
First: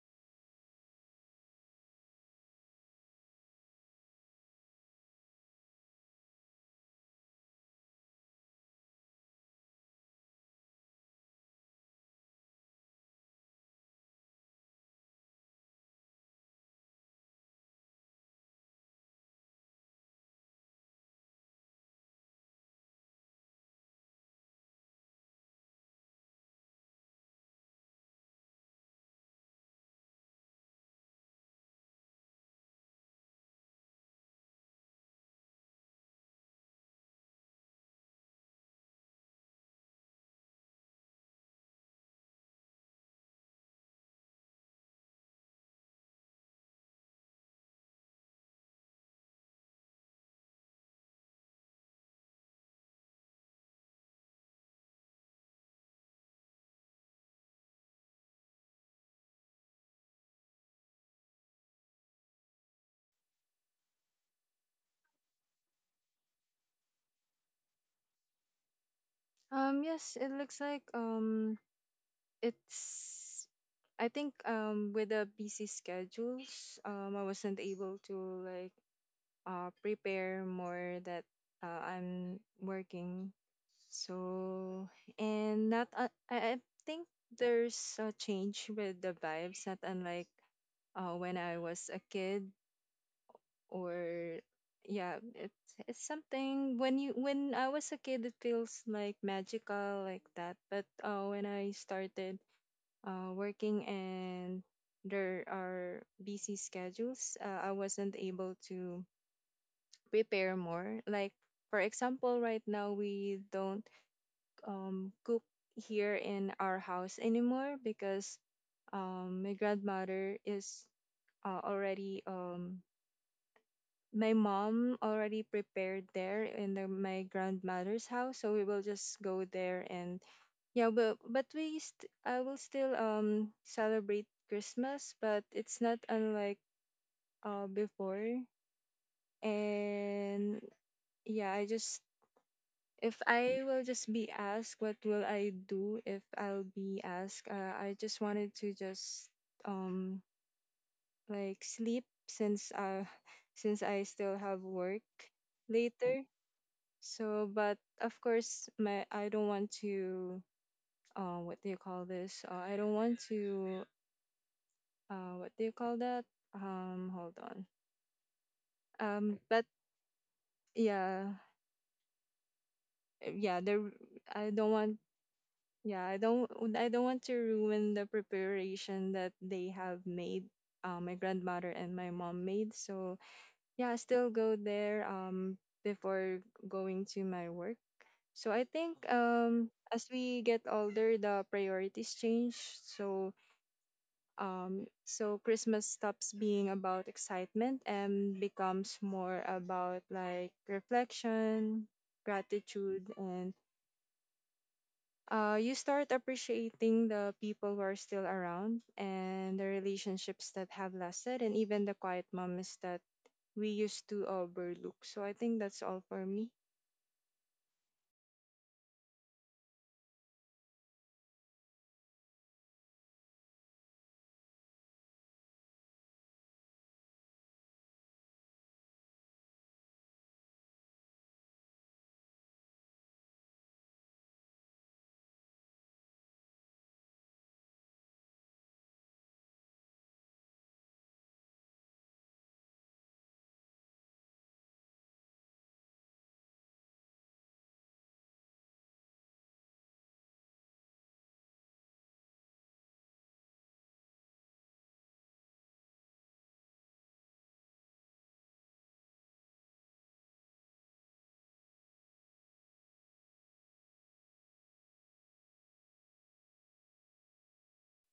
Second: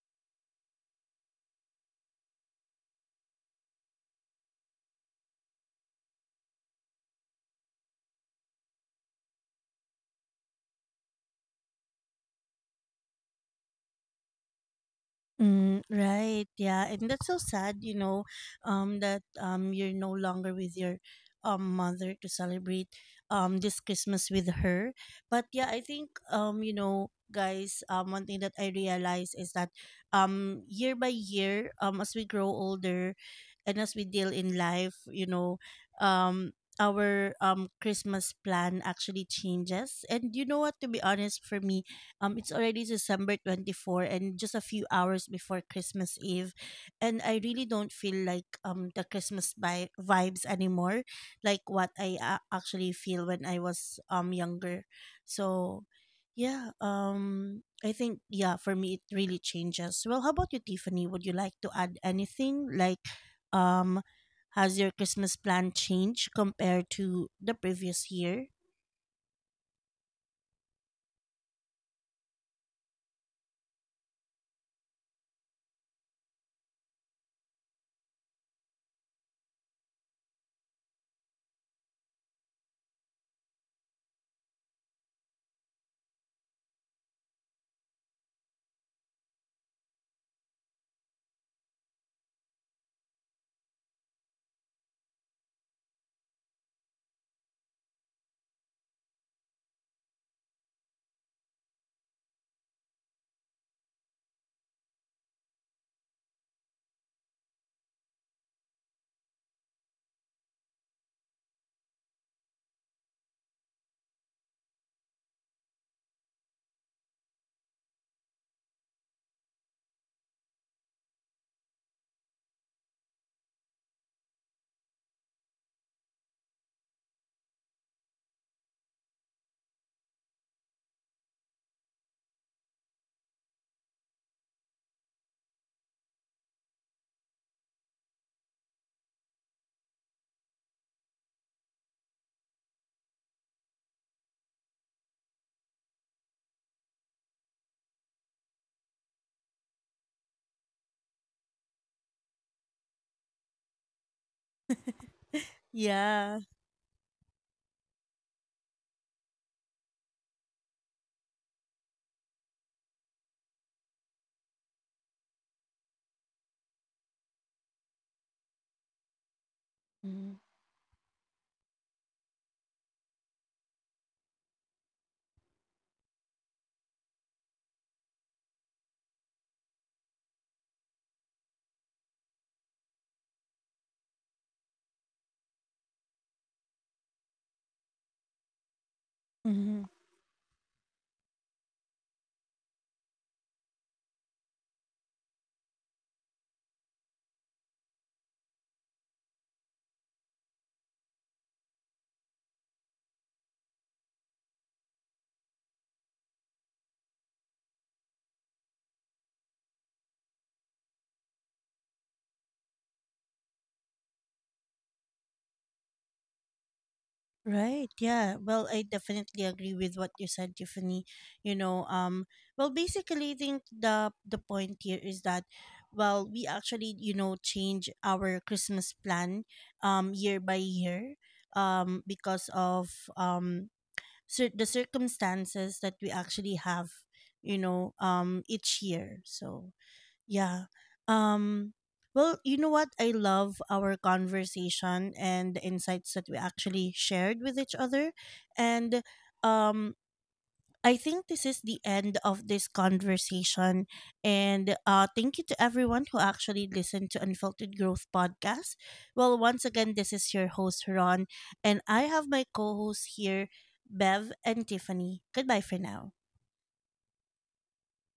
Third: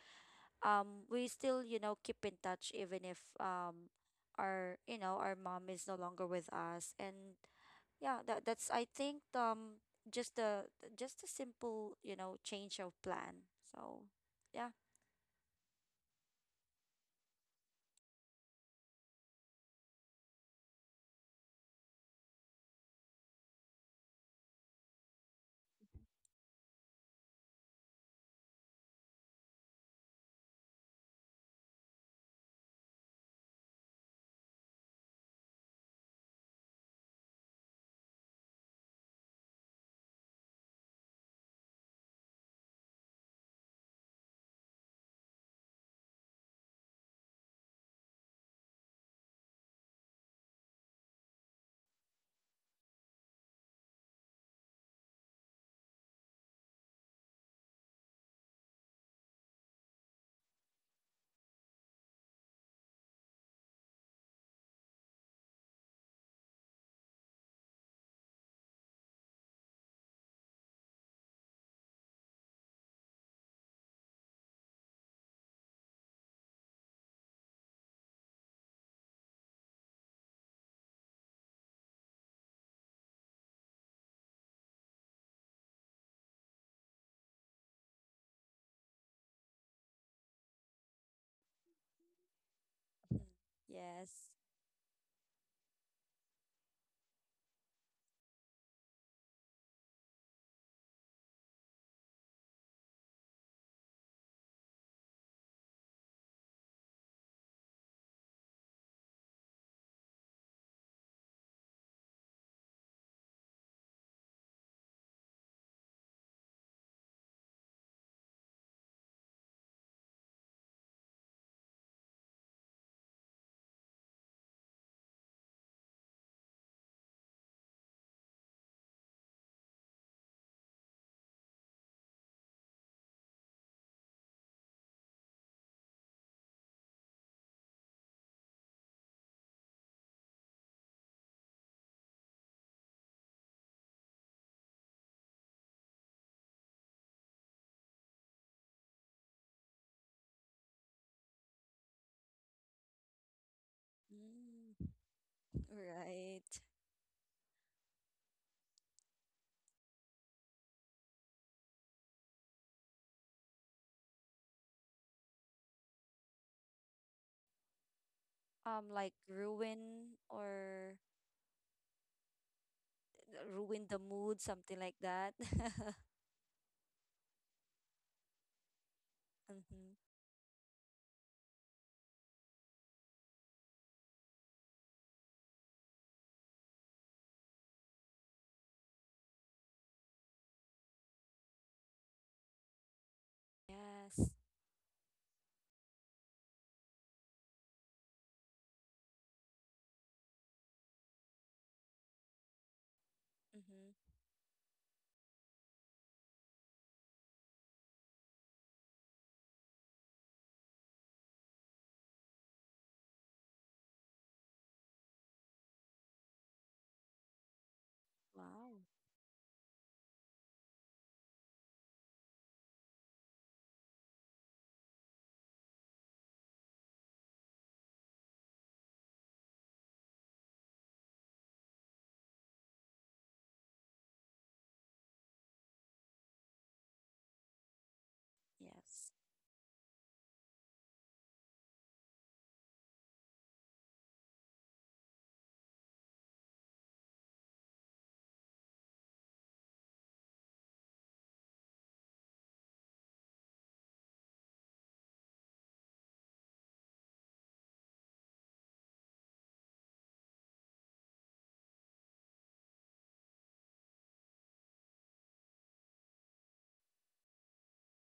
we still, you know, keep in touch even if our you know our mom is no longer with us. And yeah, that that's I think just a just a simple, you know, change of plan. So yeah. Mm, right. Yeah, and that's so sad, you know, that you're no longer with your mother to celebrate this Christmas with her. But yeah, I think you know, guys, one thing that I realize is that year by year, as we grow older and as we deal in life, you know, um our Christmas plan actually changes. And you know what, to be honest for me, it's already December 24 and just a few hours before Christmas Eve. And I really don't feel like the Christmas vibes anymore, like what I actually feel when I was younger. So yeah, I think yeah, for me it really changes. Well, how about you, Tiffany? Would you like to add anything like um has your Christmas plan changed compared to the previous year? Yes, it looks like it's. I think with the busy schedules, I wasn't able to like prepare more, that I'm working. So and not I I think there's a change with the vibes, not unlike when I was a kid, Mhm. or Yes. yeah, it's something. When you when I was a kid, it feels like magical like that, but when I started working and there are busy schedules, I wasn't able to prepare more. Like, for example, right now we don't cook here in our house anymore because my grandmother is already my mom already prepared there in my grandmother's house, so we will just go there. And yeah, but we st- I will still celebrate christmas, but it's not unlike before. And yeah, I just, if I will just be asked what will I do, if I'll be asked, I just wanted to just um like sleep, since since I still have Mm, work later. Yeah. right. So, but of course, my, I don't want to. What do you call this? I don't want to. What do you call that? Hold on. Um, like But ruin or yeah, yeah. ruin The, the mood, I don't something like want. that. Yeah, I don't. I don't want to ruin the preparation that they have Mm-hmm. made. My grandmother and my mom made. So, yeah, I still go there before going to my work. So I think Mm-hmm. as we get older, the priorities change. So Yes. so Christmas stops being about excitement and becomes more about like reflection, gratitude, and Mm-hmm. You start appreciating the people who are still around, and the relationships that have lasted, and even the quiet moments that we used to overlook. So I think that's all for me. Right. Yeah. Well, Wow. I definitely agree with what you said, Tiffany. You know, well, basically, I think the point here is that, well, we actually, you know, change our Christmas plan, year by year, because of the circumstances that we actually have, you know, each Yes. year. So. Yeah. Um well, you know what? I love our conversation and the insights that we actually shared with each other. And um I think this is the end of this conversation. And uh, thank you to everyone who actually listened to Unfiltered Growth Podcast. Well, once again, this is your host Ron, and I have my co-hosts here, Bev and Tiffany. Goodbye for now.